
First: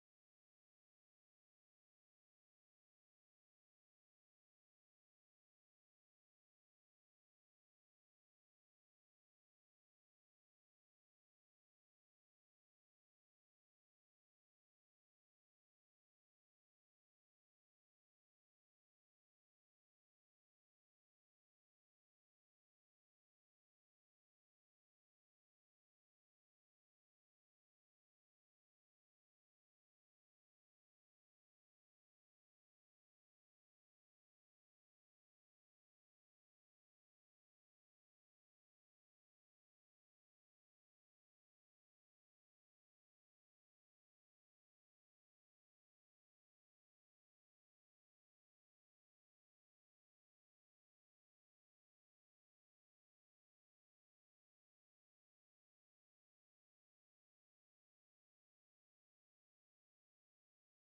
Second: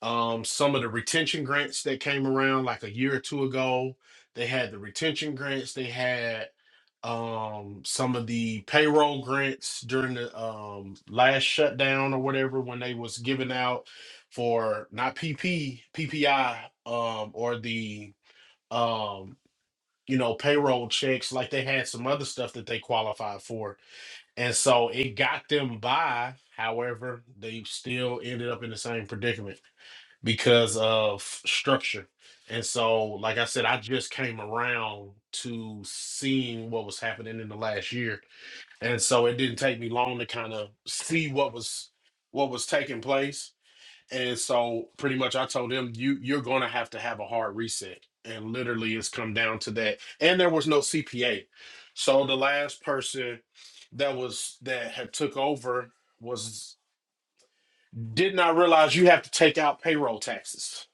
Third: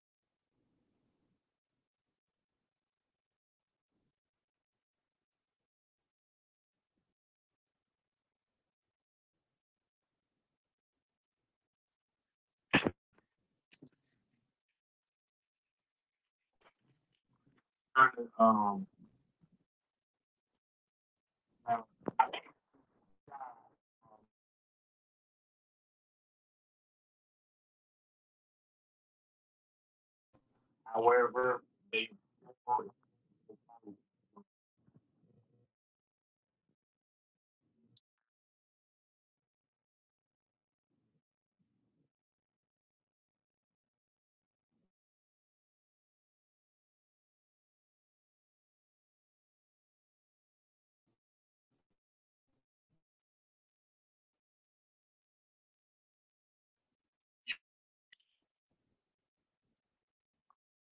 Speaker 3: um some of the retention grants that came around like a year or two ago they had the retention grants they had um some of the payroll grants during the um last shutdown or whatever when they was giving out for not PP, PPI, um, or the um, you know, payroll checks, like they had some other stuff that they qualified for. And so it got them by. However, they still ended up in the same predicament because of structure. And so, like I said, I just came around to seeing what was happening in the last year. And so it didn't take me long to kind of see what was what was taking place and so pretty much I told him you you're going to have to have a hard reset. And literally it's come down to that. And there was no CPA. So the last person that was that had took over was did not realize you have to take out payroll taxes.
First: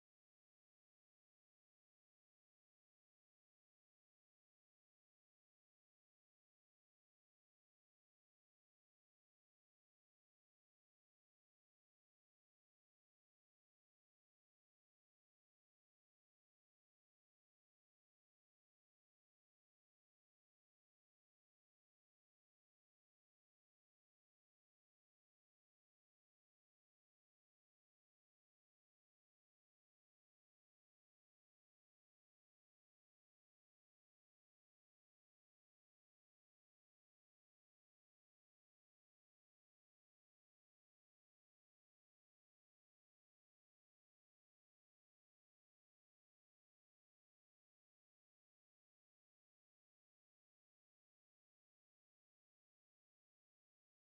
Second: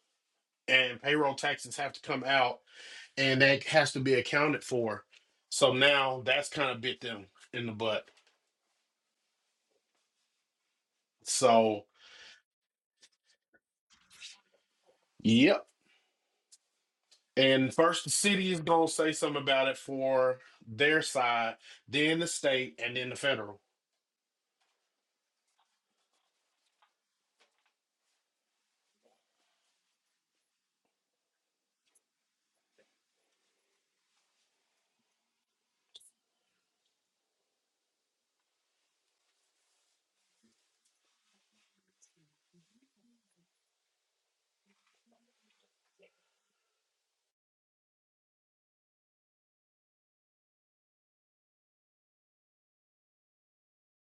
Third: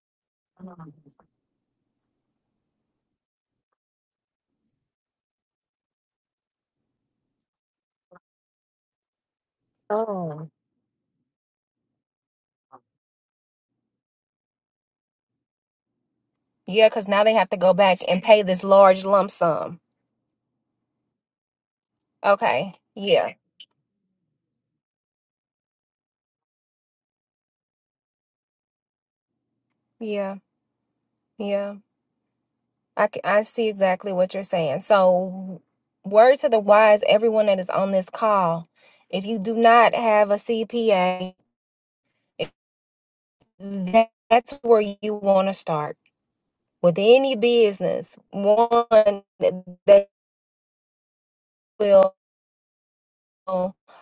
Speaker 3: And payroll taxes have to come out and that has to be accounted for. So now that's kind of bit them in the butt.
Speaker 1: Oh.
Speaker 3: So yep
Speaker 1: Yeah, because now they have to
Speaker 3: And
Speaker 1: go back
Speaker 3: first, the
Speaker 1: and pay
Speaker 3: city is
Speaker 1: this
Speaker 3: going to
Speaker 1: large
Speaker 3: say
Speaker 1: lump
Speaker 3: something about
Speaker 1: sum.
Speaker 3: it for their side, then the
Speaker 1: Okay.
Speaker 3: state, and then the
Speaker 1: Yeah.
Speaker 3: federal.
Speaker 1: Yeah. Yeah. I, c- I see exactly what you're saying. So, word to the wise, everyone that is on this call, if you do not have a CPA, if that, that's where you want to start with any business. One that that will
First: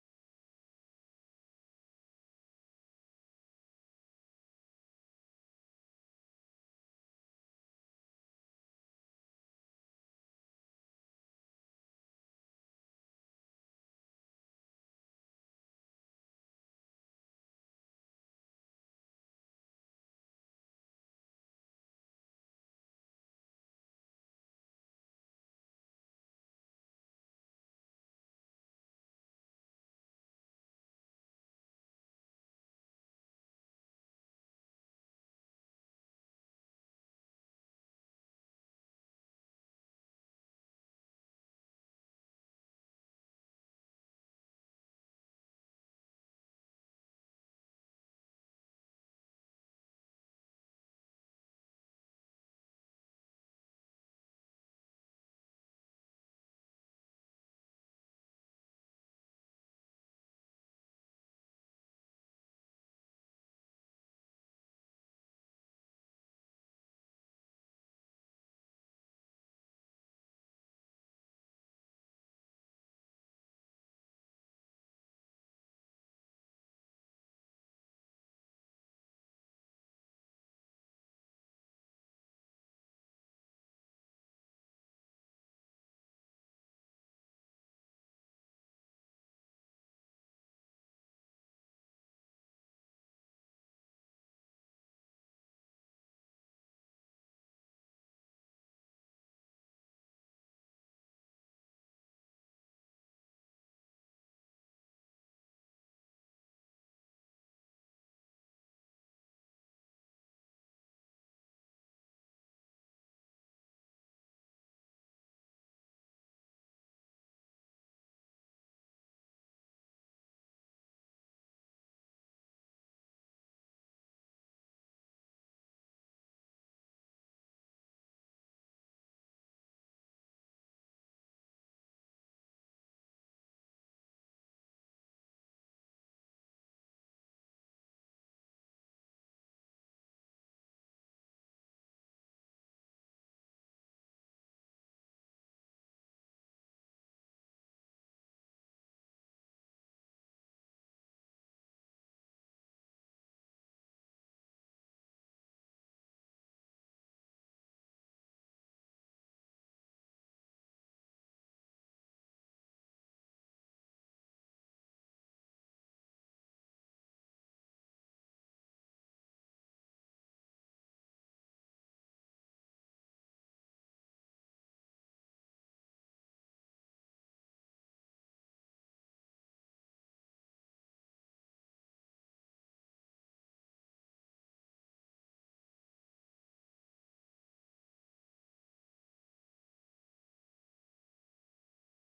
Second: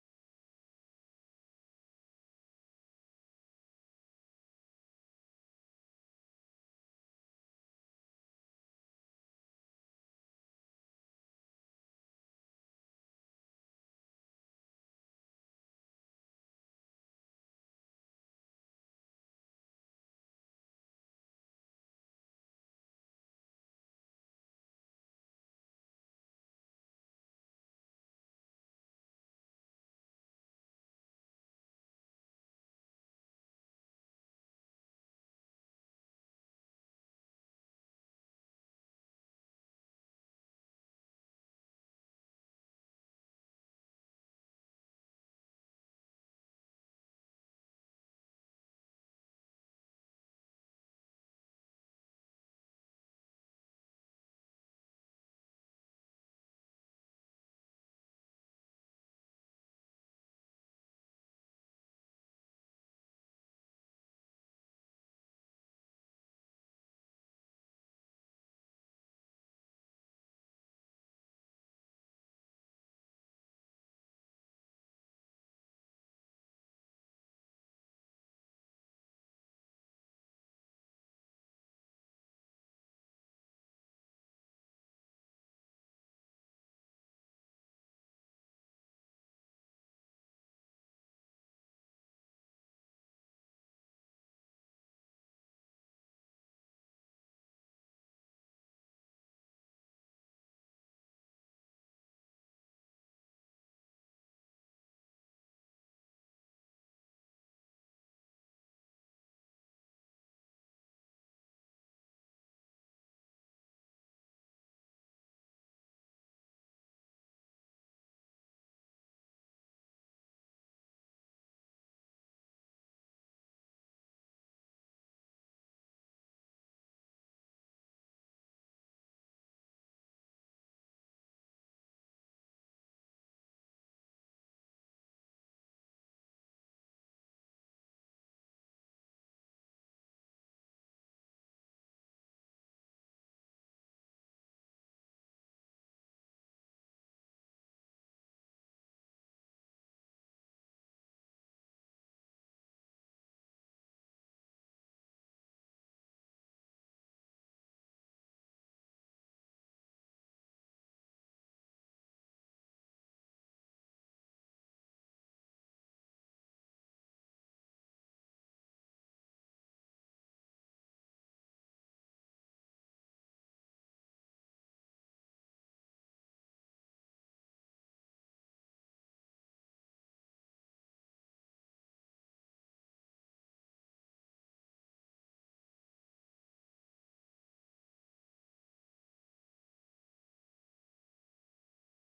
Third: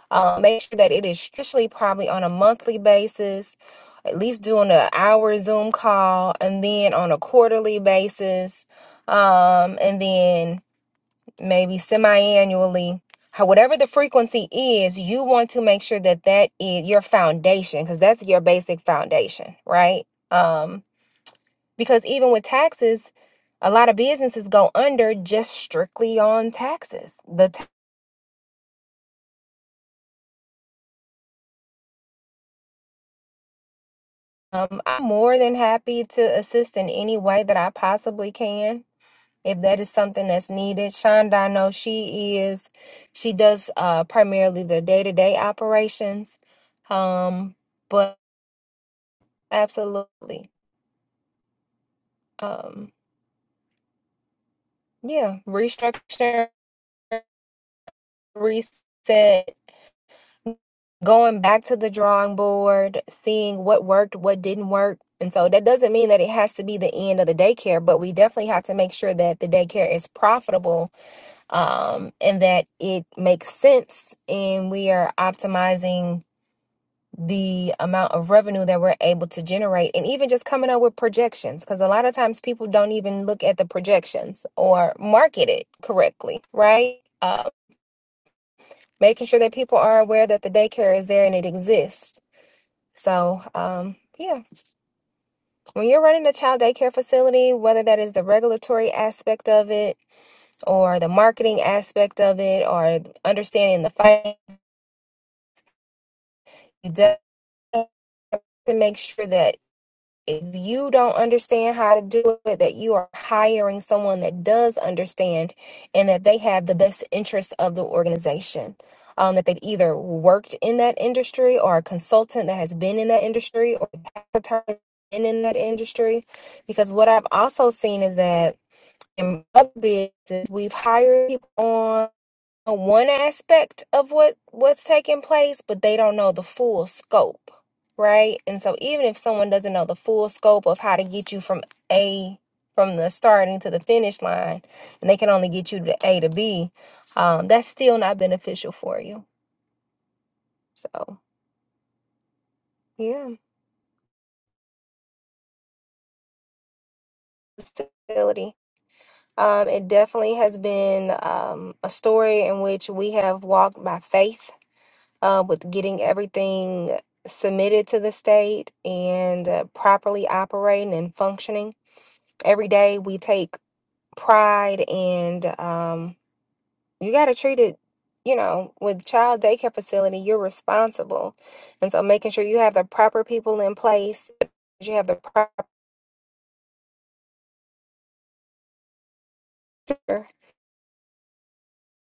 Speaker 1: uh, make sure that it is strictly probably on a monthly basis, at least doing an hour Zoom call, and then on a quarterly basis. Um, and then maybe semi-annually how whatever the frequency is you want to make sure that that is your foundation because that's your basic foundation right um because even with taxes a lot of businesses go under just strictly on taxes the ta- um, i'm more than happy to assist in any way that i possibly can if that is something that's needed shonda i know she is she does uh primarily the day-to-day operations um but Absolutely. Um, yeah, restructure, reset, going back to the drawing board, seeing what worked, what didn't work. And so that doesn't mean that it has to be the end of the daycare, but we definitely have to make sure that the daycare is profitable um, and that it makes sense and we are optimizing the amount of revenue that we're able to generate and even just coming up with projections because a lot of times people don't even look at the projections or market it correctly right uh, making sure that people are aware that the daycare is there and it exists so um, yeah when you're running a child daycare facility whether that is the regulatory aspect of it or the marketing aspect of it or understanding the finance to make sure that if you don't understand how to do it, that you are hiring someone that does understand and that they have the best interests of the organization. Um, that they've either worked in that industry or a consultant that has been in that industry or has been in that industry. Because what I've also seen is that in other businesses, we've hired people on know one aspect of what what's taking place but they don't know the full scope right and so even if someone doesn't know the full scope of how to get you from a from the starting to the finish line and they can only get you to a to b um, that's still not beneficial for you so yeah facility um, it definitely has been um, a story in which we have walked by faith uh, with getting everything submitted to the state and uh, properly operating and functioning. Every day we take pride, and um, you got to treat it, you know, with child daycare facility, you're responsible. And so making sure you have the proper people in place, you have the proper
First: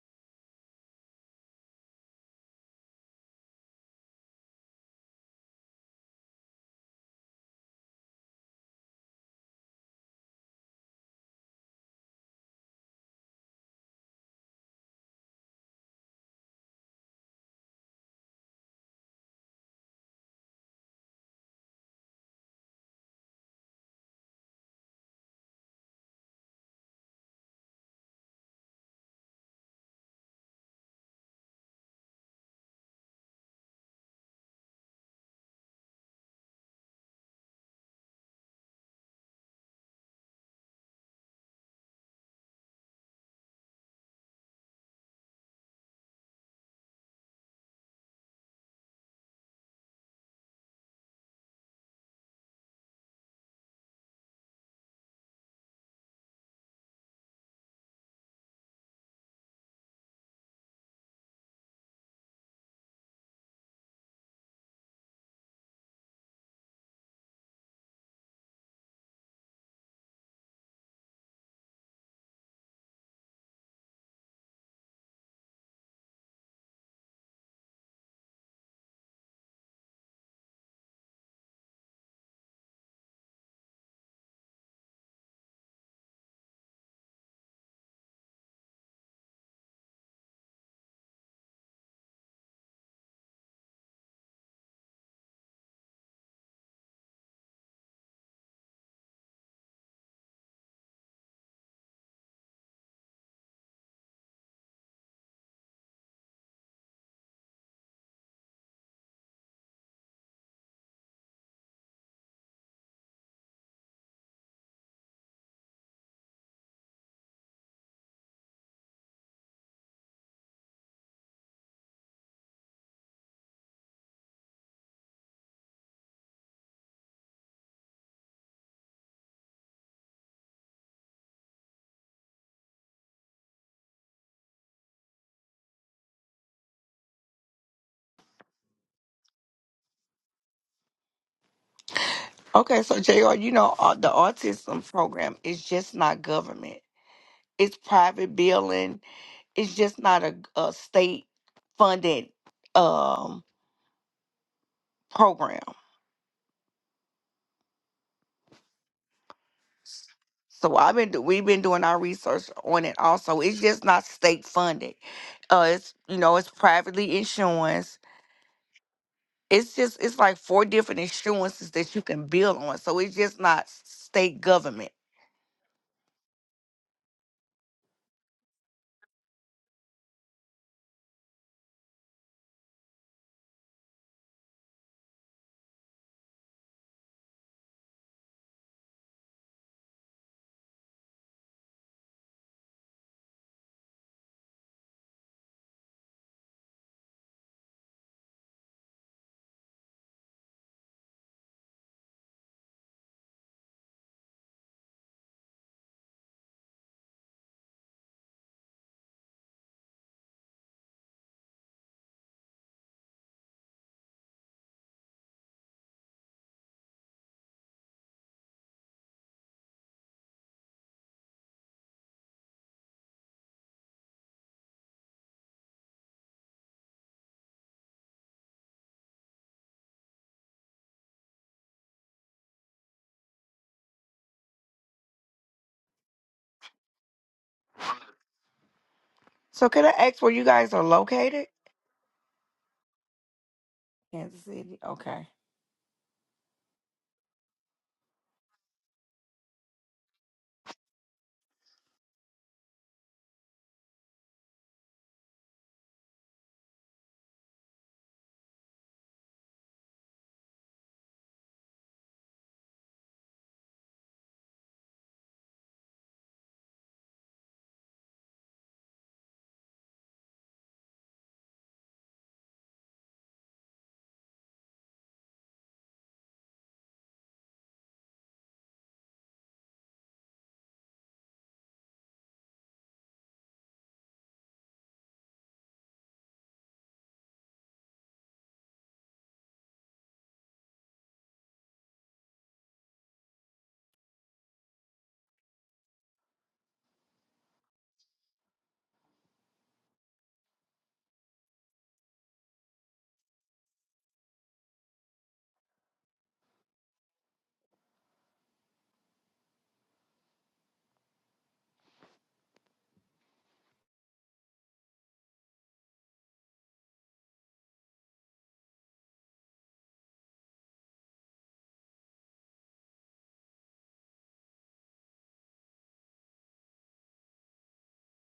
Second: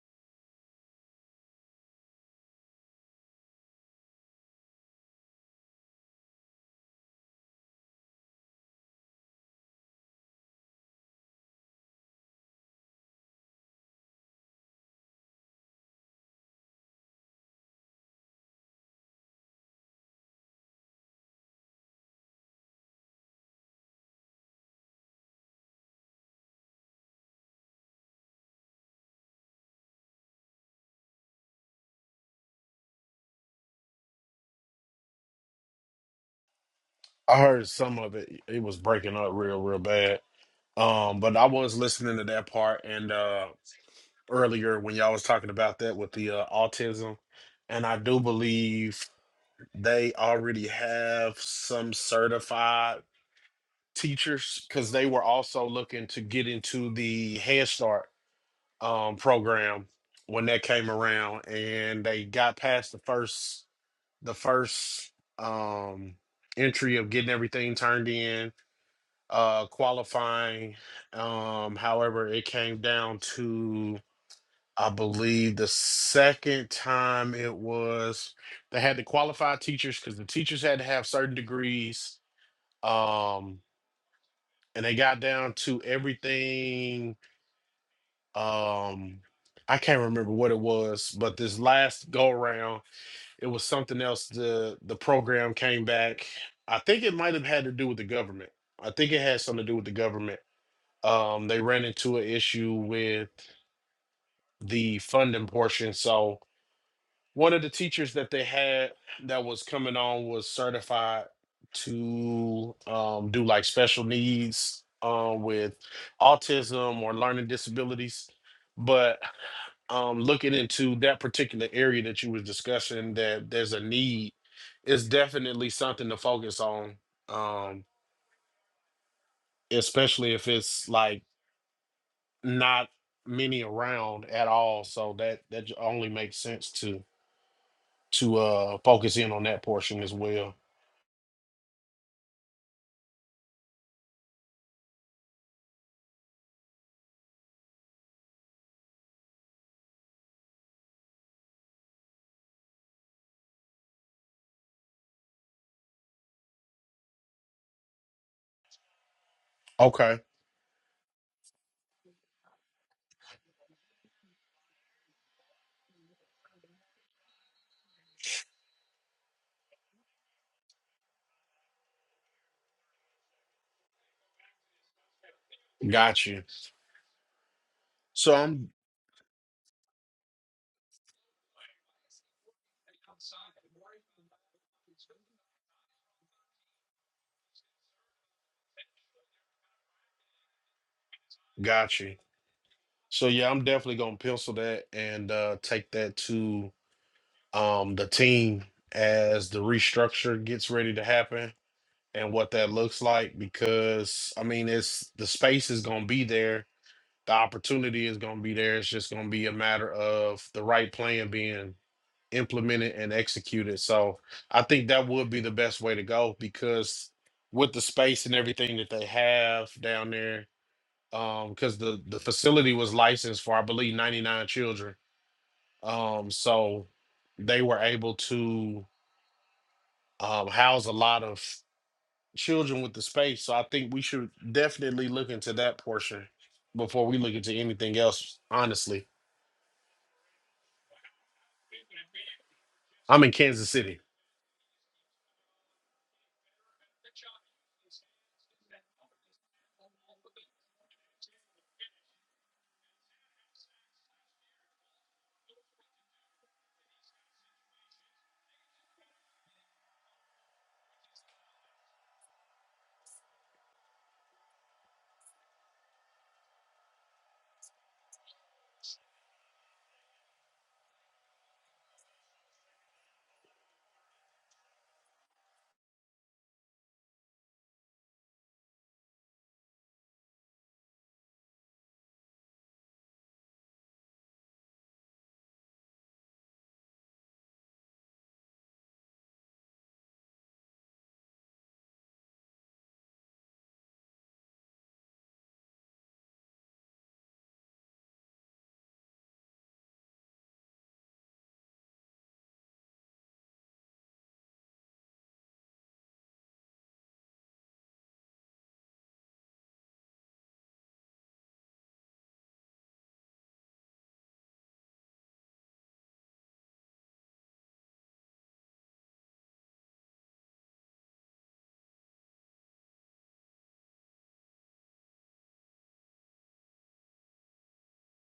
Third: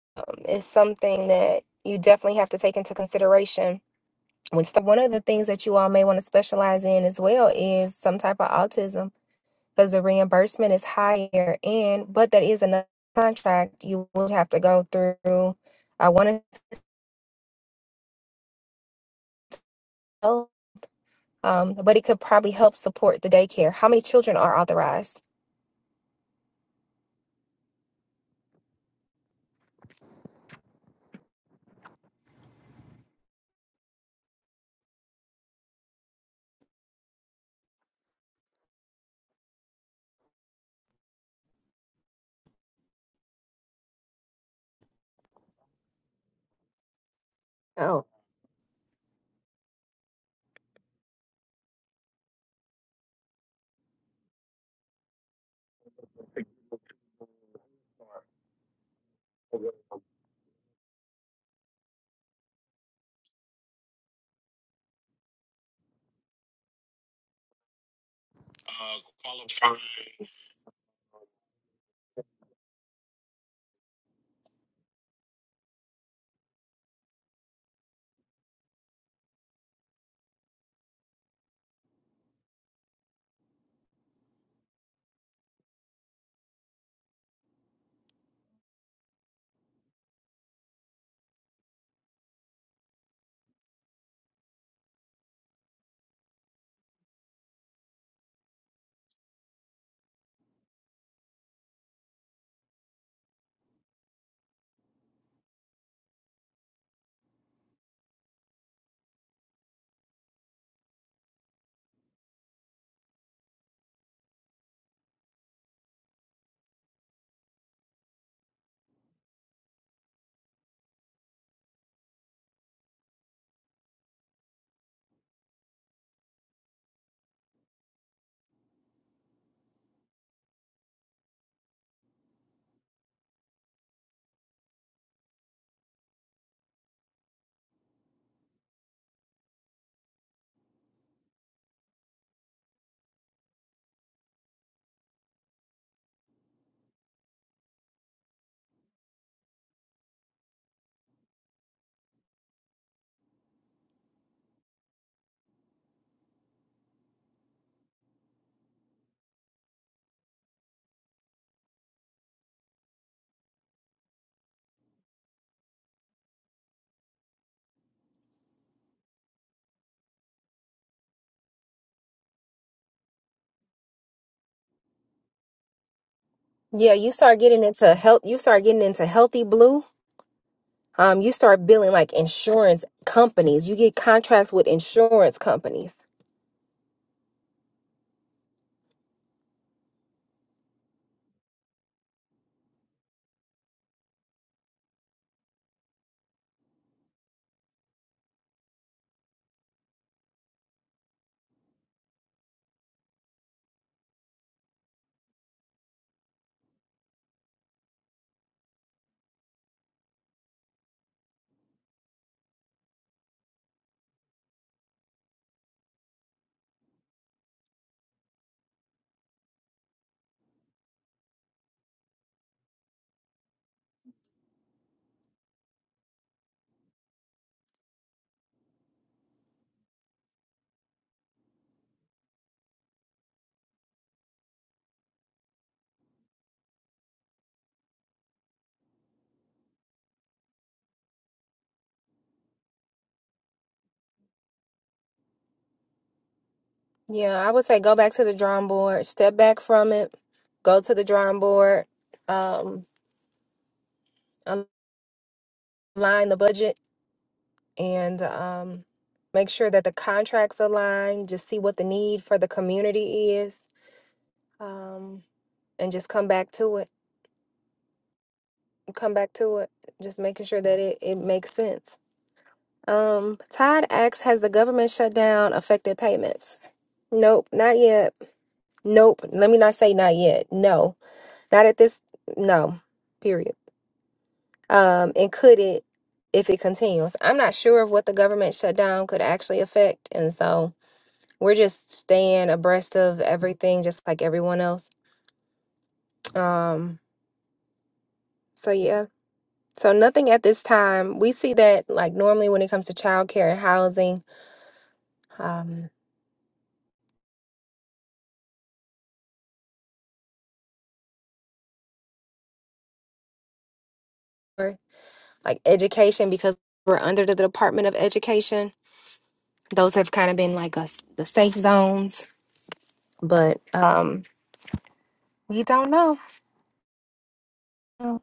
Speaker 1: um, is something that you definitely have to take into consideration. Which one of the things that you all may want to specialize in as well is some type of autism because the reimbursement is higher and but that is another contract you would have to go through i want to tell um but it could probably help support the daycare how many children are authorized
Speaker 3: I heard some of it. It was breaking up real, real bad. Um, but I was listening to that part and uh earlier when y'all was talking about that with the uh, autism, and I
Speaker 1: Oh,
Speaker 3: do believe they already have some certified teachers because they were also looking to get into the Head Start um, program when that came around, and they got past the first the first um, entry of getting everything turned in, uh, qualifying. Um, however, it came down to I believe the second time it was they had to qualify teachers because the teachers had to have certain degrees. Um, and they got down to everything um I can't remember what it was, but this last go round, it was something else. The the program came back. I think it might have had to do with the government. I think it had something to do with the government. Um, they ran into an issue with the funding portion, so one of the teachers that they had that was coming on was certified to um, do like special needs um, with autism or learning disabilities but um, looking into that particular area that you was discussing that there's a need is definitely something to focus on um, especially if it's like not many around at all so that that j- only makes sense to. to uh focus in on that portion as well.
Speaker 2: Okay, so JR, you know, uh, the autism program is just not government. It's private billing. It's just not a, a state funded um, program.
Speaker 3: Okay.
Speaker 2: So I've been do- we've been doing our research on it also. It's just not state funded. Uh, it's you know it's privately insurance. It's just it's like four different insurances that you can build on. So it's just not state government.
Speaker 3: Got you.
Speaker 1: yeah you start getting into health
Speaker 3: So
Speaker 1: you start
Speaker 3: I'm
Speaker 1: getting into healthy blue Um, you start billing like insurance companies. You get contracts with insurance companies.
Speaker 3: got you. So yeah, I'm definitely gonna pencil that and uh take that to um the team as the restructure gets ready to happen and what that looks like because I mean it's the space is gonna be there, the opportunity is gonna be there. It's just gonna be a matter of the right plan being implemented and executed. So I think that would be the best way to go because with the space and everything that they have down there, um, because the the facility was licensed for I believe 99 children. Um, so they were able to um, house a lot of children with the space. So I think we should definitely look into that portion before we look into anything else. Honestly,
Speaker 2: So can I ask where you guys are located?
Speaker 3: I'm in Kansas City.
Speaker 2: Kansas City. Okay.
Speaker 1: Yeah, I would say go back to the drawing board, step back from it, go to the drawing board, um, align the budget. and um, make sure that the contracts align, just see what the need for the community is, um, and just come back to it. Come back to it, just making sure that it, it makes sense. Um, Todd asks, has the government shutdown affected payments? Nope, not yet. Nope. Let me not say not yet. No, not at this. No, period. Um, and could it if it continues? I'm not sure of what the government shutdown could actually affect, and so we're just staying abreast of everything just like everyone else um so yeah so nothing at this time we see that like normally when it comes to childcare and housing um or like education because we're under the department of education those have kind of been like us the safe zones but um we don't know Um,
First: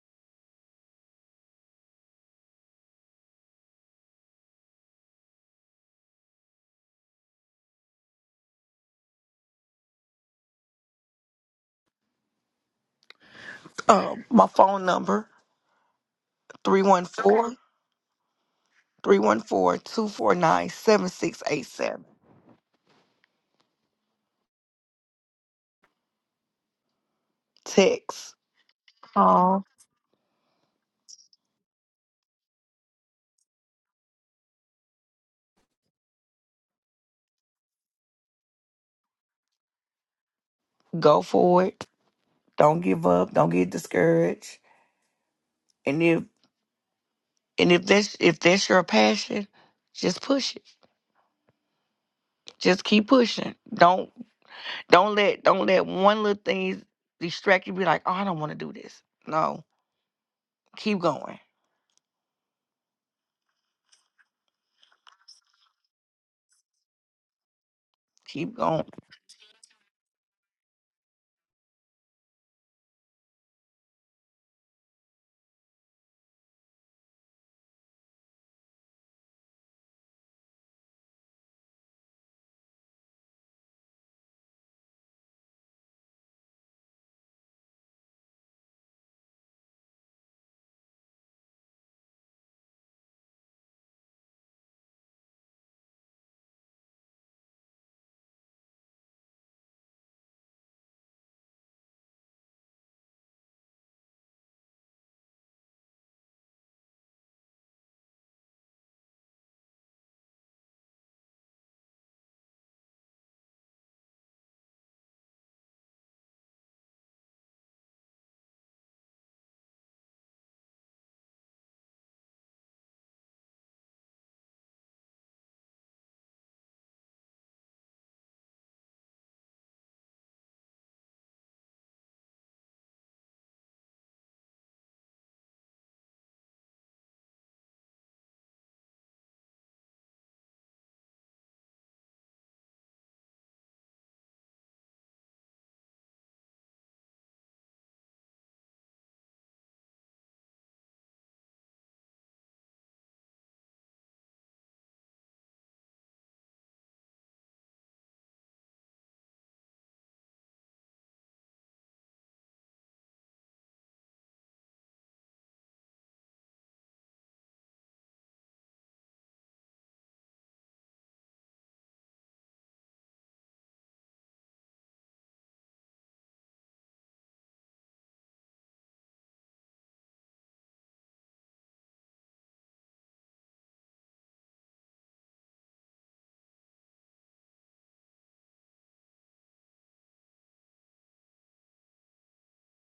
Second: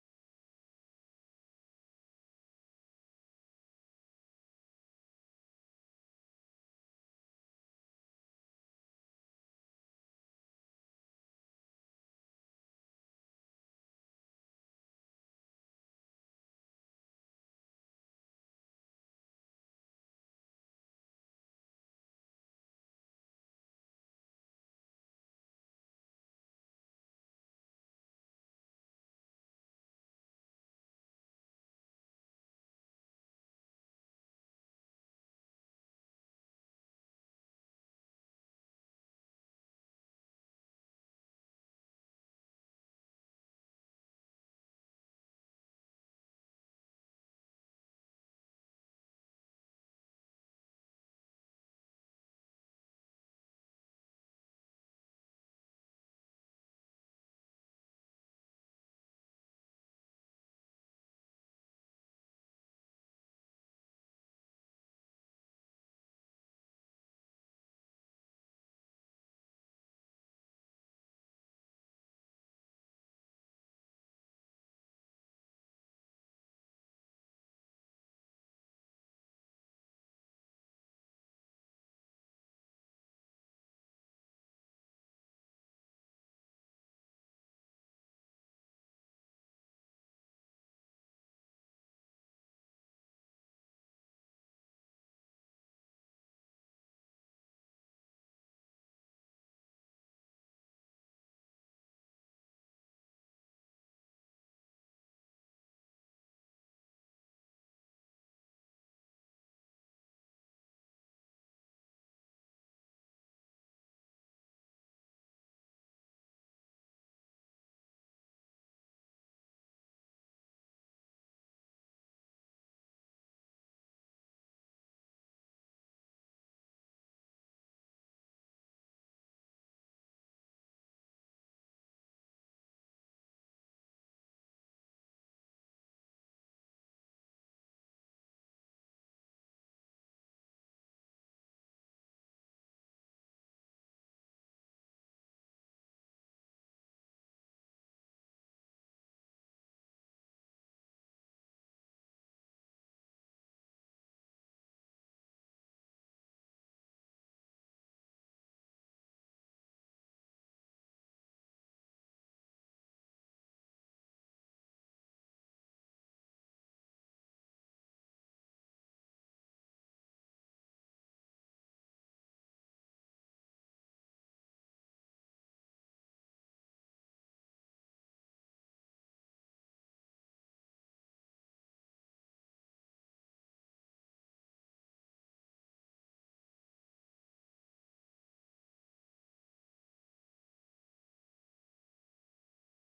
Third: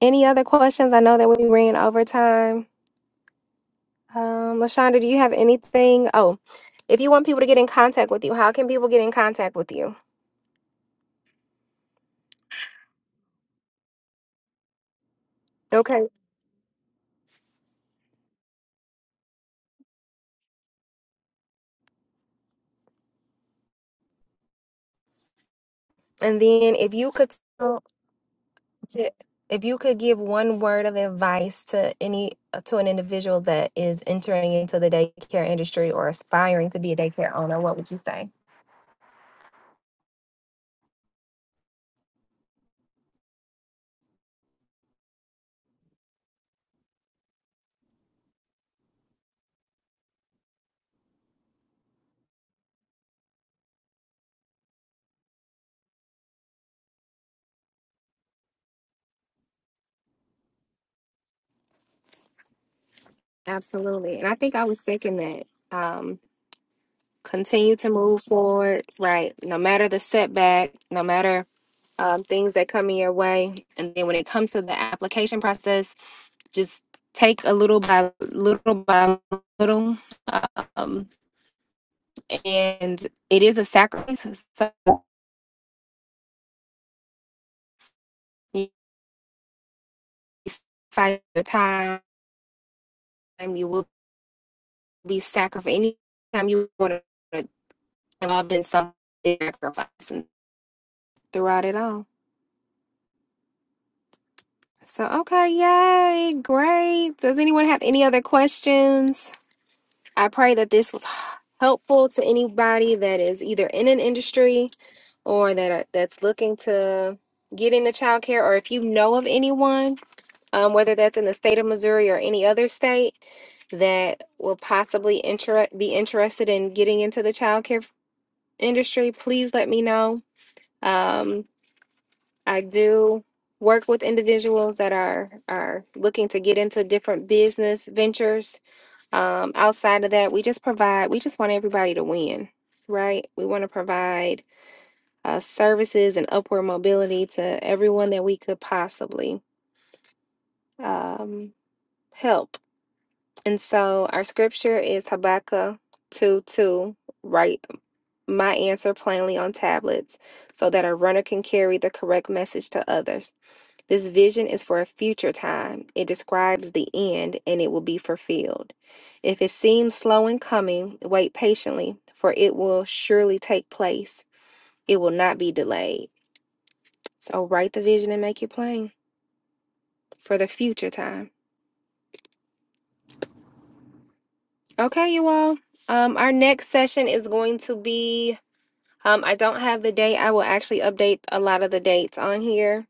Speaker 1: any other questions i know that we ran over time um lashonda do you have anything oh if you want people to get in contact with you how can people get in contact with you
Speaker 2: Um, my phone number
Speaker 1: Okay.
Speaker 2: three one four three one four two four nine seven six eight seven.
Speaker 1: And then if you could tell
Speaker 2: Text.
Speaker 1: to, if
Speaker 2: Call.
Speaker 1: you could give one word of advice to any uh, to an individual that is entering into the daycare industry or aspiring to be a daycare owner, what would you say?
Speaker 2: Go for it. Don't give up. Don't get discouraged. And if And if that's if that's your passion, just push it. Just keep pushing. Don't don't let don't let one little thing distract you. Be like, oh, I don't want to do this. No, keep going.
Speaker 1: Absolutely. And I think I was second that. Um, continue to move
Speaker 2: Keep
Speaker 1: forward,
Speaker 2: going.
Speaker 1: right? No matter the setback, no matter um, things that come in your way. And then when it comes to the application process, just take a little by little by little. Um, and it is a sacrifice. So you sacrifice your time, you will be sacrificed. Anytime you want to involved in some sacrifice throughout it all. So, okay, yay, great. Does anyone have any other questions? I pray that this was helpful to anybody that is either in an industry or that are, that's looking to get into childcare, or if you know of anyone, um, whether that's in the state of Missouri or any other state that will possibly inter- be interested in getting into the childcare industry, please let me know. Um, I do work with individuals that are are looking to get into different business ventures. Um, outside of that, we just provide. We just want everybody to win, right? We want to provide uh, services and upward mobility to everyone that we could possibly um, help. And so our scripture is Habakkuk two two. Write my answer plainly on tablets, so that a runner can carry the correct message to others. This vision is for a future time. It describes the end and it will be fulfilled. If it seems slow in coming, wait patiently, for it will surely take place. It will not be delayed. So write the vision and make it plain for the future time. Okay, you all. Um, our next session is going to be. Um, I don't have the date. I will actually update a lot of the dates on here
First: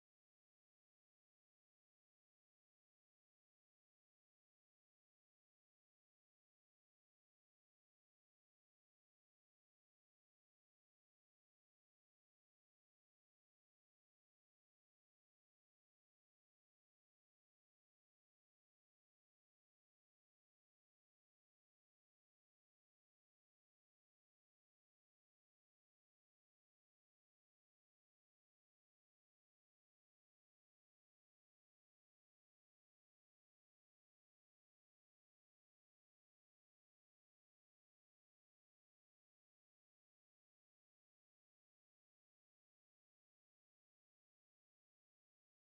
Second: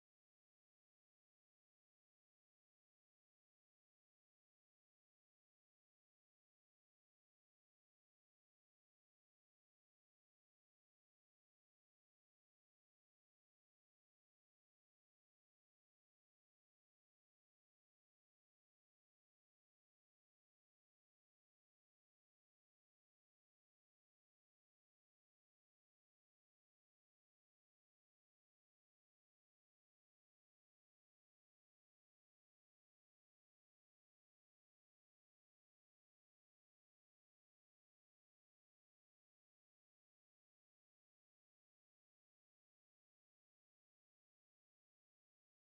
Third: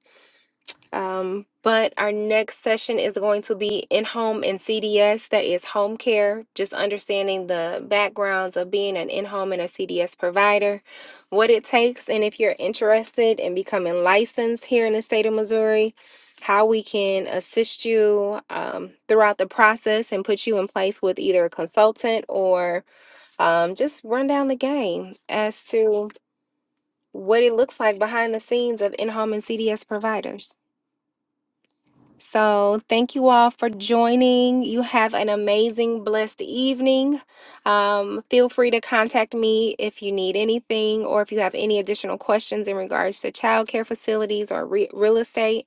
Speaker 1: Um, but our next session is going to be in home and CDS, that is home care, just understanding the backgrounds of being an in home and a CDS provider, what it takes, and if you're interested in becoming licensed here in the state of Missouri, how we can assist you um, throughout the process and put you in place with either a consultant or um, just run down the game as to what it looks like behind the scenes of in home and CDS providers. So, thank you all for joining. You have an amazing, blessed evening. Um, feel free to contact me if you need anything or if you have any additional questions in regards to childcare facilities or re- real estate.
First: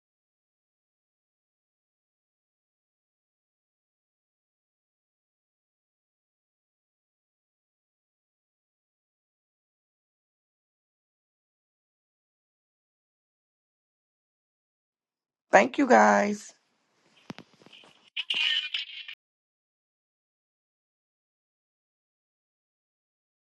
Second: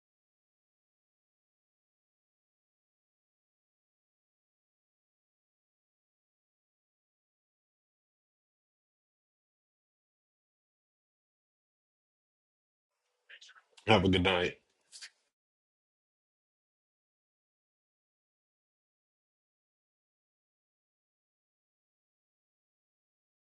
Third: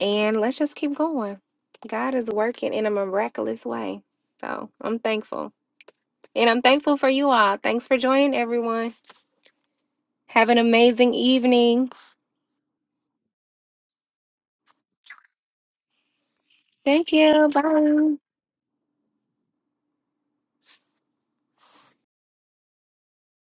Speaker 1: And let's just keep going. God is working in a miraculous way. So, I'm thankful. And I'm thankful for you all. Thanks for joining, everyone. Have an amazing evening.
Speaker 3: Have a good night.
Speaker 2: Thank you guys.
Speaker 1: Thank you. Bye.